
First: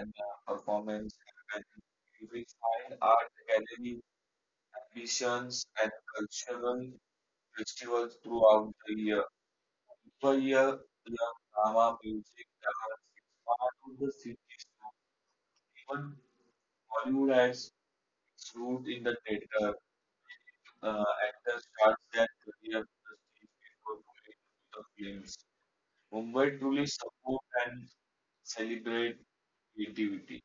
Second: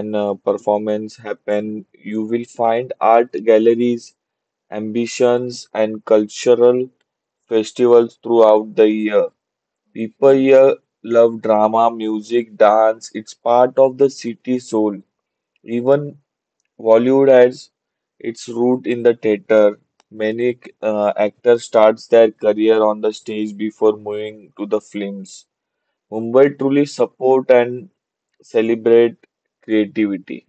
Speaker 1: and
Speaker 2: uh, performance happen. You will find
Speaker 1: fine art
Speaker 2: art galleries,
Speaker 1: and
Speaker 2: ambitions, and
Speaker 1: sculptures
Speaker 2: cultural festivals
Speaker 1: throughout
Speaker 2: throughout the
Speaker 1: the year.
Speaker 2: year. People
Speaker 1: The
Speaker 2: here
Speaker 1: year the
Speaker 2: love drama,
Speaker 1: drama
Speaker 2: music, dance. It's part of the city soul. Even Bollywood
Speaker 1: Bollywood
Speaker 2: has
Speaker 1: has
Speaker 2: its
Speaker 1: fruit
Speaker 2: root in the theater. Many
Speaker 1: uh,
Speaker 2: uh,
Speaker 1: and
Speaker 2: actors start
Speaker 1: starts.
Speaker 2: their career on the stage before moving to the films. Mumbai
Speaker 1: Mumbai
Speaker 2: truly
Speaker 1: truly support
Speaker 2: support
Speaker 1: and
Speaker 2: and celebrate
Speaker 1: celebrate
Speaker 2: creativity.
Speaker 1: creativity.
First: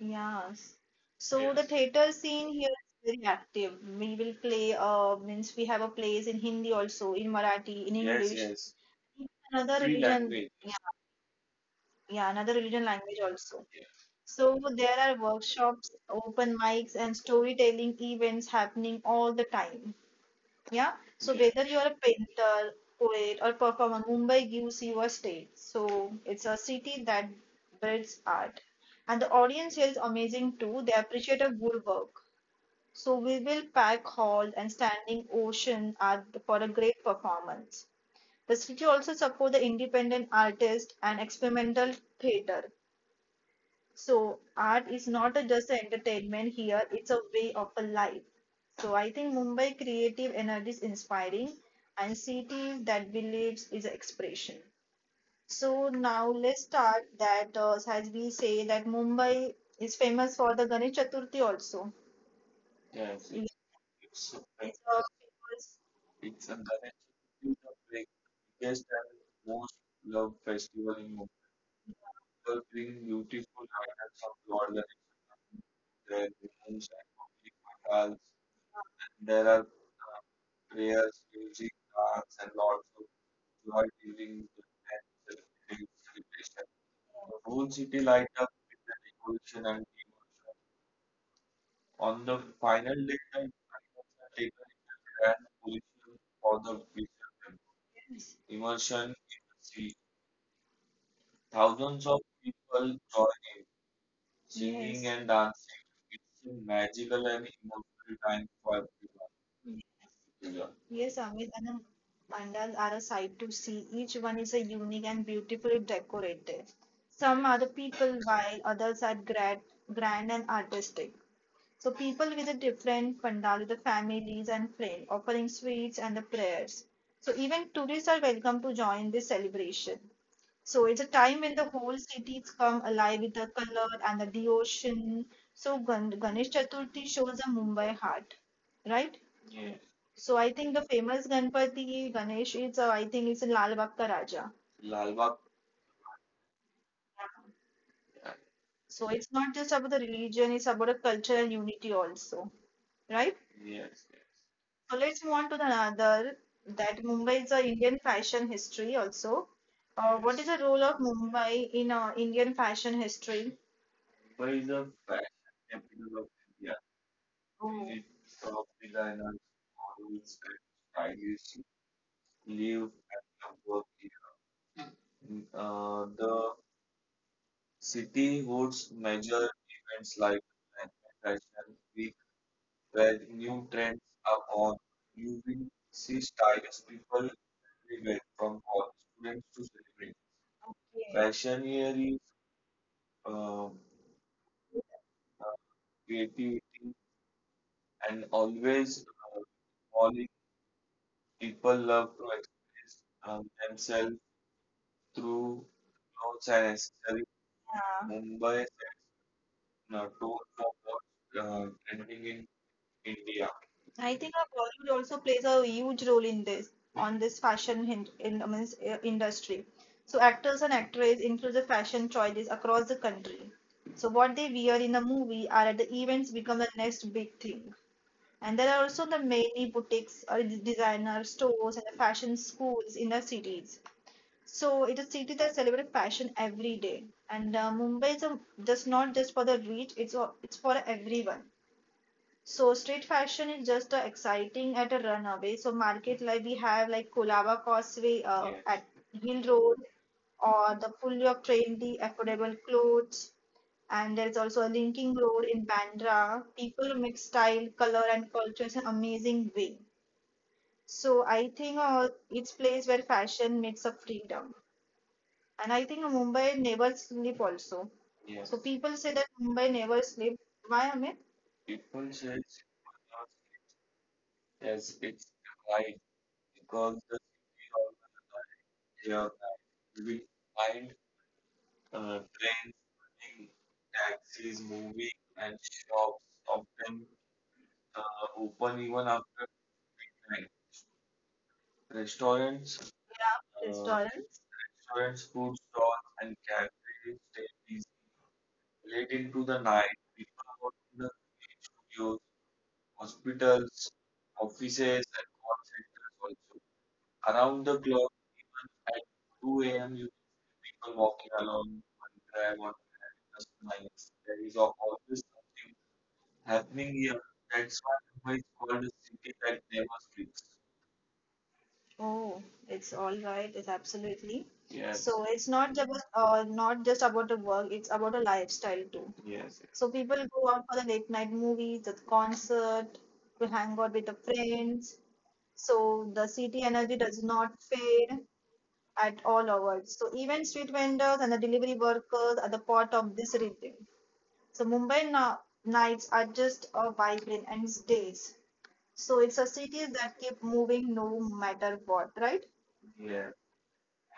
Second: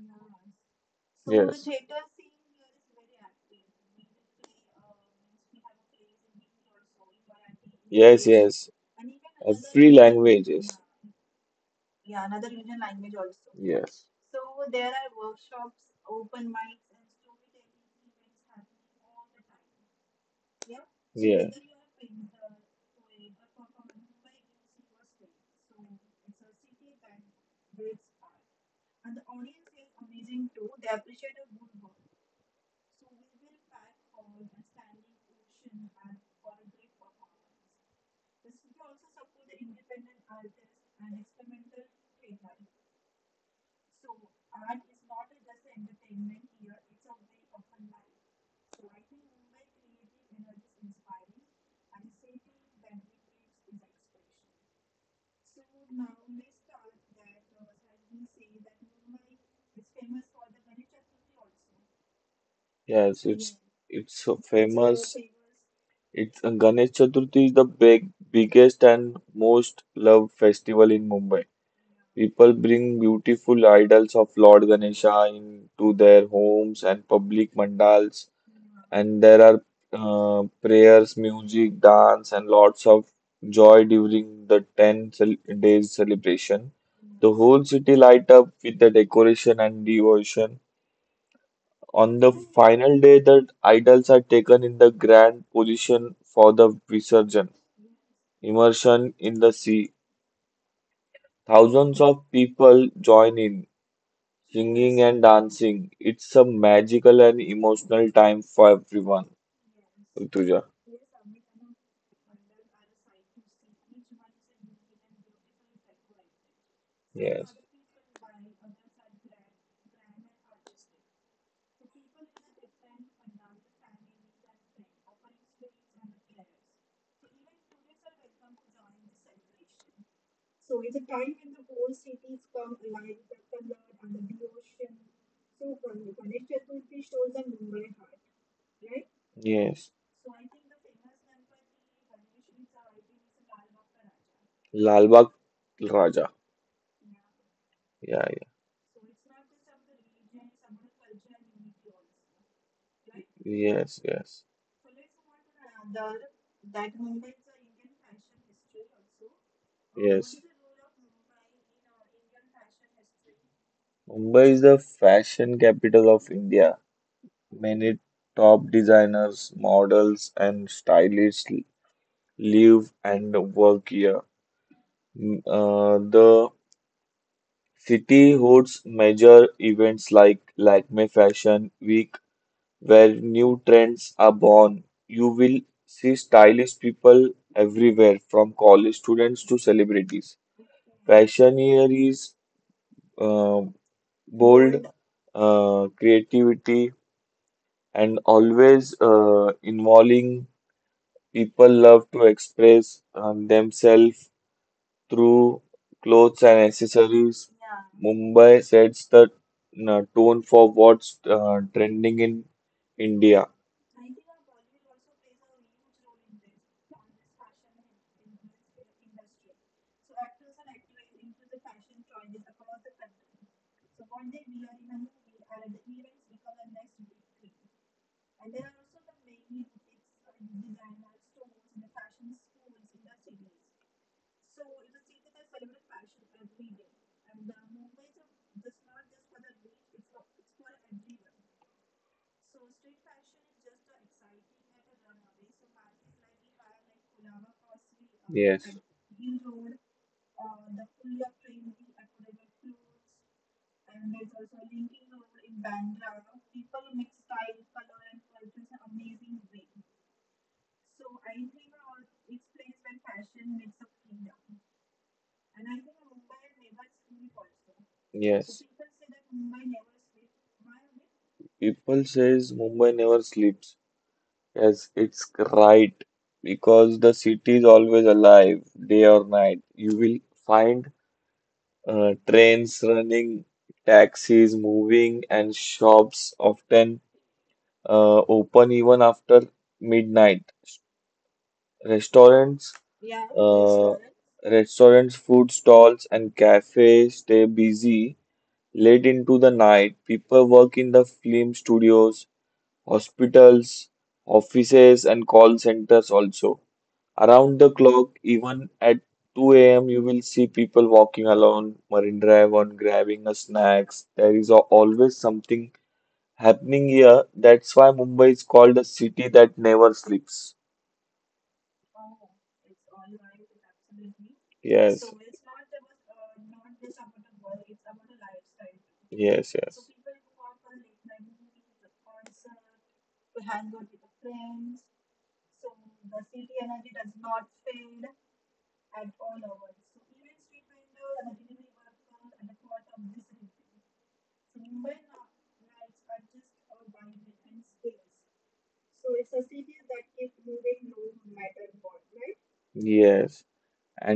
Speaker 1: Yes.
Speaker 2: So the
Speaker 1: So the
Speaker 2: yes,
Speaker 1: yes,
Speaker 2: theatre
Speaker 1: theater
Speaker 2: scene
Speaker 1: scene
Speaker 2: here
Speaker 1: here
Speaker 2: is
Speaker 1: is
Speaker 2: very
Speaker 1: very
Speaker 2: active.
Speaker 1: active.
Speaker 2: We
Speaker 1: We
Speaker 2: will
Speaker 1: will
Speaker 2: play,
Speaker 1: play,
Speaker 2: uh,
Speaker 1: uh,
Speaker 2: we
Speaker 1: means we
Speaker 2: have
Speaker 1: have
Speaker 2: a
Speaker 1: a
Speaker 2: play in
Speaker 1: plays in
Speaker 2: Hindi
Speaker 1: Hindi
Speaker 2: also,
Speaker 1: also,
Speaker 2: in
Speaker 1: in
Speaker 2: Marathi,
Speaker 1: Marathi, in
Speaker 2: in
Speaker 1: yes,
Speaker 2: yes, English,
Speaker 1: English, yes,
Speaker 2: yes, and even
Speaker 1: another three
Speaker 2: another
Speaker 1: religion,
Speaker 2: every
Speaker 1: language,
Speaker 2: region,
Speaker 1: yeah, yeah, another religion
Speaker 2: language
Speaker 1: language
Speaker 2: is.
Speaker 1: also.
Speaker 2: Yes.
Speaker 1: So there are workshops, open mics, and storytelling events happening all the time. Yeah.
Speaker 2: Yes.
Speaker 1: So
Speaker 2: Yeah.
Speaker 1: yes,
Speaker 2: Whether you
Speaker 1: whether you are
Speaker 2: are
Speaker 1: a
Speaker 2: painter,
Speaker 1: painter, poet, or performer, Mumbai gives you a stage. So it's a city that breeds art. And the audience here is amazing too. They appreciate a good work. So we will pack hall and standing ocean are the- for a great performance. The city also support the independent artist and experimental theater. So art is not a just a entertainment here; it's a way of a life. So I think Mumbai creative energy is inspiring, and city that believes is expression. So now let's start that uh, as we say that Mumbai is famous for the Ganesh Chaturthi also.
Speaker 2: yes,
Speaker 1: Yes, yeah,
Speaker 2: it's it's
Speaker 1: it's
Speaker 2: so
Speaker 1: like it's uh, so
Speaker 2: famous.
Speaker 1: people's
Speaker 2: It's
Speaker 1: it's
Speaker 2: uh,
Speaker 1: a
Speaker 2: Ganesh
Speaker 1: connection
Speaker 2: Chaturthi
Speaker 1: to
Speaker 2: is the
Speaker 1: the
Speaker 2: big,
Speaker 1: big- biggest
Speaker 2: biggest and
Speaker 1: and most
Speaker 2: most
Speaker 1: loved
Speaker 2: loved festival in
Speaker 1: festival
Speaker 2: Mumbai. People bring
Speaker 1: in
Speaker 2: beautiful idols of Lord Ganesha into their homes and public
Speaker 1: Utah.
Speaker 2: mandals, and
Speaker 1: There
Speaker 2: there are
Speaker 1: are
Speaker 2: uh,
Speaker 1: prayers
Speaker 2: prayers, music, dance,
Speaker 1: and
Speaker 2: and
Speaker 1: lots
Speaker 2: lots of joy during the ten cel days celebration. The whole
Speaker 1: of city
Speaker 2: city light
Speaker 1: lights
Speaker 2: up with the decoration and devotion.
Speaker 1: on
Speaker 2: On the
Speaker 1: the final
Speaker 2: final
Speaker 1: day
Speaker 2: day, the idols are taken in the
Speaker 1: and
Speaker 2: grand position for
Speaker 1: for
Speaker 2: the visurgence,
Speaker 1: the immerse
Speaker 2: immersion in the sea.
Speaker 1: thousands
Speaker 2: Thousands
Speaker 1: of
Speaker 2: of people
Speaker 1: people
Speaker 2: join
Speaker 1: joining,
Speaker 2: in,
Speaker 1: singing
Speaker 2: singing
Speaker 1: yes,
Speaker 2: and
Speaker 1: and dancing.
Speaker 2: dancing. It's
Speaker 1: It's
Speaker 2: a
Speaker 1: a
Speaker 2: magical
Speaker 1: magical
Speaker 2: and
Speaker 1: and
Speaker 2: emotional
Speaker 1: emotional
Speaker 2: time
Speaker 1: time
Speaker 2: for
Speaker 1: for
Speaker 2: everyone.
Speaker 1: people.
Speaker 2: Rituja.
Speaker 1: Yes, Amit, and the mandalas are a sight to see. Each one is a unique and beautifully decorated. Some
Speaker 2: Yes.
Speaker 1: are the people, while others are grand, grand and artistic. So people visit different pandal with the families and friends, offering sweets and the prayers. So even tourists are welcome to join this celebration. So it's a time when the whole cities come alive with the color and the devotion. So Gan- Ganesh Chaturthi shows the Mumbai heart, right? Yes.
Speaker 2: Yes.
Speaker 1: So I think the famous Ganpati Ganesh is, uh, I think it's in Lal Bagh Ka Raja.
Speaker 2: Lal Raja. Yeah, yeah.
Speaker 1: So it's not just about the religion, it's about a cultural unity also, right?
Speaker 2: Yes, yes.
Speaker 1: So let's move on to the another that Mumbai is a Indian fashion history also. Uh,
Speaker 2: Yes.
Speaker 1: what is the role of Mumbai in uh, Indian fashion history?
Speaker 2: Mumbai is
Speaker 1: Mumbai is
Speaker 2: the
Speaker 1: a
Speaker 2: fashion capital of India. Many
Speaker 1: oh,
Speaker 2: top
Speaker 1: dynamic
Speaker 2: designers, models, and stylists live
Speaker 1: live
Speaker 2: and work here. Mm,
Speaker 1: in,
Speaker 2: uh,
Speaker 1: uh,
Speaker 2: the
Speaker 1: the
Speaker 2: city
Speaker 1: city
Speaker 2: hosts
Speaker 1: holds
Speaker 2: major
Speaker 1: measures
Speaker 2: events like
Speaker 1: like
Speaker 2: Lakme Fashion Week, where
Speaker 1: red
Speaker 2: new trends are
Speaker 1: upon
Speaker 2: born. You will see
Speaker 1: sea style.
Speaker 2: stylish people everywhere, from college students to celebrities.
Speaker 1: Okay.
Speaker 2: Fashion
Speaker 1: Fashion
Speaker 2: here
Speaker 1: here is
Speaker 2: is uh,
Speaker 1: uh,
Speaker 2: bold, uh,
Speaker 1: creative
Speaker 2: creativity and
Speaker 1: and
Speaker 2: always
Speaker 1: always
Speaker 2: uh,
Speaker 1: calling
Speaker 2: involving people
Speaker 1: people
Speaker 2: love
Speaker 1: uh,
Speaker 2: to express um,
Speaker 1: um,
Speaker 2: themselves through clothes and
Speaker 1: science.
Speaker 2: accessories.
Speaker 1: Yeah.
Speaker 2: Mumbai
Speaker 1: Mumbai
Speaker 2: sets the uh,
Speaker 1: not
Speaker 2: tone for what's uh,
Speaker 1: uh,
Speaker 2: trending
Speaker 1: trending
Speaker 2: in
Speaker 1: in
Speaker 2: India.
Speaker 1: India. I think our Bollywood also plays a huge role in this on this fashion hin- in, I mean, uh, industry. So actors and actresses influence the fashion choices across the country. So what they wear in a movie are at the events become the next big thing. And there are also the many boutiques or d- designer stores and the fashion schools in the cities. So it's a city that celebrates fashion every day. And uh, Mumbai is a, just not just for the rich; it's a- it's for everyone. So street fashion is just uh, exciting at a runaway. So market like we have like Kolaba Causeway uh, yes, at Hill Road or the full of trendy affordable clothes. And there's also a linking road in Bandra. People mix style, color, and culture in an amazing way. So I think uh, it's place where fashion makes a freedom. And I think Mumbai never sleep also.
Speaker 2: So
Speaker 1: So
Speaker 2: yes.
Speaker 1: yes, people say that Mumbai never sleep. Why, Amit?
Speaker 2: Amit? People
Speaker 1: Full
Speaker 2: says
Speaker 1: shift
Speaker 2: Mumbai never sleeps. Yes,
Speaker 1: as
Speaker 2: it's right because the city is always alive, day or night. You will find
Speaker 1: mind,
Speaker 2: uh,
Speaker 1: brain,
Speaker 2: trains running, taxis moving, and
Speaker 1: and shops,
Speaker 2: shops often uh, open even
Speaker 1: even up
Speaker 2: after midnight. Restaurants,
Speaker 1: restaurants, uh,
Speaker 2: uh,
Speaker 1: restaurants?
Speaker 2: restaurants, food
Speaker 1: Stalls,
Speaker 2: stalls, and
Speaker 1: and
Speaker 2: cafes stay busy late
Speaker 1: carried
Speaker 2: into
Speaker 1: into
Speaker 2: the
Speaker 1: the
Speaker 2: night.
Speaker 1: night,
Speaker 2: People work in the film studios, hospitals,
Speaker 1: hospitals,
Speaker 2: offices, and call centers also. Around
Speaker 1: around
Speaker 2: the
Speaker 1: the clock,
Speaker 2: clock, even at
Speaker 1: even
Speaker 2: two a m, you will see people walking along
Speaker 1: along
Speaker 2: Marine Drive on grabbing a snacks. There is a- always something happening
Speaker 1: opening years.
Speaker 2: here. That's why Mumbai is called a city that never sleeps.
Speaker 1: Oh, it's all right. It's absolutely.
Speaker 2: Yes,
Speaker 1: Yes, so it's not just uh, not just about the work. It's about a lifestyle too. Ye-
Speaker 2: yes, yes.
Speaker 1: So people go out for the late night movies, the concert, to hang out with the friends. So the city energy does not fade at all hours. So even street vendors and the delivery workers are the part of this rhythm. So Mumbai now, nights are just a vibrant and it's days. So it's a city that keep moving no matter what, right? Yeah,
Speaker 2: Yes.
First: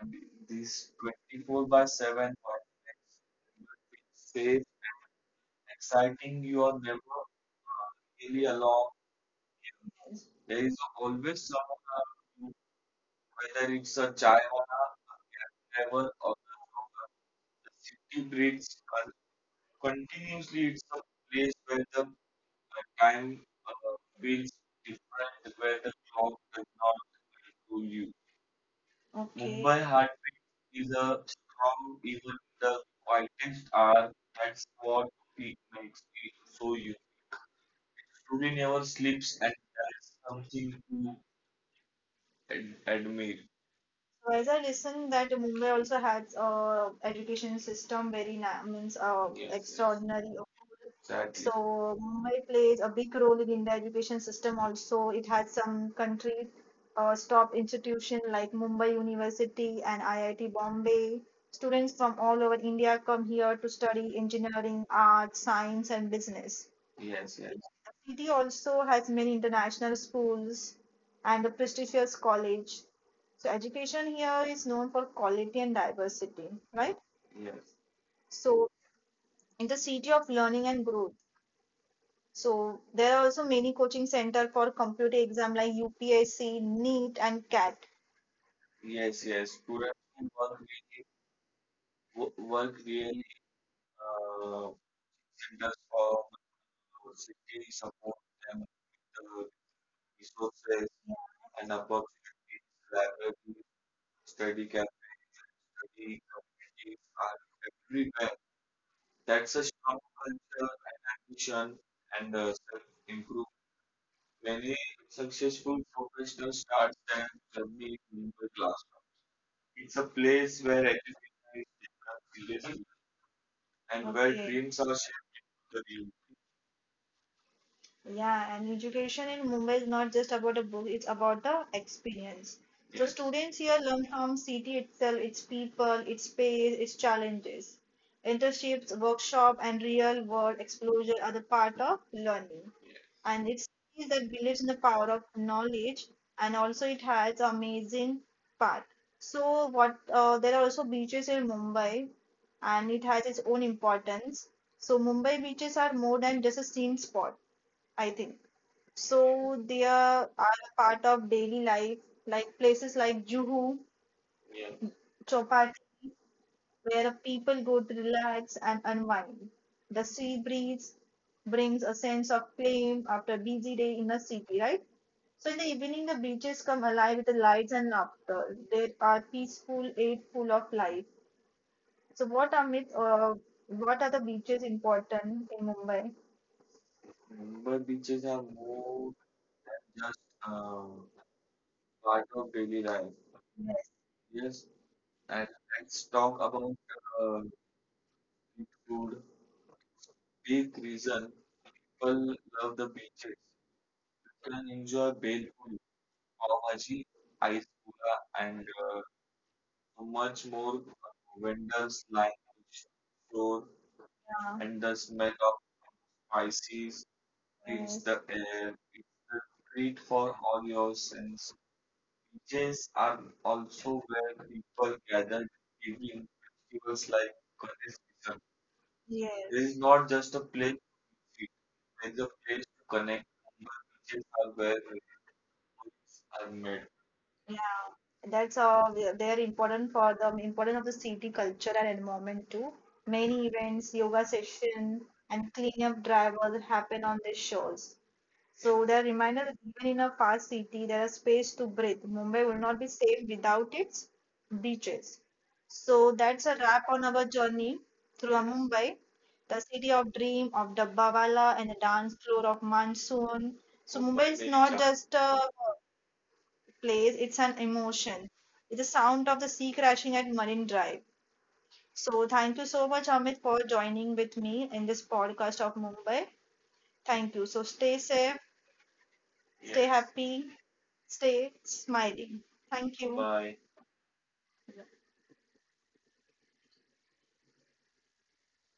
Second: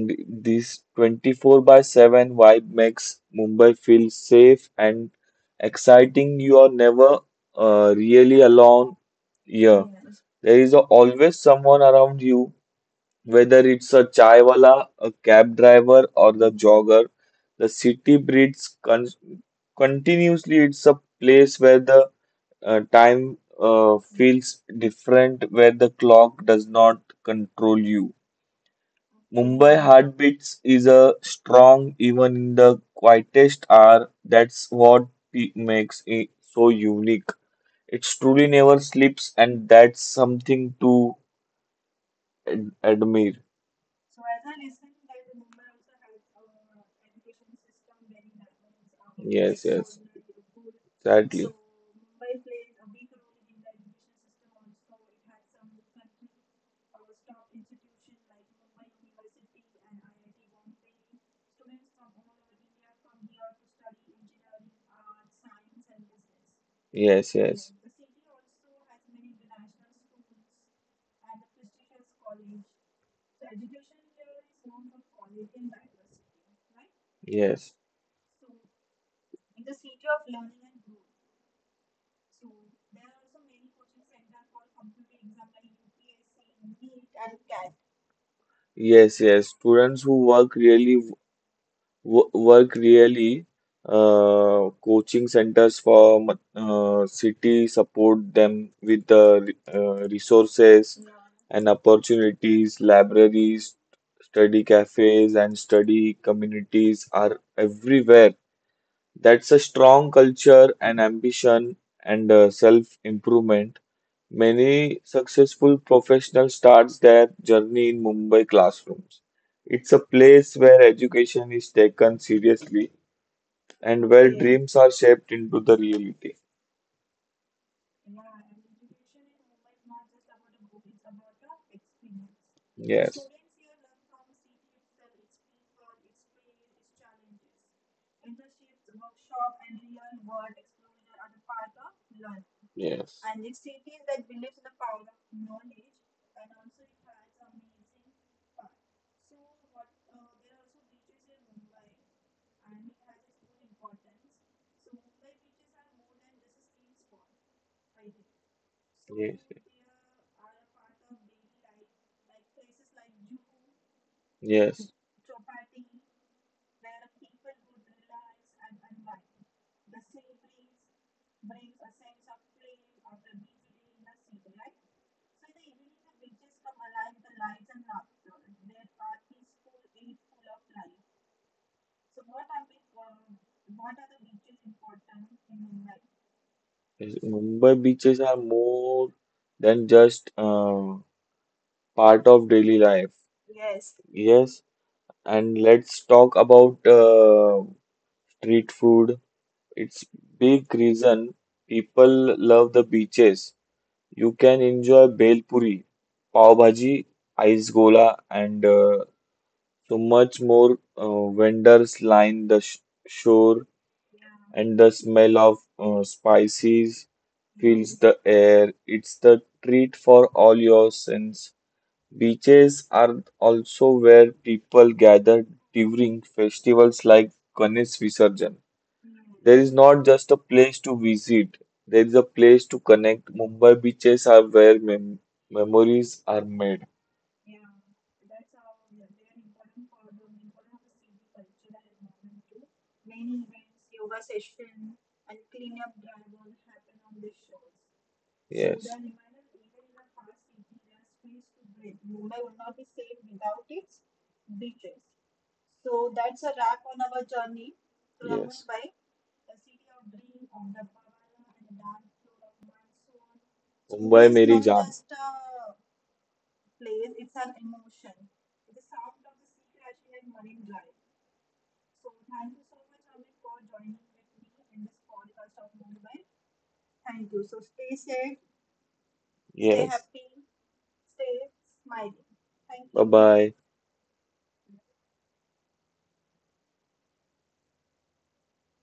Speaker 1: and
Speaker 2: this
Speaker 1: this
Speaker 2: twenty-four
Speaker 1: twenty-four
Speaker 2: by
Speaker 1: by
Speaker 2: seven
Speaker 1: seven
Speaker 2: vibe makes Mumbai feel
Speaker 1: safe,
Speaker 2: safe and
Speaker 1: exciting.
Speaker 2: exciting. You
Speaker 1: You
Speaker 2: are
Speaker 1: are
Speaker 2: never uh, really
Speaker 1: along.
Speaker 2: alone here.
Speaker 1: There
Speaker 2: There
Speaker 1: is
Speaker 2: is a, always someone around you, whether it's a
Speaker 1: a chai.
Speaker 2: chai wala, a cab driver, or the jogger.
Speaker 1: The
Speaker 2: The city
Speaker 1: city breathes
Speaker 2: breathes con
Speaker 1: con-
Speaker 2: continuously.
Speaker 1: continuously. It's
Speaker 2: It's
Speaker 1: a
Speaker 2: a
Speaker 1: place
Speaker 2: place where
Speaker 1: where the
Speaker 2: the
Speaker 1: uh,
Speaker 2: uh, time
Speaker 1: time uh,
Speaker 2: uh,
Speaker 1: feels
Speaker 2: feels different,
Speaker 1: different,
Speaker 2: where
Speaker 1: where the
Speaker 2: the
Speaker 1: clock
Speaker 2: clock
Speaker 1: does
Speaker 2: does
Speaker 1: not.
Speaker 2: not control you.
Speaker 1: Okay.
Speaker 2: Mumbai
Speaker 1: Mumbai had
Speaker 2: heartbeats is a
Speaker 1: strong
Speaker 2: strong even in the
Speaker 1: quietest
Speaker 2: quietest
Speaker 1: hour
Speaker 2: hour. That's
Speaker 1: for
Speaker 2: what
Speaker 1: peak,
Speaker 2: it makes it so
Speaker 1: so you
Speaker 2: unique. It truly
Speaker 1: truly
Speaker 2: never
Speaker 1: never
Speaker 2: sleeps,
Speaker 1: sleeps, and
Speaker 2: and that's
Speaker 1: that's something
Speaker 2: something to
Speaker 1: to
Speaker 2: ad-
Speaker 1: ad-
Speaker 2: admire.
Speaker 1: admire. So as I listened that Mumbai also has uh, education system very na means uh, yes, yes,
Speaker 2: Yes, yes,
Speaker 1: extraordinary,
Speaker 2: exactly.
Speaker 1: exactly. So Mumbai plays a big role in India education system also. It has some country uh, top institution like Mumbai University and I I T Bombay. Students from all over India come here to study engineering, arts, science, and business.
Speaker 2: Yes,
Speaker 1: The
Speaker 2: yes,
Speaker 1: city also has many international schools and a prestigious college. So education here is known for quality and diversity, right?
Speaker 2: yes,
Speaker 1: So in the city of learning and growth. So there are also many coaching center for computer exam like U P S C, NEET and CAT.
Speaker 2: yes,
Speaker 1: Yes,
Speaker 2: yes.
Speaker 1: yes,
Speaker 2: Students who work really wo- work really. Uh, coaching centers for uh, city support them with the uh, resources
Speaker 1: yeah,
Speaker 2: and
Speaker 1: and upper
Speaker 2: opportunities. Libraries, study
Speaker 1: studies
Speaker 2: cafes, and study communities are
Speaker 1: are free.
Speaker 2: everywhere. That's a
Speaker 1: That's
Speaker 2: strong culture and ambition
Speaker 1: action
Speaker 2: and
Speaker 1: and
Speaker 2: uh,
Speaker 1: uh,
Speaker 2: self
Speaker 1: improve
Speaker 2: improvement. Many successful
Speaker 1: successful
Speaker 2: professionals start
Speaker 1: starts
Speaker 2: their journey in
Speaker 1: in
Speaker 2: Mumbai classrooms. It's a
Speaker 1: a
Speaker 2: place
Speaker 1: place
Speaker 2: where
Speaker 1: where
Speaker 2: education is taken
Speaker 1: education lives
Speaker 2: seriously and
Speaker 1: and
Speaker 2: where
Speaker 1: where okay,
Speaker 2: dreams
Speaker 1: dreams
Speaker 2: are
Speaker 1: are.
Speaker 2: shaped into the reality.
Speaker 1: Yeah, and education in Mumbai is not just about a book, it's about the experience. So yes,
Speaker 2: Yes.
Speaker 1: students here learn from city itself, its people, its space, its challenges. Internships, workshop, and real world exposure are the part of learning. Yes.
Speaker 2: Yes.
Speaker 1: And it's that believes in the power of knowledge, and also it has amazing path. So what uh, there are also beaches in Mumbai, and it has its own importance. So Mumbai beaches are more than just a scene spot, I think.
Speaker 2: Yes.
Speaker 1: So they are are a part of daily life, like places like Juhu.
Speaker 2: Yes.
Speaker 1: Yeah, where people go to relax and unwind. The sea breeze brings a sense of calm after a busy day in the city, right? So in the evening, the beaches come alive with the lights and laughter. They are peaceful, yet full of life. So what are myth, uh, what are the beaches important in Mumbai?
Speaker 2: Yes, Mumbai
Speaker 1: But
Speaker 2: beaches
Speaker 1: beaches
Speaker 2: are
Speaker 1: are
Speaker 2: more
Speaker 1: more
Speaker 2: than
Speaker 1: than just
Speaker 2: just uh,
Speaker 1: um, park
Speaker 2: part of daily life. Yes,
Speaker 1: and
Speaker 2: and let's talk
Speaker 1: stock
Speaker 2: about uh, street food. It's
Speaker 1: big
Speaker 2: big
Speaker 1: trees.
Speaker 2: reason people
Speaker 1: People
Speaker 2: love the beaches. You can enjoy
Speaker 1: enjoy the
Speaker 2: bhel puri, pav
Speaker 1: power
Speaker 2: bhaji,
Speaker 1: ice
Speaker 2: ice gola,
Speaker 1: and
Speaker 2: and
Speaker 1: uh,
Speaker 2: uh, so
Speaker 1: so
Speaker 2: much
Speaker 1: much
Speaker 2: more.
Speaker 1: more
Speaker 2: Uh, vendors
Speaker 1: slime
Speaker 2: line the sh shore
Speaker 1: floor and
Speaker 2: and the
Speaker 1: the smell
Speaker 2: smell
Speaker 1: of
Speaker 2: of uh,
Speaker 1: ice
Speaker 2: spices
Speaker 1: creams.
Speaker 2: fills
Speaker 1: The
Speaker 2: the air. It's the
Speaker 1: treat
Speaker 2: treat for
Speaker 1: for
Speaker 2: all
Speaker 1: all your
Speaker 2: your
Speaker 1: senses
Speaker 2: sins. Beaches
Speaker 1: are
Speaker 2: are also
Speaker 1: also.
Speaker 2: where people gather during festivals like Ganesh Visarjan.
Speaker 1: It
Speaker 2: There is
Speaker 1: is
Speaker 2: not
Speaker 1: not
Speaker 2: just
Speaker 1: just
Speaker 2: a
Speaker 1: a place to
Speaker 2: place to
Speaker 1: visit,
Speaker 2: visit, there
Speaker 1: there
Speaker 2: is
Speaker 1: is
Speaker 2: a
Speaker 1: a place
Speaker 2: place to
Speaker 1: to connect.
Speaker 2: connect. Mumbai
Speaker 1: Beaches
Speaker 2: beaches are
Speaker 1: are where
Speaker 2: where mem- memories
Speaker 1: memories
Speaker 2: are
Speaker 1: are
Speaker 2: made.
Speaker 1: made. Yeah, that's all. They they are important for the important of the city culture and environment too. Many events, yoga session, and cleanup drive all happen on these shows.
Speaker 2: Yes.
Speaker 1: So they're reminder that even in a fast city, there is space to breathe. Mumbai will not be safe without its beaches. So that's a wrap on our journey through a Mumbai, the city of dream of Dabbawala and the dance floor of Monsoon. So Mumbai is not just a place, it's an emotion. It's the sound of the sea crashing at Marine Drive. So thank you so much, Amit, for joining with me in this podcast of Mumbai. Thank you. So stay safe,
Speaker 2: Stay
Speaker 1: stay yes, happy, stay smiling. Thank
Speaker 2: you.
Speaker 1: you.
Speaker 2: Bye.
Speaker 1: Bye.